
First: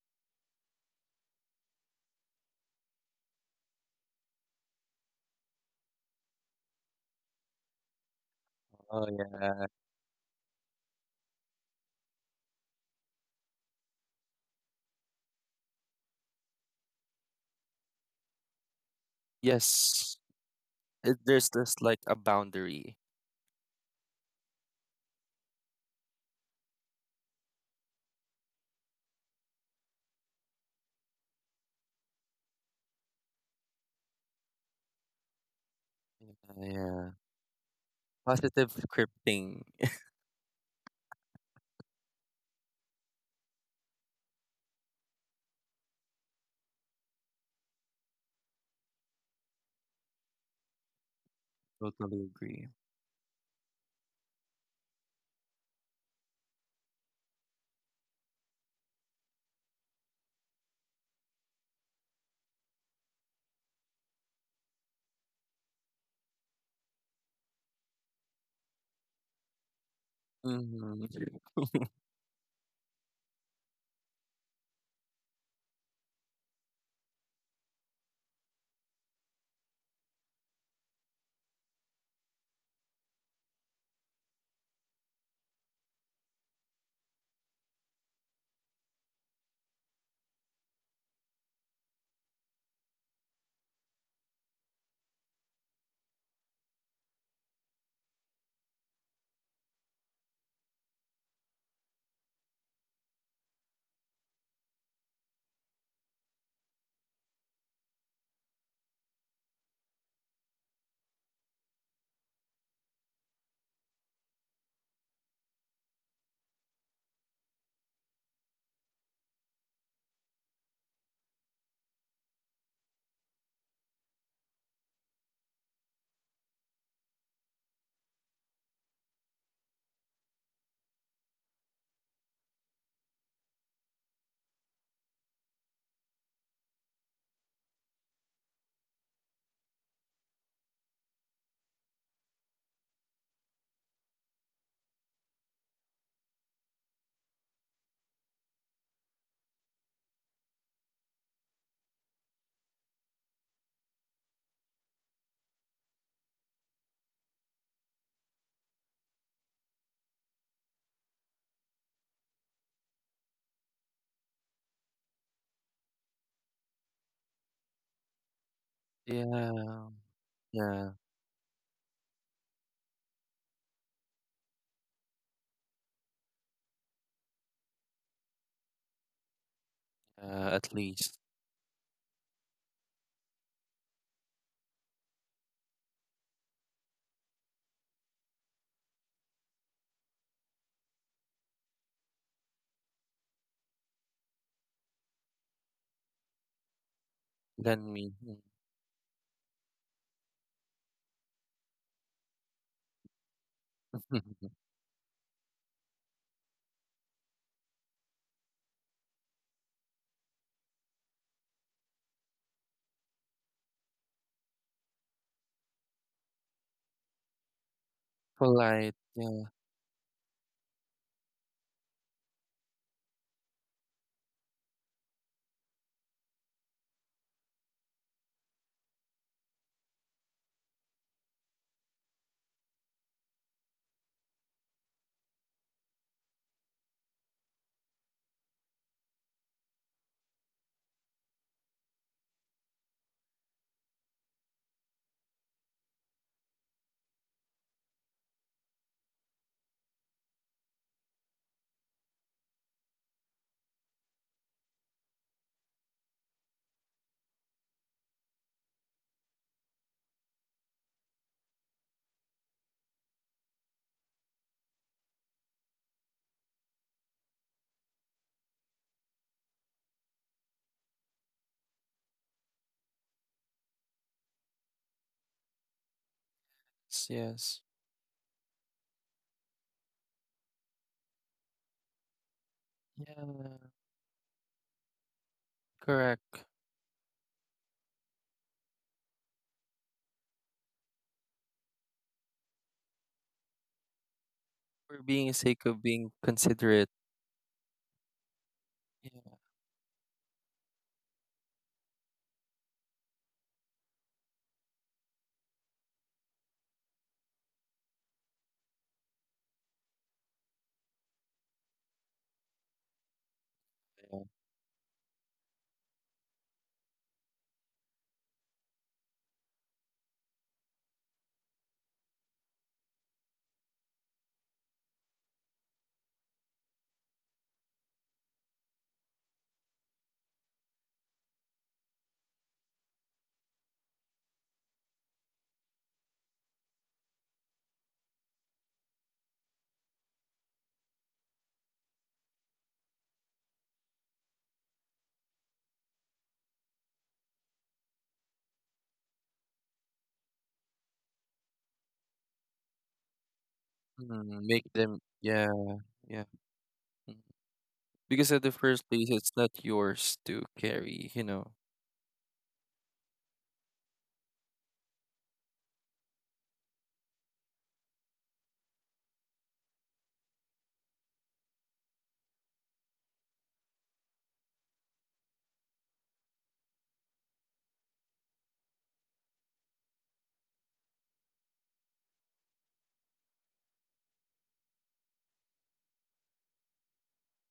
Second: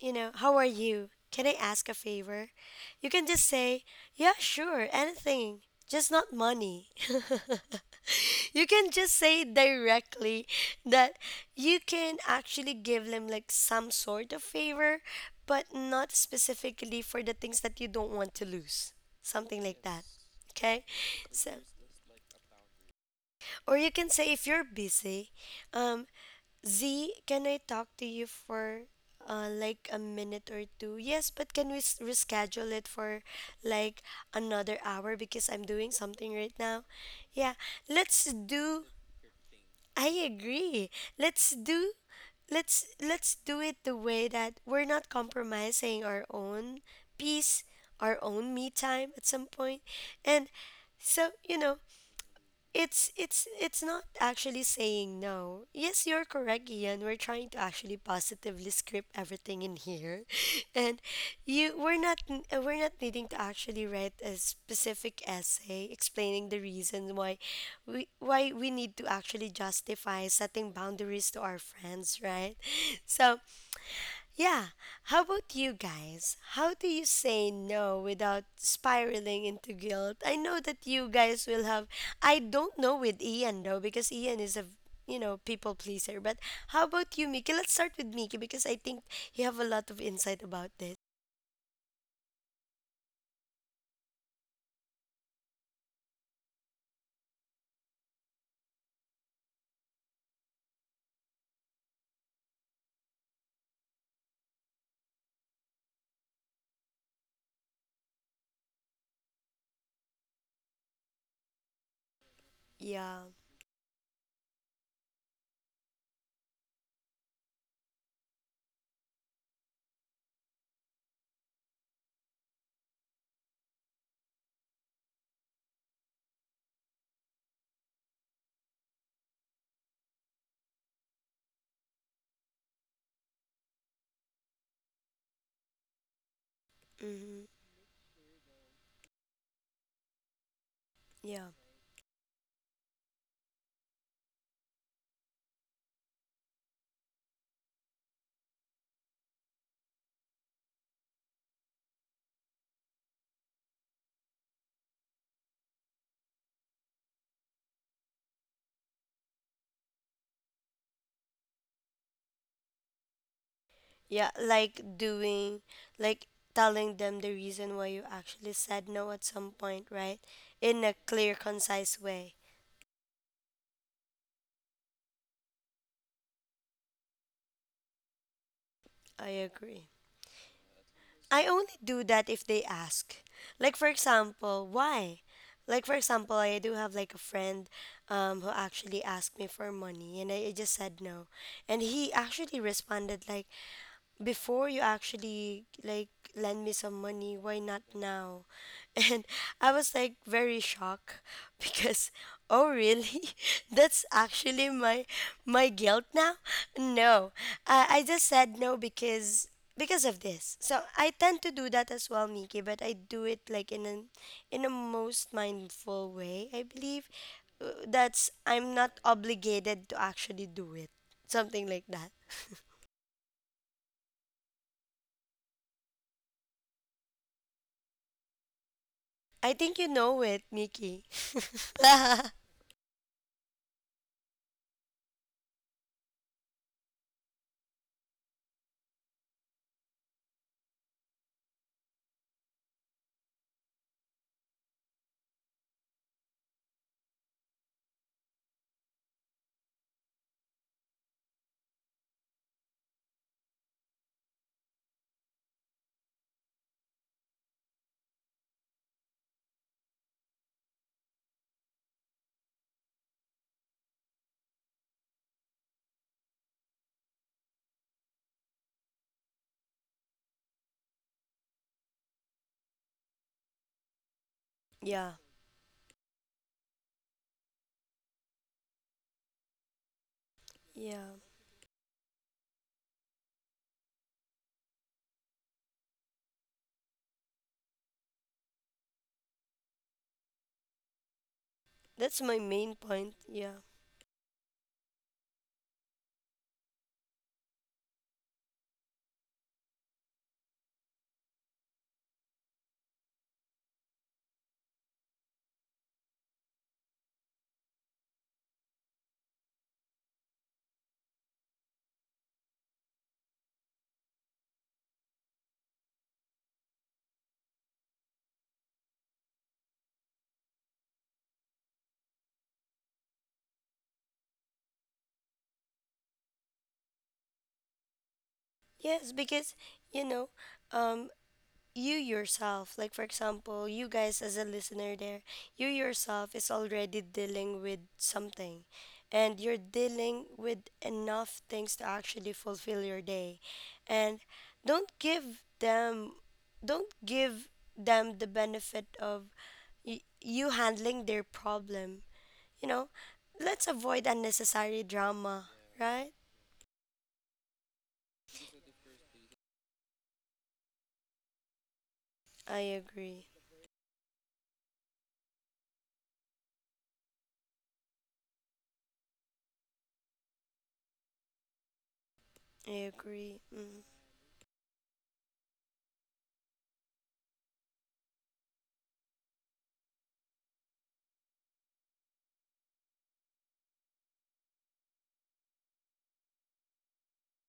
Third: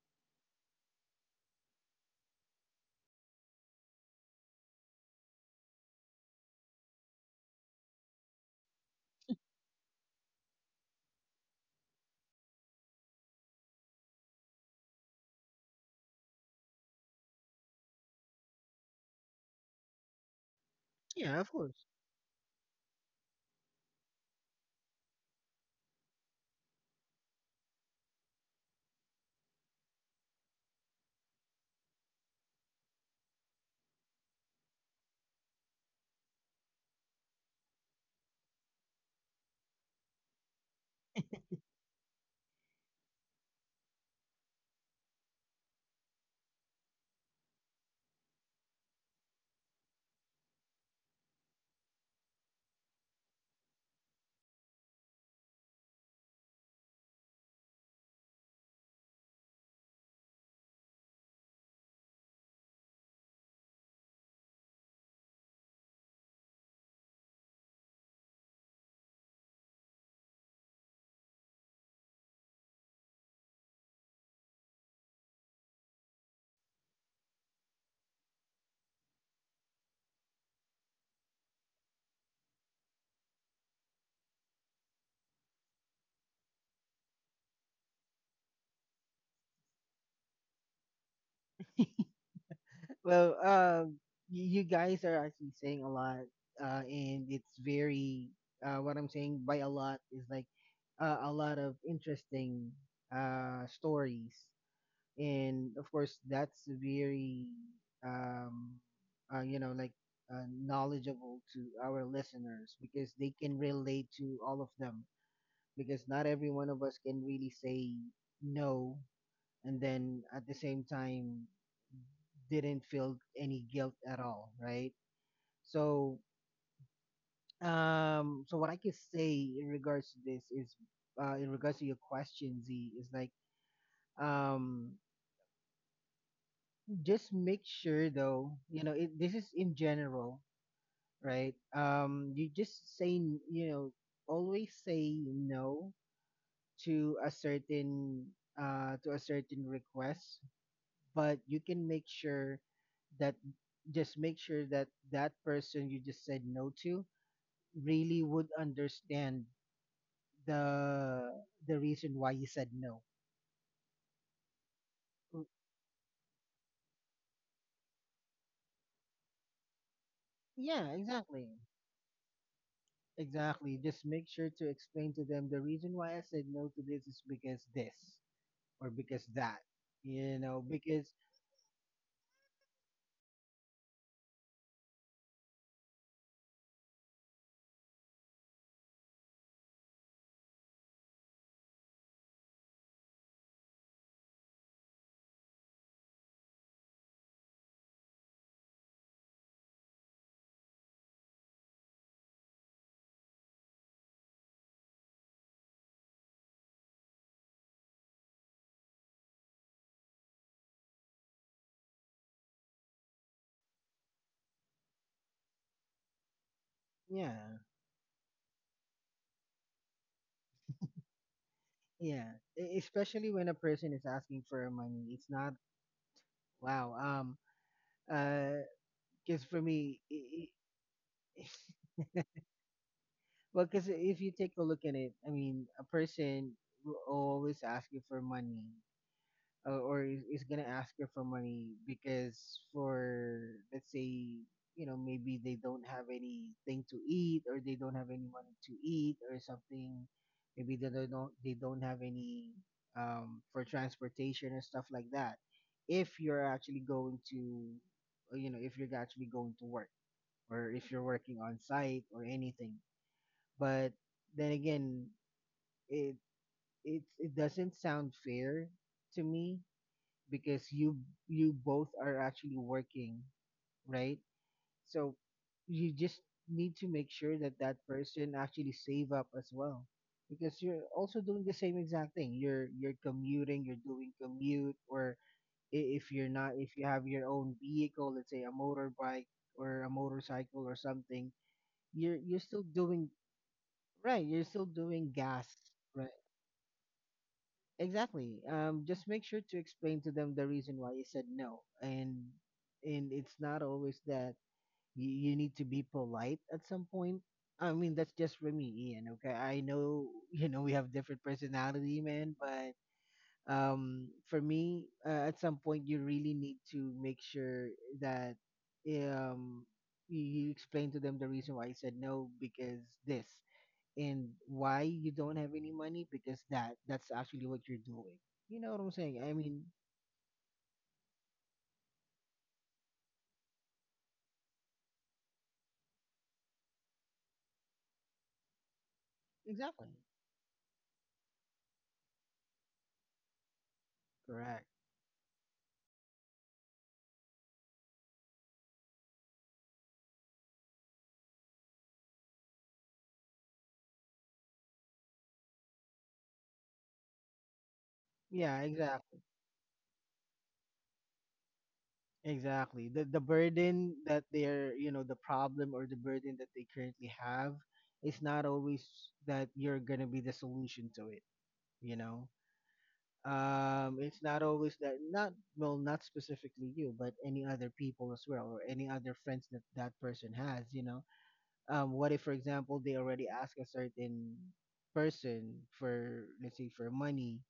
Speaker 1: you know, how are you? Can I ask a favor?" You can just say, "Yeah, sure, anything, just not money." [laughs] You can
Speaker 2: Oh,
Speaker 1: just say
Speaker 2: yeah.
Speaker 1: directly that you can actually give them like some sort of favor, but not specifically for the things that you don't want to lose. Something like that.
Speaker 2: Yes,
Speaker 1: Okay?
Speaker 3: Yeah,
Speaker 2: there's
Speaker 3: of
Speaker 1: So,
Speaker 2: just
Speaker 3: course.
Speaker 2: like a boundary.
Speaker 1: or you can say if you're busy, um, "Z, can I talk to you for like a minute or two?" "Yes, but can we reschedule it for like another hour because I'm doing something right
Speaker 2: Yeah,
Speaker 1: now?"
Speaker 2: yeah.
Speaker 1: Yeah, let's
Speaker 2: Positive
Speaker 1: do.
Speaker 2: scripting.
Speaker 1: I agree. Let's do. Let's do it the way that we're not compromising our own peace, our own me time at some point. And so, you know,
Speaker 2: Totally agree.
Speaker 1: it's it's not actually saying no. Yes, you're correct, Ian. We're trying to actually positively script everything in here, [laughs] and you we're not n- we're not needing to actually write a specific essay explaining the reasons why we need to actually justify setting
Speaker 2: Hmm.
Speaker 1: boundaries to our
Speaker 2: [laughs]
Speaker 1: friends, right? [laughs] So yeah, how about you guys? How do you say no without spiraling into guilt? I know that you guys will have, I don't know with Ian though because Ian is a, you know, people pleaser. But how about you, Miki? Let's start with Miki because I think you have a lot of insight about this.
Speaker 3: Well, you guys are actually saying a lot, and it's very, what I'm saying by a lot is, like, a lot of interesting, stories. And of course that's very, um like, knowledgeable to our listeners, because
Speaker 1: Yeah.
Speaker 3: they can relate to all of them, because not every one of us can really say no and then at the same time didn't feel any guilt at all, right? So so what I can say in regards to this is, in regards to your question, Z, is like, um just
Speaker 1: Mm-hmm.
Speaker 3: make sure, though, you know it, this is in general,
Speaker 1: Yeah.
Speaker 3: right? You just say always say no to a certain, to a certain request. But you can make sure that, that person you just said no to really would understand the the reason why you said no.
Speaker 1: Yeah, like
Speaker 3: Mm,
Speaker 1: doing, like telling them the reason why you actually said no at some
Speaker 2: Yeah,
Speaker 1: point, right? In
Speaker 3: yeah,
Speaker 2: yeah,
Speaker 1: a clear,
Speaker 3: exactly.
Speaker 1: concise way.
Speaker 3: Exactly. Just make sure to explain to them the reason why I said no to this is because this, or because
Speaker 1: I
Speaker 3: that.
Speaker 1: agree.
Speaker 3: You know,
Speaker 2: at
Speaker 3: because
Speaker 2: least.
Speaker 1: I only do that if they ask. Like for example, why? Like for example, I do have like a friend who actually asked me for money and I just said no. And he actually responded like before you actually like lend me some money, why not
Speaker 2: Than me.
Speaker 1: now? [laughs] And I was like very shocked [laughs] because oh really? [laughs] That's
Speaker 2: [laughs]
Speaker 1: actually my my guilt now. No, I just said no because because of this. So I tend to do that as well, miki, but I do it like in an in a most mindful way I believe.
Speaker 3: yeah,
Speaker 1: That's I'm
Speaker 2: Polite,
Speaker 1: not obligated to actually do it, something like that.
Speaker 3: yeah.
Speaker 1: [laughs]
Speaker 3: Especially when a person is asking for money, it's not, wow. Uh, because
Speaker 1: I
Speaker 3: for
Speaker 1: think you
Speaker 3: me,
Speaker 1: know it, Mickey.
Speaker 3: I
Speaker 1: [laughs]
Speaker 3: [laughs] well, because if you take a look at it, I mean, a person will always ask you for money. Or is gonna ask her for money, because for, let's say, maybe they don't have anything to eat, or they don't have any money to eat or something. Maybe they don't have any, for transportation and stuff like that, if you're actually going to, you know if you're actually going to work, or if you're working on site or anything, but then again, it it doesn't sound fair to me because you both are actually working, right?
Speaker 1: Yeah,
Speaker 3: So you just need to make
Speaker 2: yes,
Speaker 3: sure that
Speaker 2: yes.
Speaker 3: that person actually save up as well, because you're
Speaker 1: yeah.
Speaker 3: also doing the same exact thing. You're commuting,
Speaker 2: Yeah,
Speaker 3: you're doing commute, or if you're
Speaker 2: correct.
Speaker 3: not, if you have your own vehicle, let's say a motorbike or a motorcycle or something, you're
Speaker 1: That's my
Speaker 3: you're still
Speaker 1: main
Speaker 3: doing,
Speaker 1: point. Yeah.
Speaker 3: right? You're still
Speaker 2: For
Speaker 3: doing
Speaker 2: being
Speaker 3: gas,
Speaker 2: sake of
Speaker 3: right?
Speaker 2: being considerate.
Speaker 3: Exactly. Just make
Speaker 2: Yeah.
Speaker 3: sure to explain to them the reason why you said no, and it's not always that you need to be polite at some point. I mean, that's just for me, Ian. Okay, I know [laughs] we have different personality, man, but, for me, at some point, you really need to make sure that, um you explain to them the reason why you said no, because this, and why you don't have any money because that's actually what you're doing. You know what I'm
Speaker 1: Yes,
Speaker 3: saying? I
Speaker 1: because
Speaker 3: mean—
Speaker 1: you know, um, you yourself, like for example, you guys as a listener there, you yourself is already dealing with something, and you're
Speaker 3: Exactly.
Speaker 1: dealing with enough things to actually fulfill your day, and
Speaker 3: Correct.
Speaker 1: don't give them, don't give them the benefit of you handling their problem. You know, let's avoid
Speaker 2: Mm, make
Speaker 1: unnecessary
Speaker 2: them, yeah,
Speaker 1: drama, right?
Speaker 2: yeah. Mm. Because at the
Speaker 3: Yeah,
Speaker 2: first place,
Speaker 3: exactly.
Speaker 2: it's not yours to carry, you know.
Speaker 1: I
Speaker 3: Exactly, the
Speaker 1: agree.
Speaker 3: burden that they're you know the problem, or the burden that they currently have, is not always that you're gonna be the solution to it, you know.
Speaker 1: I agree.
Speaker 3: It's not always that, not, well, not specifically you, but any other people as well, or any other friends that that person has, you know. What if, for example, they already ask a certain person for, let's say, for money,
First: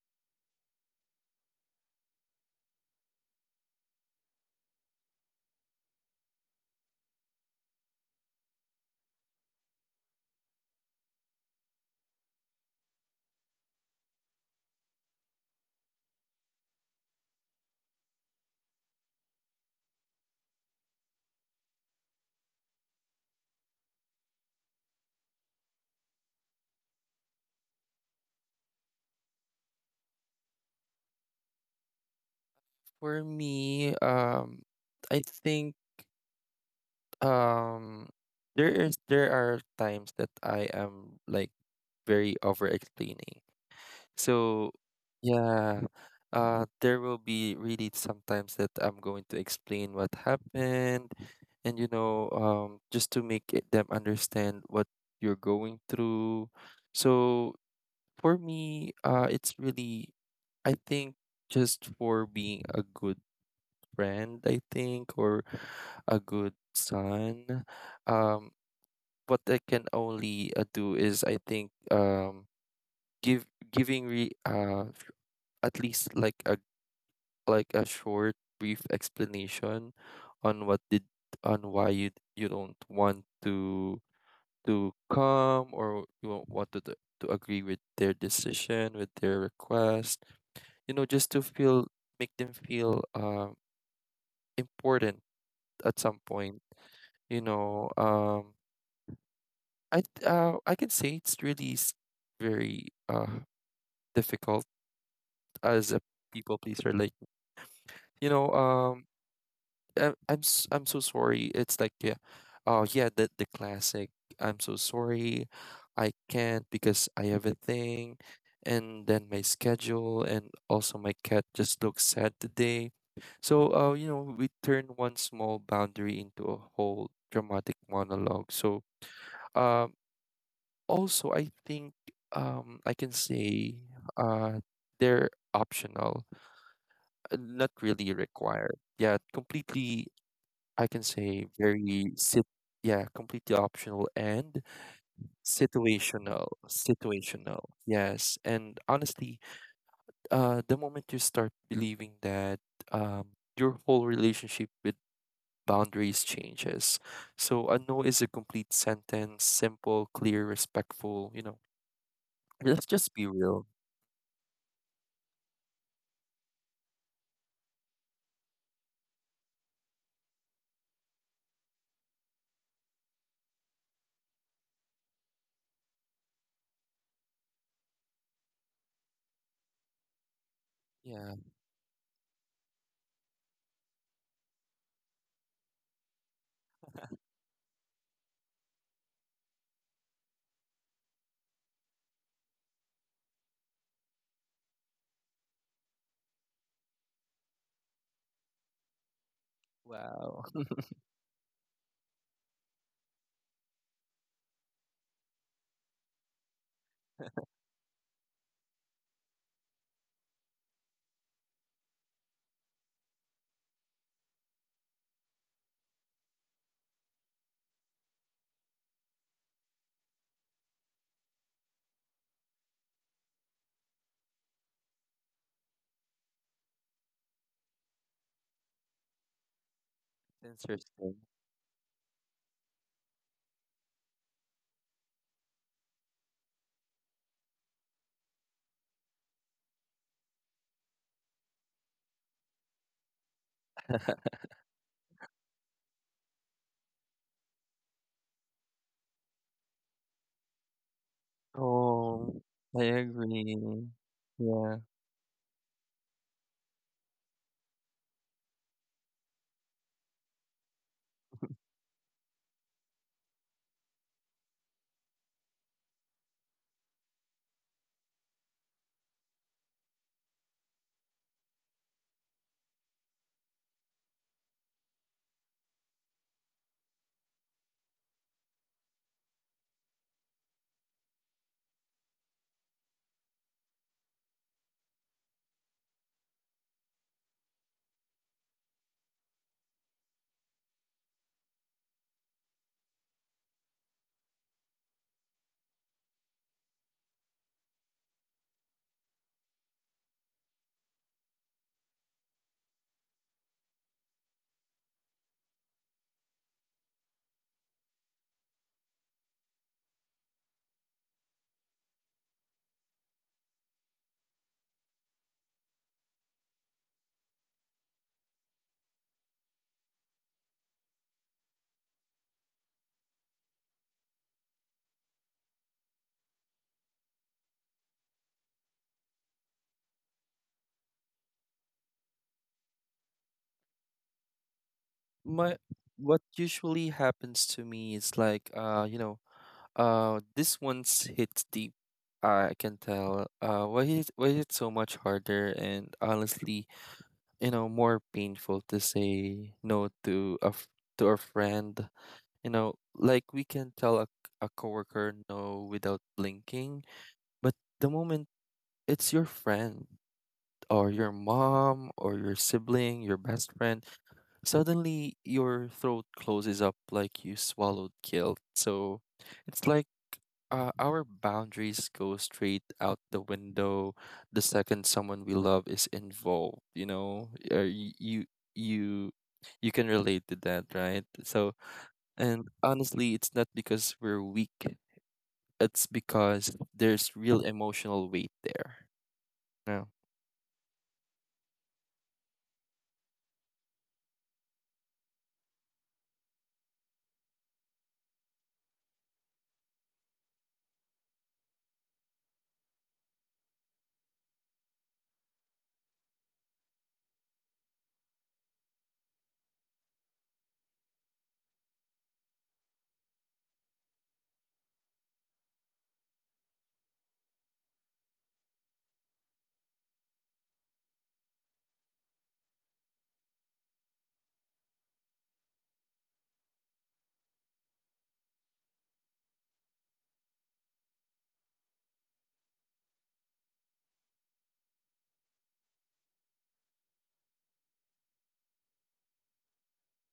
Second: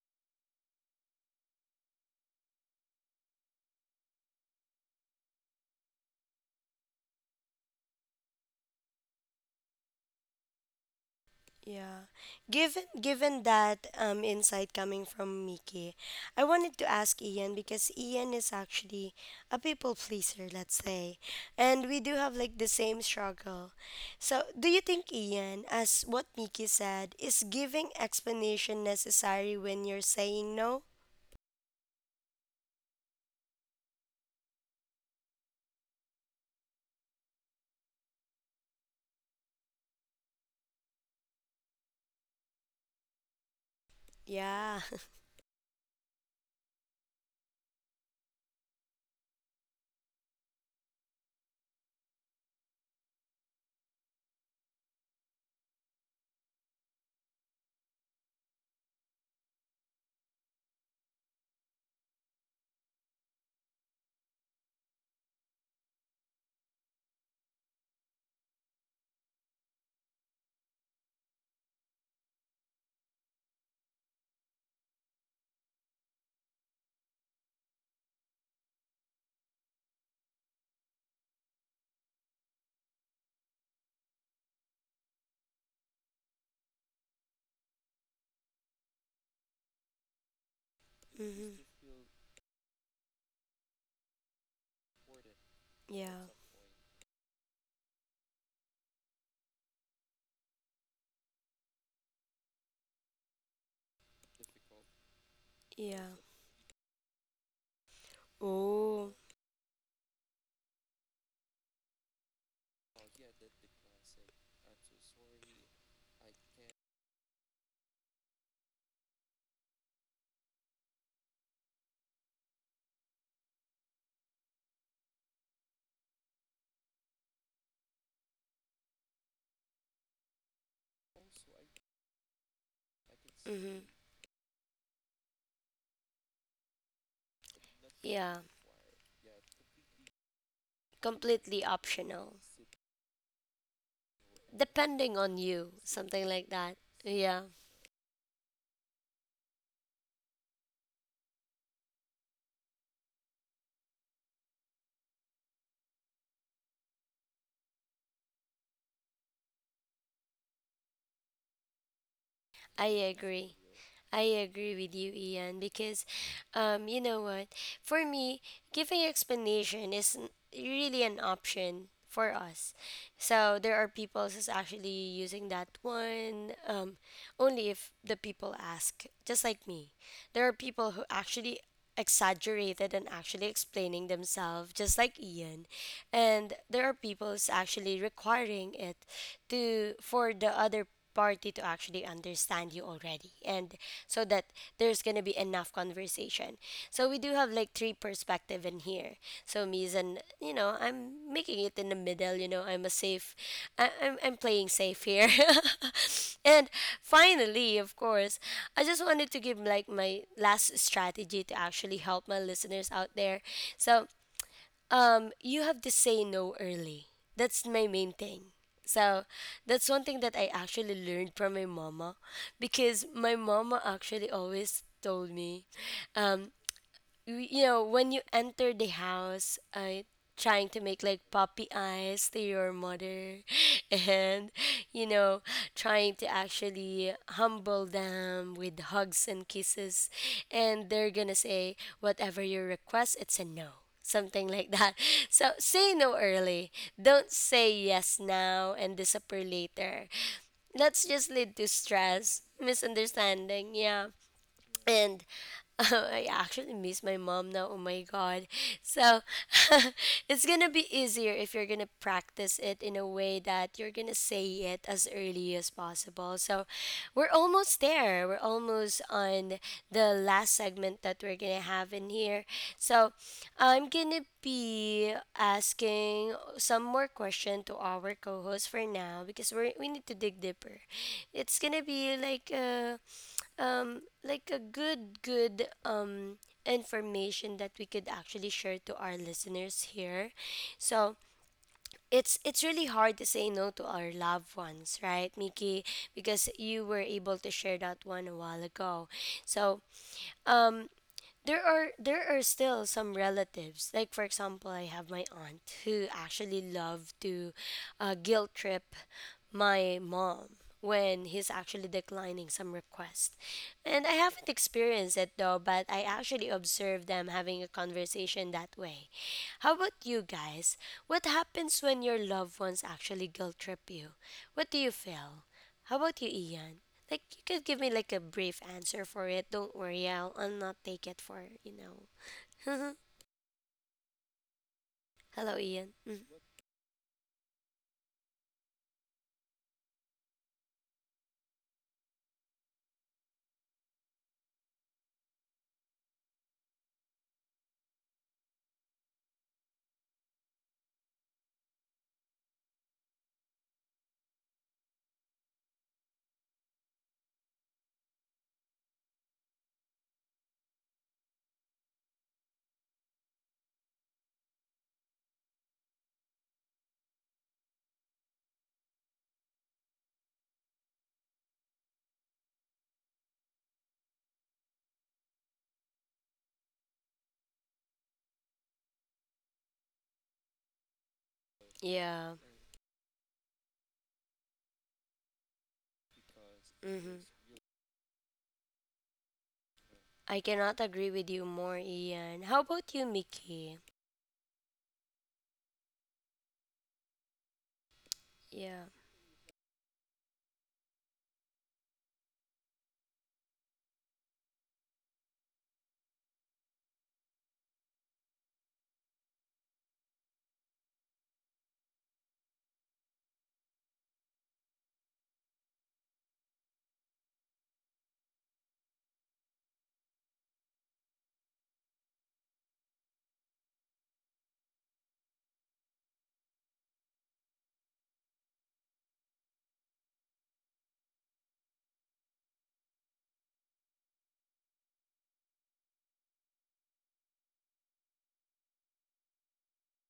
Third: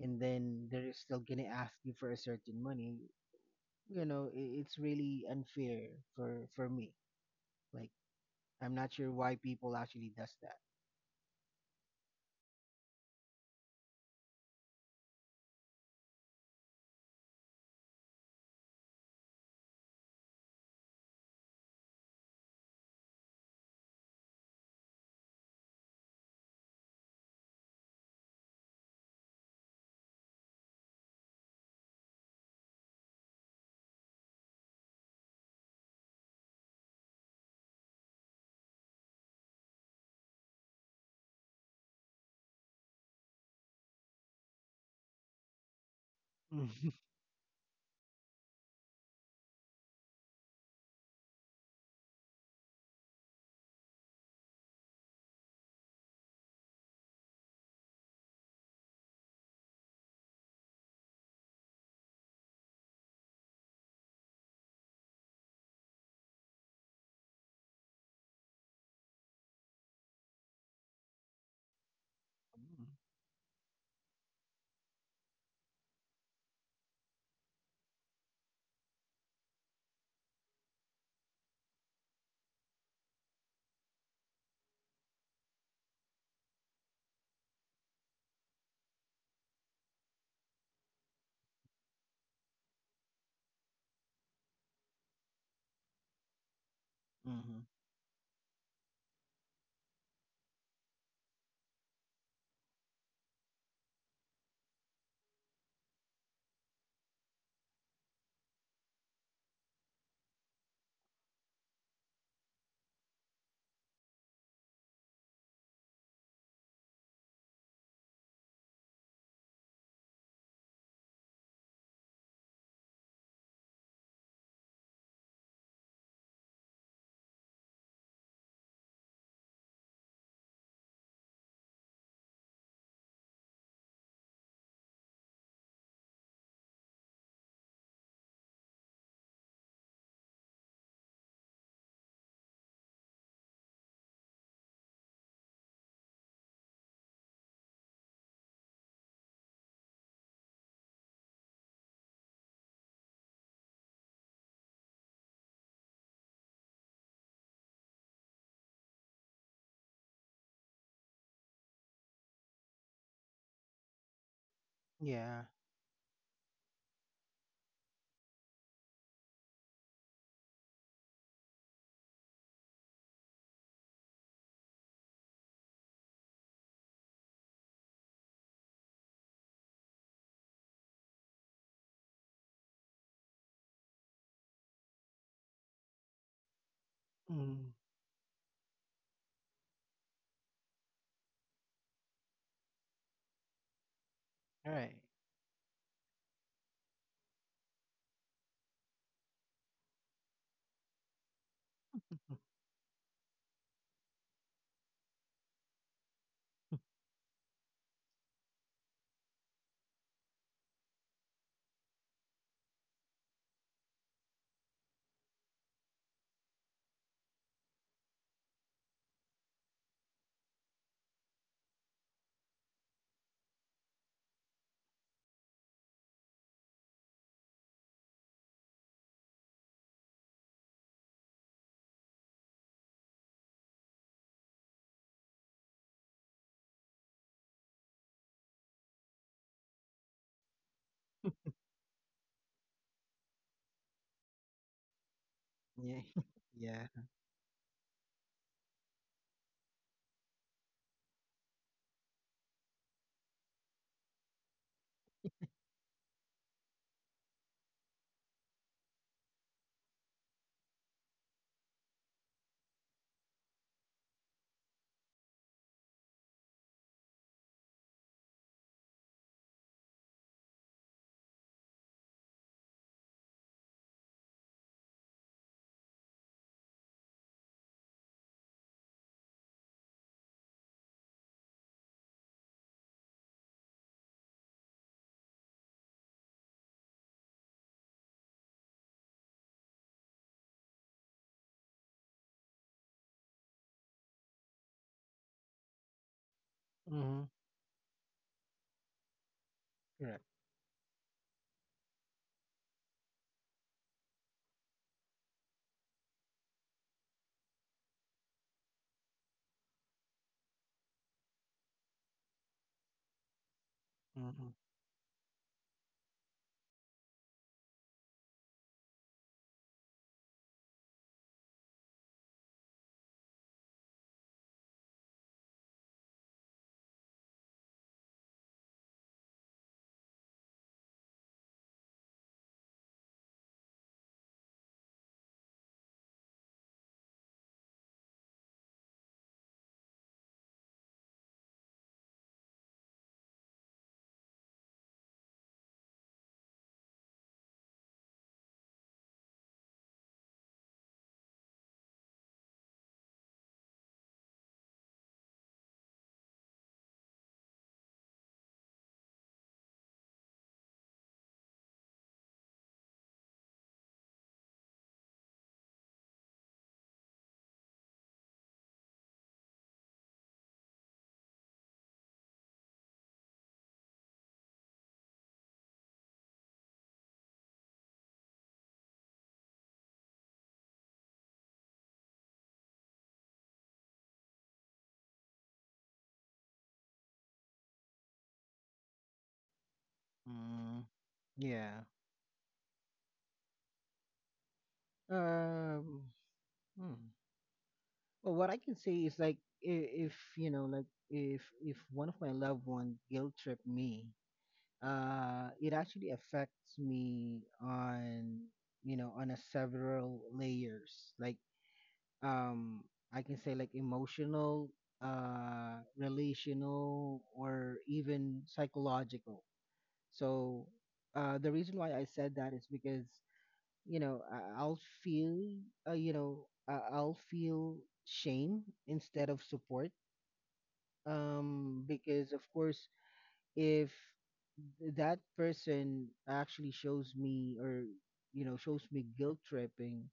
Speaker 3: and then they're still gonna ask you for a certain money? You know, it's really unfair for me. Like, I'm not sure why people actually does that.
Speaker 1: Yeah. Given that insight coming from Mickey, I wanted to ask Ian because Ian is actually a people pleaser, let's say. And we do have like the same struggle. So, do you think Ian, as what Mickey said, is giving explanation necessary when you're saying no?
Speaker 2: For me, I think um, there are times that I am like very over explaining. So
Speaker 1: Yeah. [laughs]
Speaker 2: yeah,
Speaker 3: Mm-hmm.
Speaker 2: there will be really sometimes that I'm going to explain what happened, and just to make it, them understand what you're going through. So for me, it's really, I think, just for being a good friend, I think, or a good son. Um, what I can only do is I think give giving re at least like a short brief explanation on what did on why you don't want to come or you don't want to agree with their decision, with their request, just to
Speaker 1: Hmm.
Speaker 2: feel, make them feel important at some
Speaker 1: Yeah.
Speaker 2: point,
Speaker 3: [laughs]
Speaker 2: you
Speaker 3: Mm-hmm.
Speaker 2: know um I can say it's really very difficult as a
Speaker 1: Yeah.
Speaker 2: people pleaser like. you know um
Speaker 1: Oh,
Speaker 2: I'm so sorry. It's like yeah, oh yeah, the classic. I'm so sorry, I can't because I have a thing, and then my schedule, and also my cat just looks sad today. So you know, we turn one small boundary into a whole dramatic monologue. So um, also I think I can say
Speaker 1: hmm,
Speaker 2: uh they're optional, not really
Speaker 1: yeah,
Speaker 2: required. Yeah, completely, I can say
Speaker 1: completely
Speaker 2: very
Speaker 1: optional,
Speaker 2: sit, yeah, completely optional and
Speaker 1: depending on you, something
Speaker 2: situational,
Speaker 1: like that. Yeah,
Speaker 2: situational. Yes, and honestly, the moment you start believing that, um, your whole relationship with boundaries changes. So a no is a complete sentence, simple, clear, respectful. You know, let's
Speaker 1: I
Speaker 2: just be
Speaker 1: agree.
Speaker 2: real.
Speaker 1: I agree with you,
Speaker 3: Yeah.
Speaker 1: Ian, because, you know what? For me, giving explanation is really an option for us. So there are people who's actually using that one only if the people ask, just like me. There are people who
Speaker 2: Yeah.
Speaker 1: actually exaggerated and actually explaining themselves just like Ian, and there are people's
Speaker 3: Mm-hmm.
Speaker 1: actually requiring it to for the other party to actually understand you already and so that
Speaker 3: All right.
Speaker 1: there's going to be enough conversation. So we do have like three perspective in here. So me is an
Speaker 2: Wow.
Speaker 1: you know
Speaker 2: [laughs]
Speaker 1: I'm making it in the middle. You know I'm a safe. I'm playing safe here. [laughs] And finally, of course, I just wanted to give like my last strategy to actually help my listeners out there. So you have to say no early. That's my main thing. So that's one thing that I actually learned from my mama because my mama actually always told me, um you know, when you enter the house, trying to make
Speaker 2: Interesting.
Speaker 1: like puppy eyes to your mother [laughs] and, you know, trying to actually humble them with hugs and kisses. And they're going to say, whatever you request, it's a no. Something like that. [laughs] So say
Speaker 3: Yeah.
Speaker 1: no
Speaker 3: [laughs]
Speaker 1: early.
Speaker 3: Yeah.
Speaker 1: Don't say yes now and disappear later. That's just lead to
Speaker 2: Oh,
Speaker 1: stress,
Speaker 2: I agree.
Speaker 1: misunderstanding, yeah.
Speaker 2: Yeah.
Speaker 1: And [laughs] I actually miss my mom now. Oh my god. So [laughs] it's gonna be easier if you're gonna practice it in a way that you're gonna say it as early as possible. So we're almost there. We're almost on the last segment that we're gonna have in here. So I'm gonna be asking some more question to our co-host for now because we need to dig deeper. It's gonna be like a good good information that we could actually share to our listeners here. So it's really hard to say no to our loved ones, right Mickey? Because you were
Speaker 3: Mm-hmm.
Speaker 1: able to share that one a while ago. So
Speaker 3: Correct.
Speaker 1: um there are still some relatives, like for example I have my aunt who actually love to guilt trip my mom when he's actually declining some request. And I
Speaker 3: Mm-hmm.
Speaker 1: haven't experienced it though, but I actually observed them having a conversation that way. How about you guys? What happens when your loved ones actually guilt trip you? What do you feel? How about you, ian? Like you could give me like a brief answer for it. Don't worry, I'll not take it for you know. [laughs]
Speaker 2: My,
Speaker 1: Hello, Ian.
Speaker 2: what
Speaker 1: Mhm.
Speaker 2: usually happens to me is like you know, this one's hits deep. I can tell, why is it so much harder and, honestly, you know, more painful to say no to to a friend. You know, like we can tell a coworker no without blinking, but the moment it's your friend or your mom or your sibling, your best friend, suddenly your throat closes up like you swallowed guilt. So it's like, our boundaries go straight out the window the second someone we love is involved. You know, you you can relate to that, right? So,
Speaker 1: Yeah.
Speaker 2: and honestly, it's not because we're weak. It's because there's real
Speaker 1: Mm-hmm.
Speaker 2: emotional weight there. Yeah.
Speaker 1: I
Speaker 3: Mm,
Speaker 1: cannot agree with you
Speaker 3: yeah.
Speaker 1: more, Ian. How about you, Mickey?
Speaker 3: Um. Hmm. Well, what I can
Speaker 1: Yeah.
Speaker 3: say is like, if, like, if one of my loved one guilt trip me, it actually affects me on, a several layers. Like, um, I can say, like, emotional, relational, or even psychological. So, the reason why I said that is because you know I- i'll feel I- I'll feel shame instead of support, because of course, if that person actually shows me, or shows me guilt tripping,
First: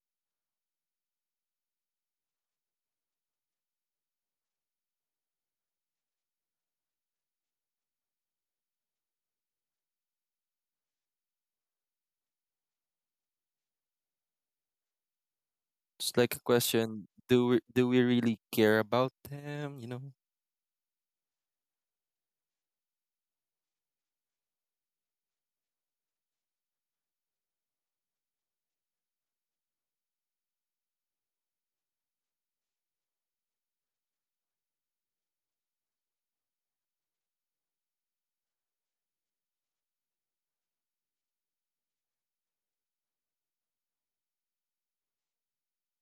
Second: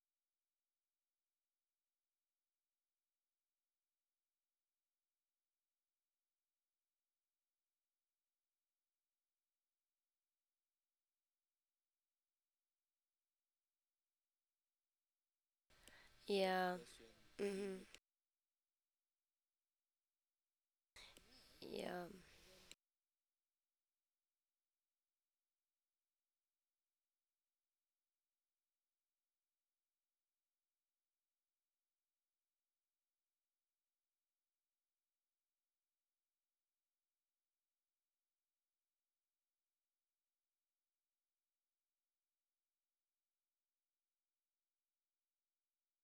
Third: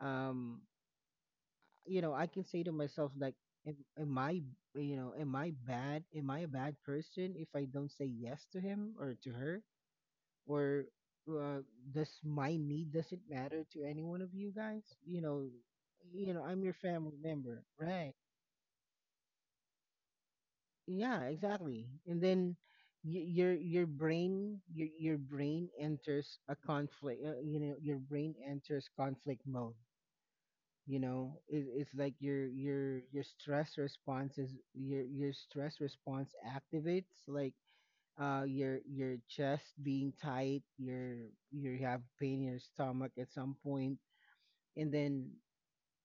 Speaker 3: um I can say to myself, like, am, am i am I bad? Am I a bad person if I don't say yes to him or to her? Or, uh, does my need doesn't matter to any one of you guys?
Speaker 2: It's
Speaker 3: You
Speaker 2: like a
Speaker 3: know I'm your
Speaker 1: Yeah.
Speaker 2: question,
Speaker 3: family
Speaker 2: do
Speaker 3: member,
Speaker 1: Mm-hmm.
Speaker 2: we
Speaker 3: right?
Speaker 2: really care about them, you know?
Speaker 3: Yeah, exactly.
Speaker 1: Yeah.
Speaker 3: And then, your brain, your brain enters a conflict, your brain enters conflict mode, you know. It's like your, your stress response is, your stress response activates, like, your chest being tight, you have pain in your stomach at some point. And then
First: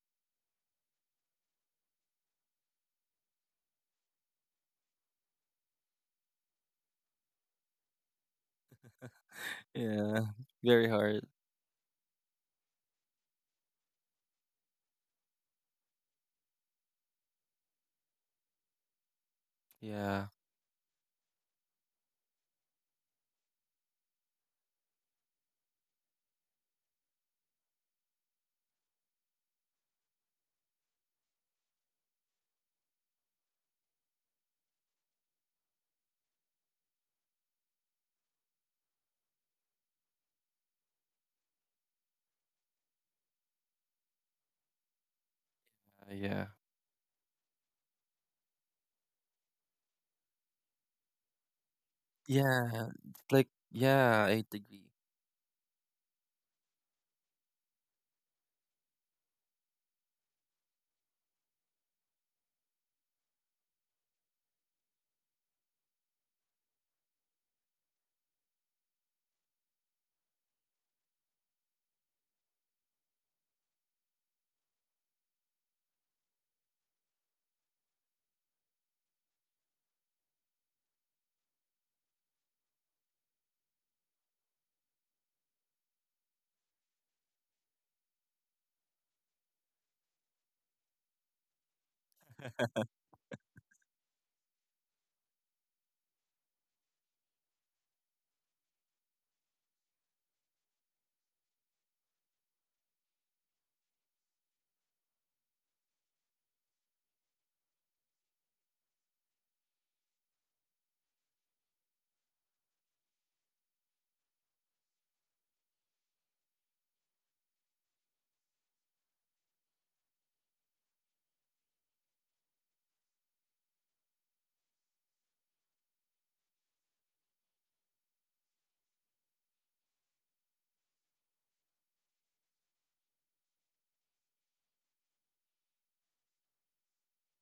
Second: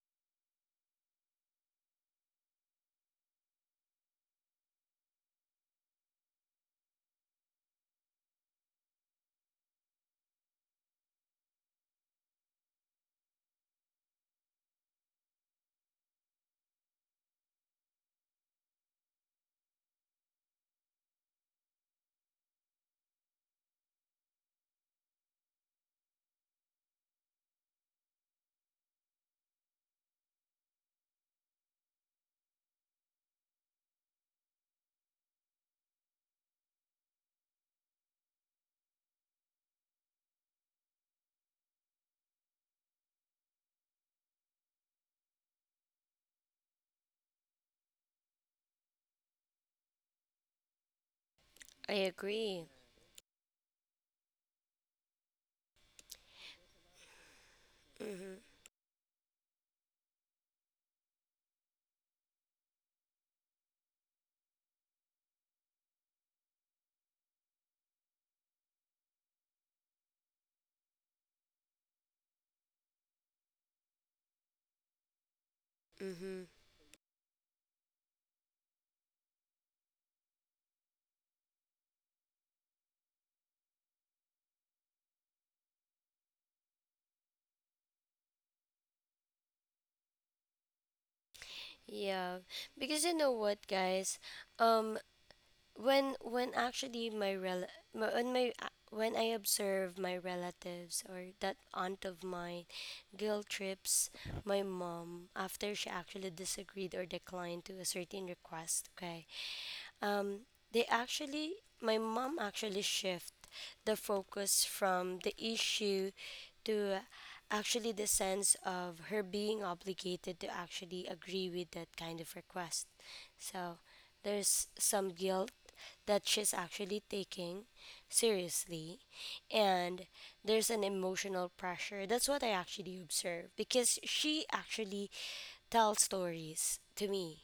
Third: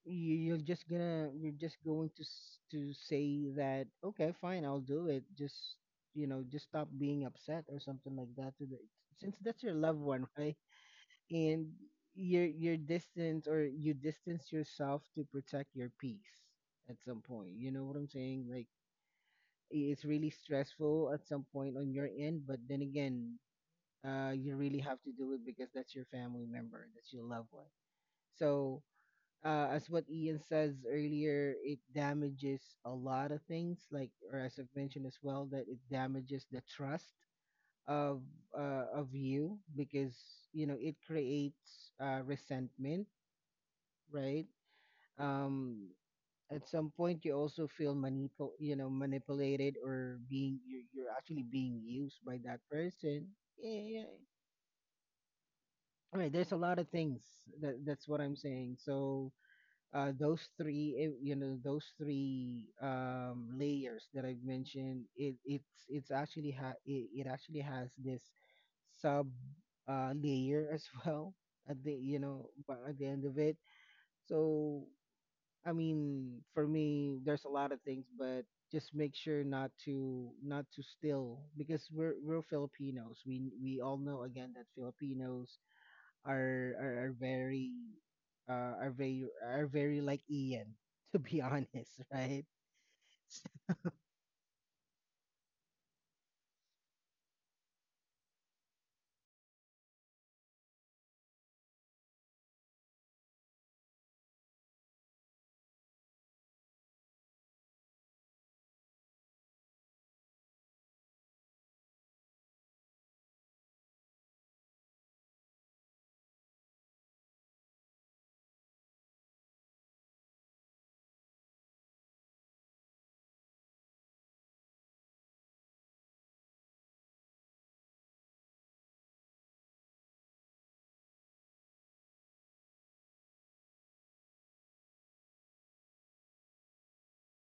Speaker 3: you, you're just gonna you're just going to s- to say that, okay, fine, I'll do it, just, just stop being upset or something like that, to the, since that's your loved
Speaker 2: Yeah,
Speaker 3: one, [laughs] right?
Speaker 2: very hard.
Speaker 3: And you're distant, or you distance yourself to protect your peace at some point. You know what I'm saying? Like, it's
Speaker 2: Yeah,
Speaker 3: really stressful at some point on your end, but then again, you really have to do it because that's your family member, that's your loved one. So, as what Ian says earlier, it damages a lot of things. Like, or as I've mentioned as well, that it damages the trust of of you, because it creates, resentment, right? Um,
Speaker 2: yeah,
Speaker 3: at some point, you also feel manipulated, or being you're actually being
Speaker 1: I
Speaker 3: used by that
Speaker 1: agree.
Speaker 2: yeah,
Speaker 3: person.
Speaker 2: like
Speaker 3: Yeah, yeah, yeah.
Speaker 2: yeah, I agree.
Speaker 3: Right, there's a lot of things that that's what
Speaker 1: Mm-hmm.
Speaker 3: I'm saying. So, those three, eh, you know, those three layers that I've mentioned, it it's actually ha it, it actually has this sub layer as [laughs] well, at the you know but at the end of it. So, I mean,
Speaker 1: Mm-hmm.
Speaker 3: for me, there's a lot of things, but just make sure not to, steal, because we're Filipinos. We all know again that Filipinos are very are very are very like Ian, to be [laughs] honest,
Speaker 1: Yeah.
Speaker 3: right?
Speaker 1: Because you know what, guys? Um, when actually when my when I observe my relatives or that aunt of mine guilt trips my mom after she actually disagreed or declined to a certain request, okay? Um, they actually, my mom actually shift the focus from the issue to actually the sense of her being obligated to actually agree with that kind of request. So there's some guilt that she's actually taking seriously, and there's an emotional pressure, that's what I actually observe because she actually tells stories to me.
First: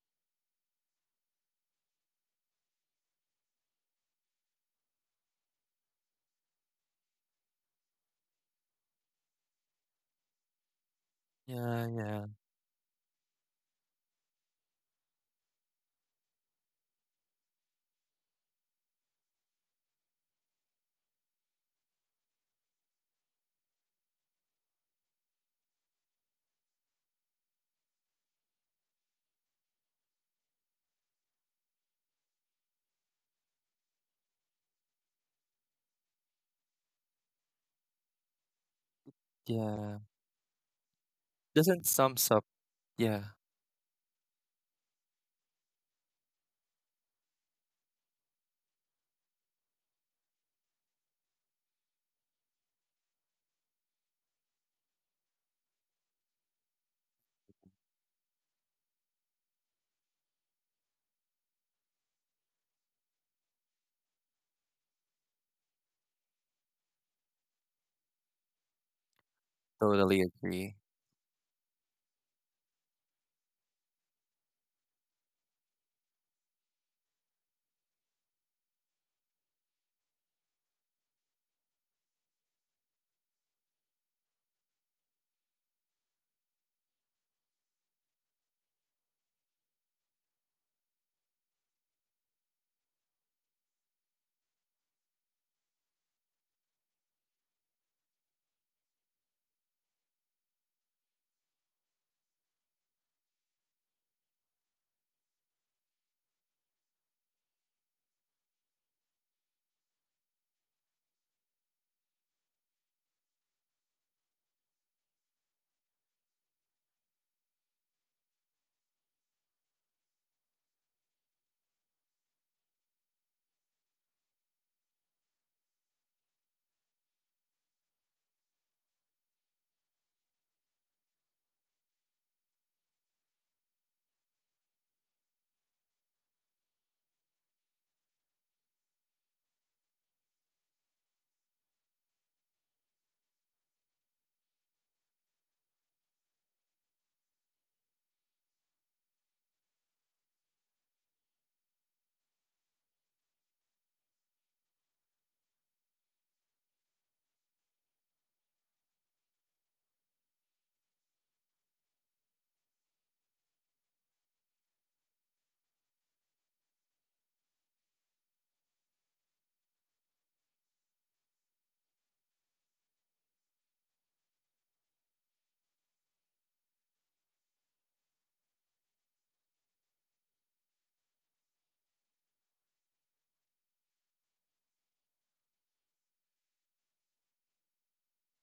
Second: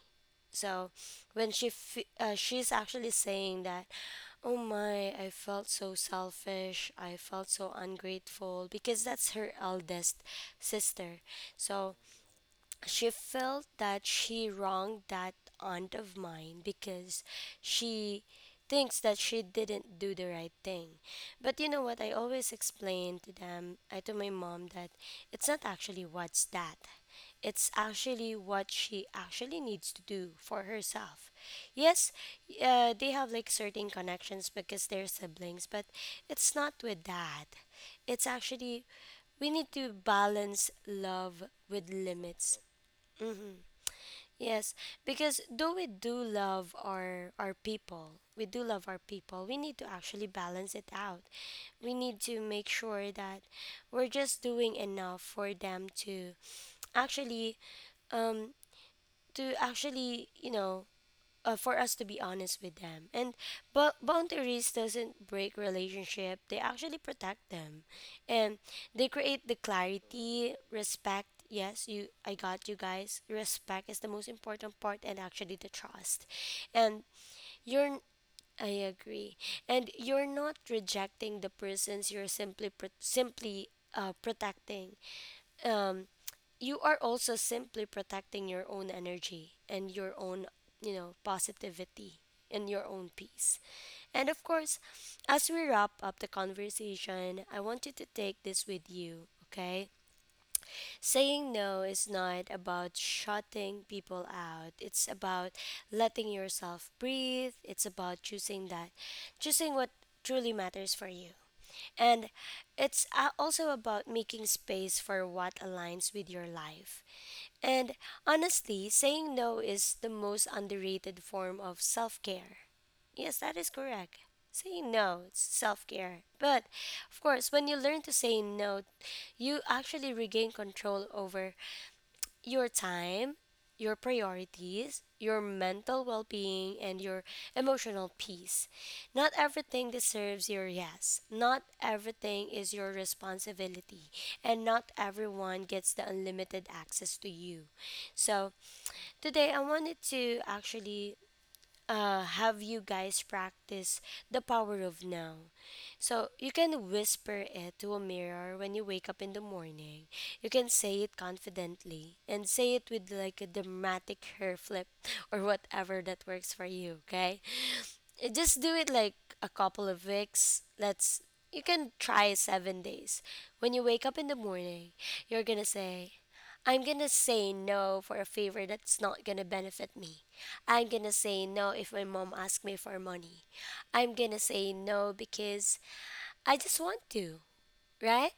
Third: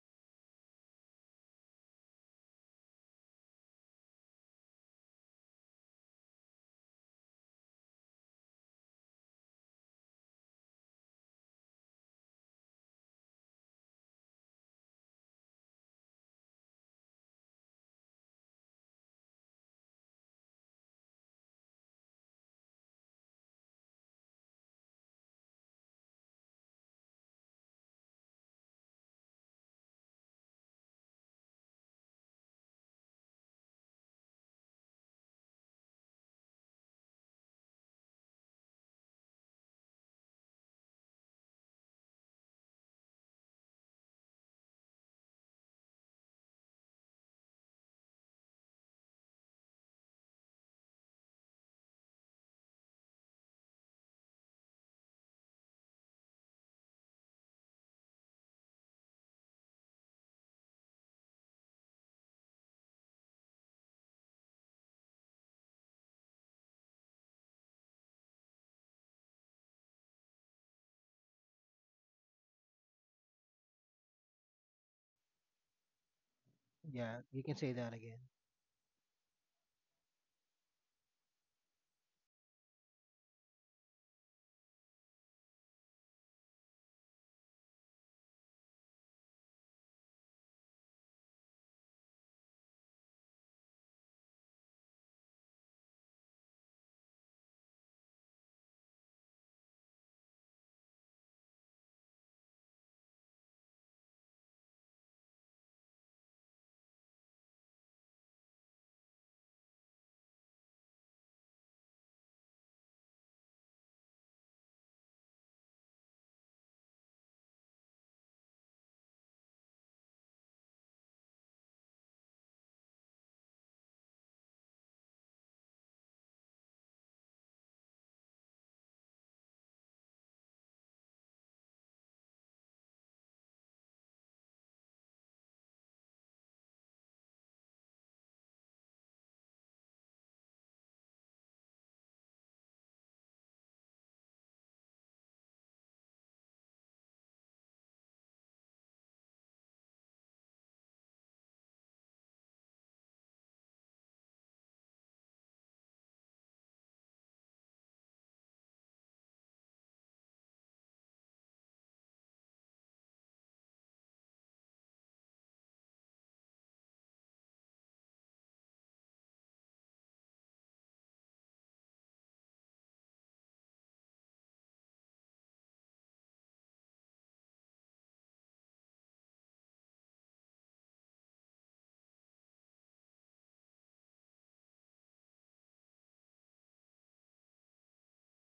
Speaker 1: So when she's actually saying that, "Oh my, I felt so selfish. I felt so ungrateful because that's her eldest sister."
Speaker 2: Yeah,
Speaker 1: So
Speaker 2: yeah,
Speaker 1: she felt that she wronged that aunt of mine because she thinks that she didn't do the right thing. But you know what? I always explain to them, I to my mom, that it's not actually what's that. It's actually what she actually needs to do for herself. Yes, they have like certain connections because they're siblings, but it's not with that. It's actually, we need to
Speaker 2: yeah.
Speaker 1: balance love
Speaker 2: Doesn't
Speaker 1: with
Speaker 2: sums up.
Speaker 1: limits.
Speaker 2: Yeah,
Speaker 1: Yes, because though we do love our people, we do love our people. We need to actually balance it out. We need to make sure that we're just doing enough for them actually um to actually you know for us to be honest with them, and but boundaries doesn't break relationship, they actually protect them. And they create the
Speaker 2: totally
Speaker 1: clarity,
Speaker 2: agree.
Speaker 1: respect, yes you I got you guys, respect is the most important part, and actually the trust. And
Speaker 3: Yeah, you can say that
Speaker 1: you're
Speaker 3: again.
Speaker 1: I agree. And you're not rejecting the persons, you're simply protecting. Um you are also simply protecting your own energy and your own you know positivity and your own peace. And of course, as we wrap up the conversation, I want you to take this with you, okay? Saying no is not about shutting people out, it's about letting yourself breathe, it's about choosing what truly matters for you. And it's also about making space for what aligns with your life. And honestly, saying no is the most underrated form of self care. Yes, that is correct. Saying no, it's self care. But of course, when you learn to say no, you actually regain control over your time, your priorities, your mental well being, and your emotional peace. Not everything deserves your yes. Not everything is your responsibility. And not everyone gets the unlimited access to you. So, today I wanted to actually have you guys practice the power of now. So, you can whisper it to a mirror when you wake up in the morning. You can say it confidently and say it with like a dramatic hair flip [laughs] or whatever that works for you, okay? Just do it like a couple of weeks. Let's you can try 7 days. When you wake up in the morning, you're going to say, I'm going to say no for a favor that's not going to benefit me. I'm going to say no if my mom asks me for money. I'm going to say no because I just want to, right?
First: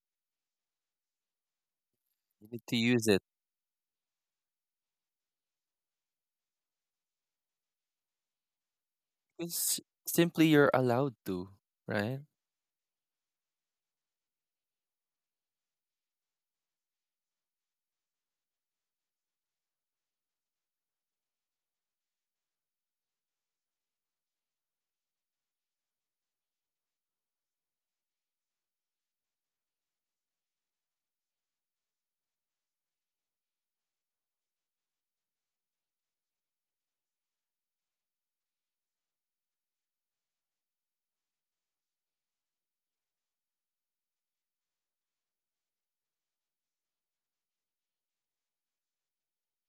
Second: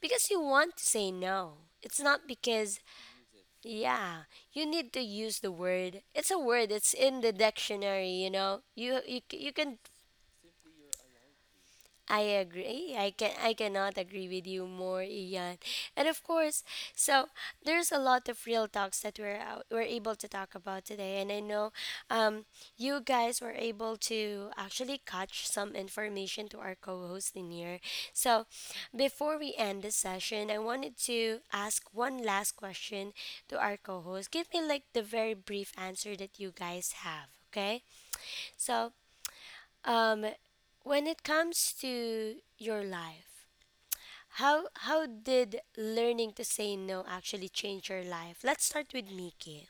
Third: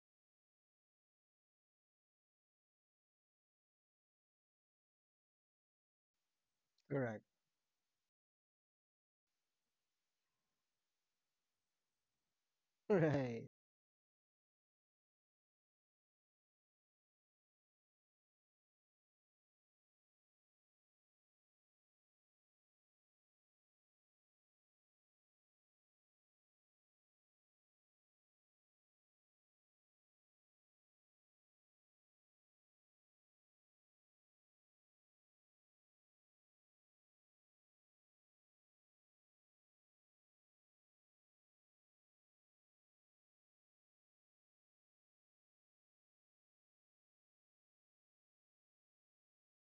Speaker 1: Because you want to say no. It's not
Speaker 2: You need to
Speaker 1: because,
Speaker 2: use it.
Speaker 1: yeah, you need to use the word. It's a word. It's
Speaker 3: Correct.
Speaker 1: in
Speaker 3: [laughs]
Speaker 1: the dictionary. You know, you can
Speaker 2: Because simply you're allowed to, right?
Speaker 1: I agree.
Speaker 3: Right.
Speaker 1: I cannot agree with you more, Ian. And of course, so there's a lot of real talks that we're able to talk about today. And I know, um, you guys were able to actually catch some information to our co-host in here. So, before we end this session, I wanted to ask one last question to our co-host. Give me like the very brief answer that you guys have. Okay, so um, when it comes to your life, how did learning to say no actually change your life? Let's start with Miki.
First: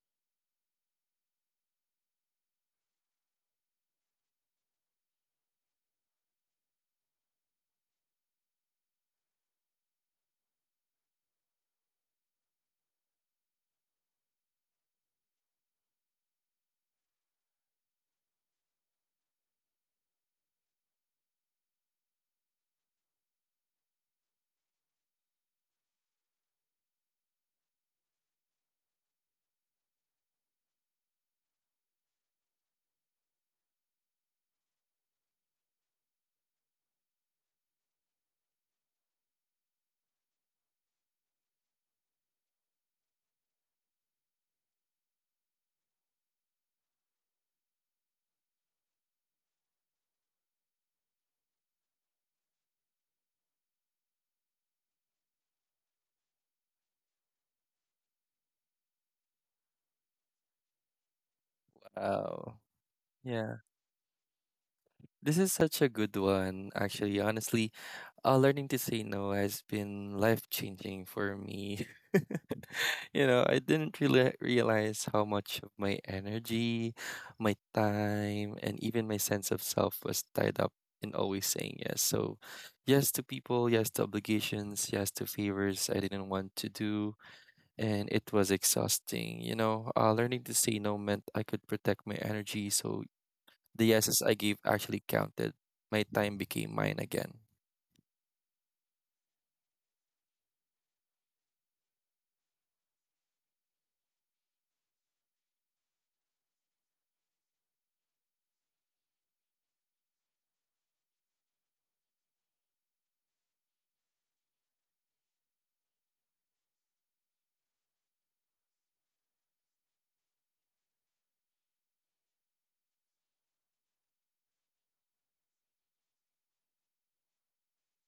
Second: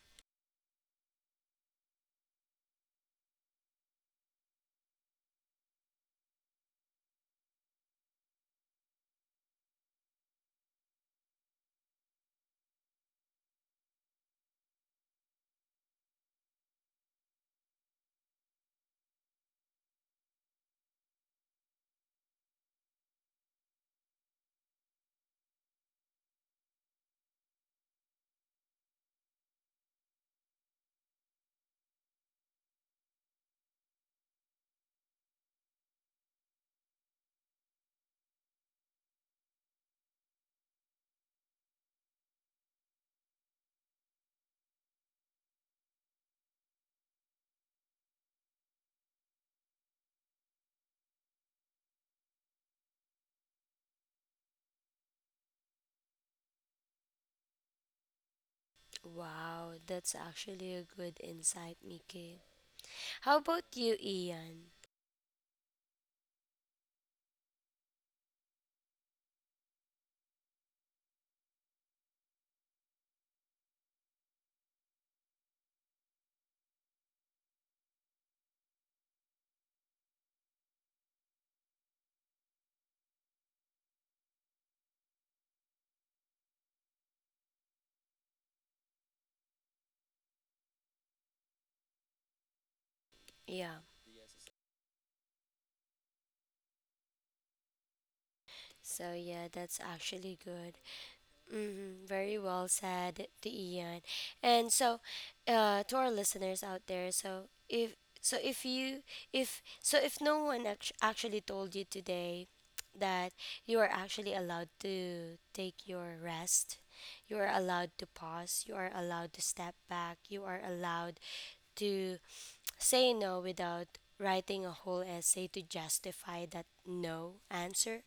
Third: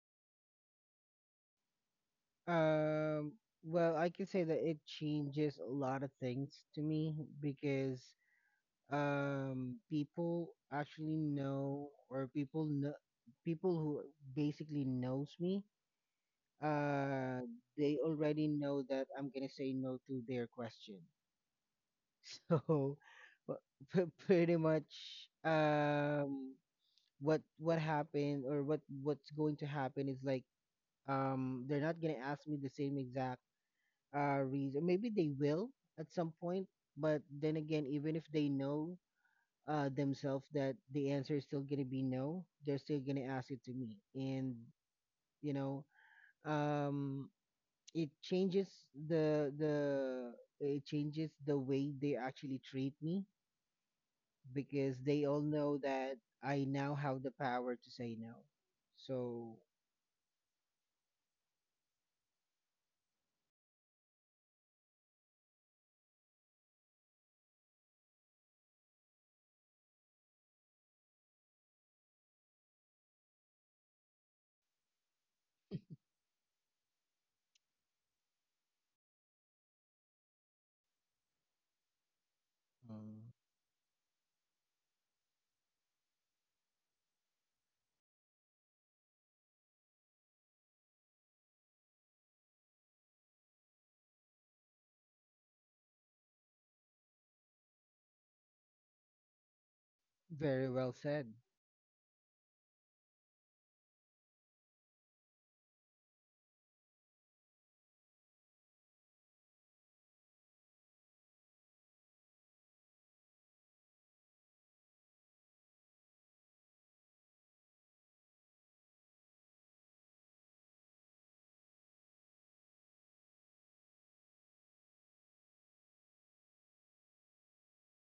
Speaker 3: Um, well, I can say that it changes a lot of things to me, because, people know, people who basically knows me, uh, they already know that I'm gonna say no to their question. So [laughs] wha- pretty much, um what happened, or what's going to happen is like, they're not gonna ask me the same exact, reason. Maybe they will at some point, but then again, even if they know, themselves, that the answer is still gonna be no, they're still gonna ask it to me. And, you know, um it changes the the it changes the way they actually treat me, because they all know that I now have the power to say no. So.
Speaker 1: Wow, that's actually a good insight, Miki.
Speaker 2: Wow.
Speaker 1: How
Speaker 2: Yeah.
Speaker 1: about you, Ian?
Speaker 2: This is such a good one, actually. Honestly, learning to say no has been life changing for me. [laughs] You know, I didn't really realize how much of my energy, my time, and even my sense of self was tied up in always saying yes. So, yes to
Speaker 3: Mm.
Speaker 2: people, yes to obligations, yes to favors I didn't want to do. And it was exhausting. You know, learning to say no meant I could protect my energy. So,
Speaker 1: Yeah.
Speaker 2: the yeses I gave actually counted. My time became mine again.
Speaker 1: So yeah, that's actually
Speaker 3: Very
Speaker 1: good.
Speaker 3: well said.
Speaker 1: Mm-hmm, very well said, the Ian. And so, to our listeners out there, so, if you if so, if no one actually told you today that you are actually allowed to take your rest, you are allowed to pause, you are allowed to step back, you are allowed to say no without writing a whole essay to justify that no answer.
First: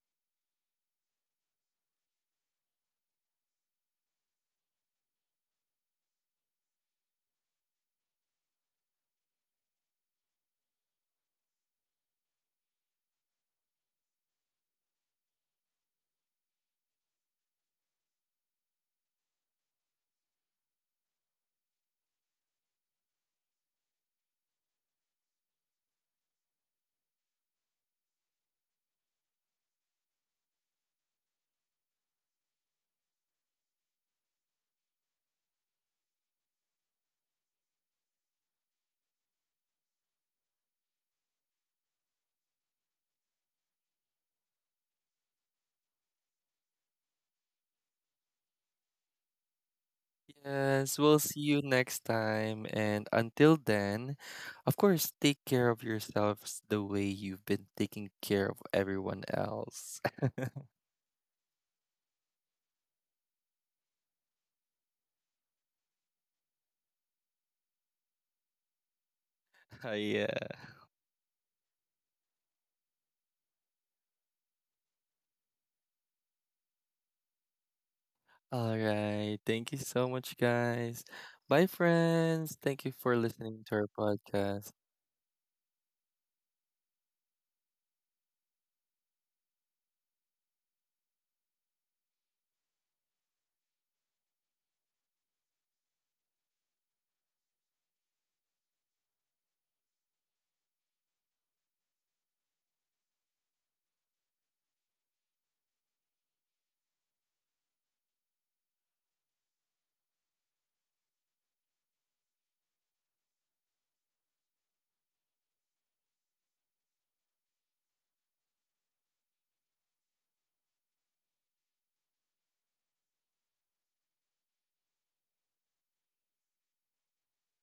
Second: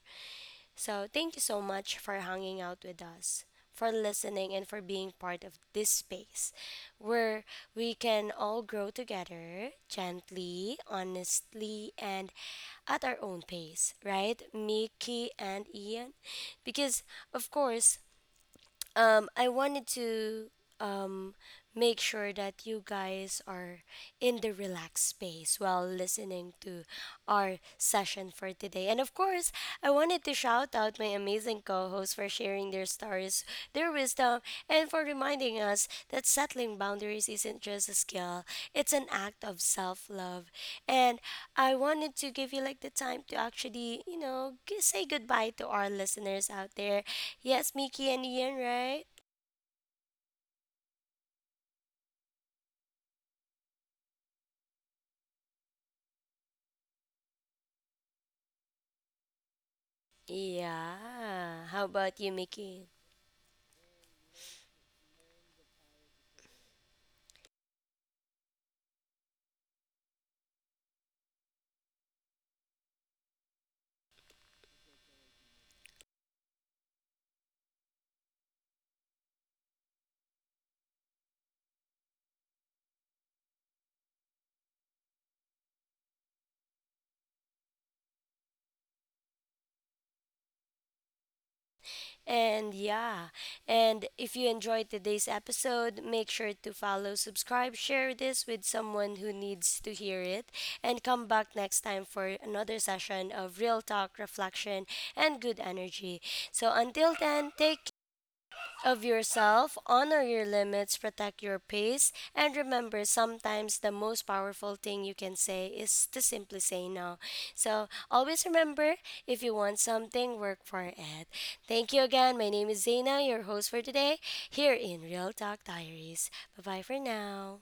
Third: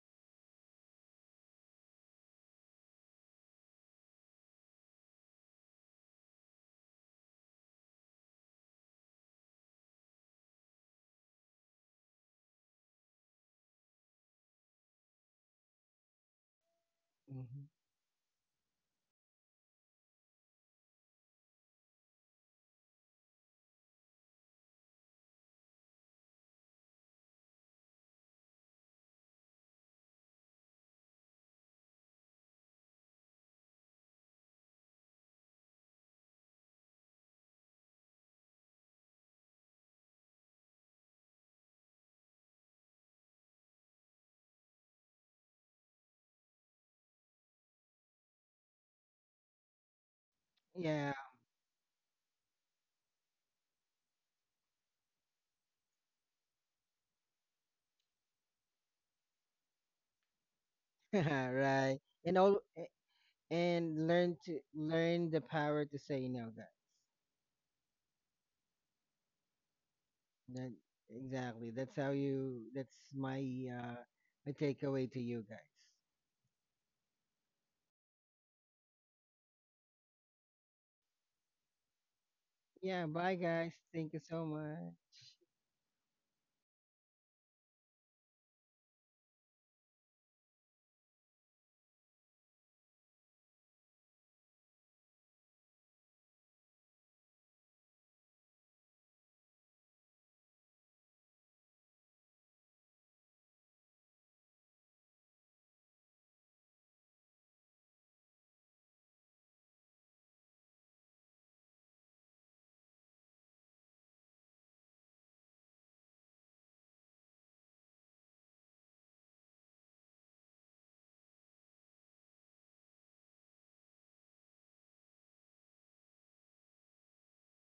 Speaker 1: So, thank you so much for hanging out with us, for listening, and for being part of this space where we can all grow together gently, honestly, and at our own pace, right? Mickey and Ian? Because, of
Speaker 3: Hmm.
Speaker 1: course, I wanted to um, make sure that you guys are in the relaxed space while listening to our session for today. And of course, I wanted to shout out my amazing co hosts for sharing their stories, their wisdom, and for reminding us that settling boundaries isn't just a skill, it's an act of self love. And I wanted to give you like the time to actually, you know, say goodbye to our listeners out there. Yes, Mickey and Ian, right?
Speaker 2: Yes,
Speaker 3: Yeah,
Speaker 2: we'll see you next time. And until then, of course, take care of yourselves the way you've been taking care of everyone else.
Speaker 3: [laughs]
Speaker 1: Yeah. How
Speaker 3: right.
Speaker 1: about you,
Speaker 3: And
Speaker 1: Mickey?
Speaker 3: learn the power to say no. That
Speaker 2: [laughs] Yeah.
Speaker 3: that exactly. That's how you. That's my uh takeaway to you guys.
Speaker 2: All right. Thank you so much, guys. Bye, friends. Thank you
Speaker 3: Yeah.
Speaker 2: for
Speaker 3: Bye,
Speaker 2: listening
Speaker 3: guys.
Speaker 2: to our
Speaker 3: Thank you so
Speaker 2: podcast.
Speaker 3: much.
Speaker 1: And yeah, and if you enjoyed today's episode, make sure to follow, subscribe, share this with someone who needs to hear it, and come back next time for another session of real talk, reflection, and good energy. So until then, take care of yourself, honor your limits, protect your pace, and remember sometimes the most powerful thing you can say is to simply say no. So always remember, if you want something, work for it. Thank you again. My name is Zaina, your host for today, here in Real Talk Diaries. Bye bye for now.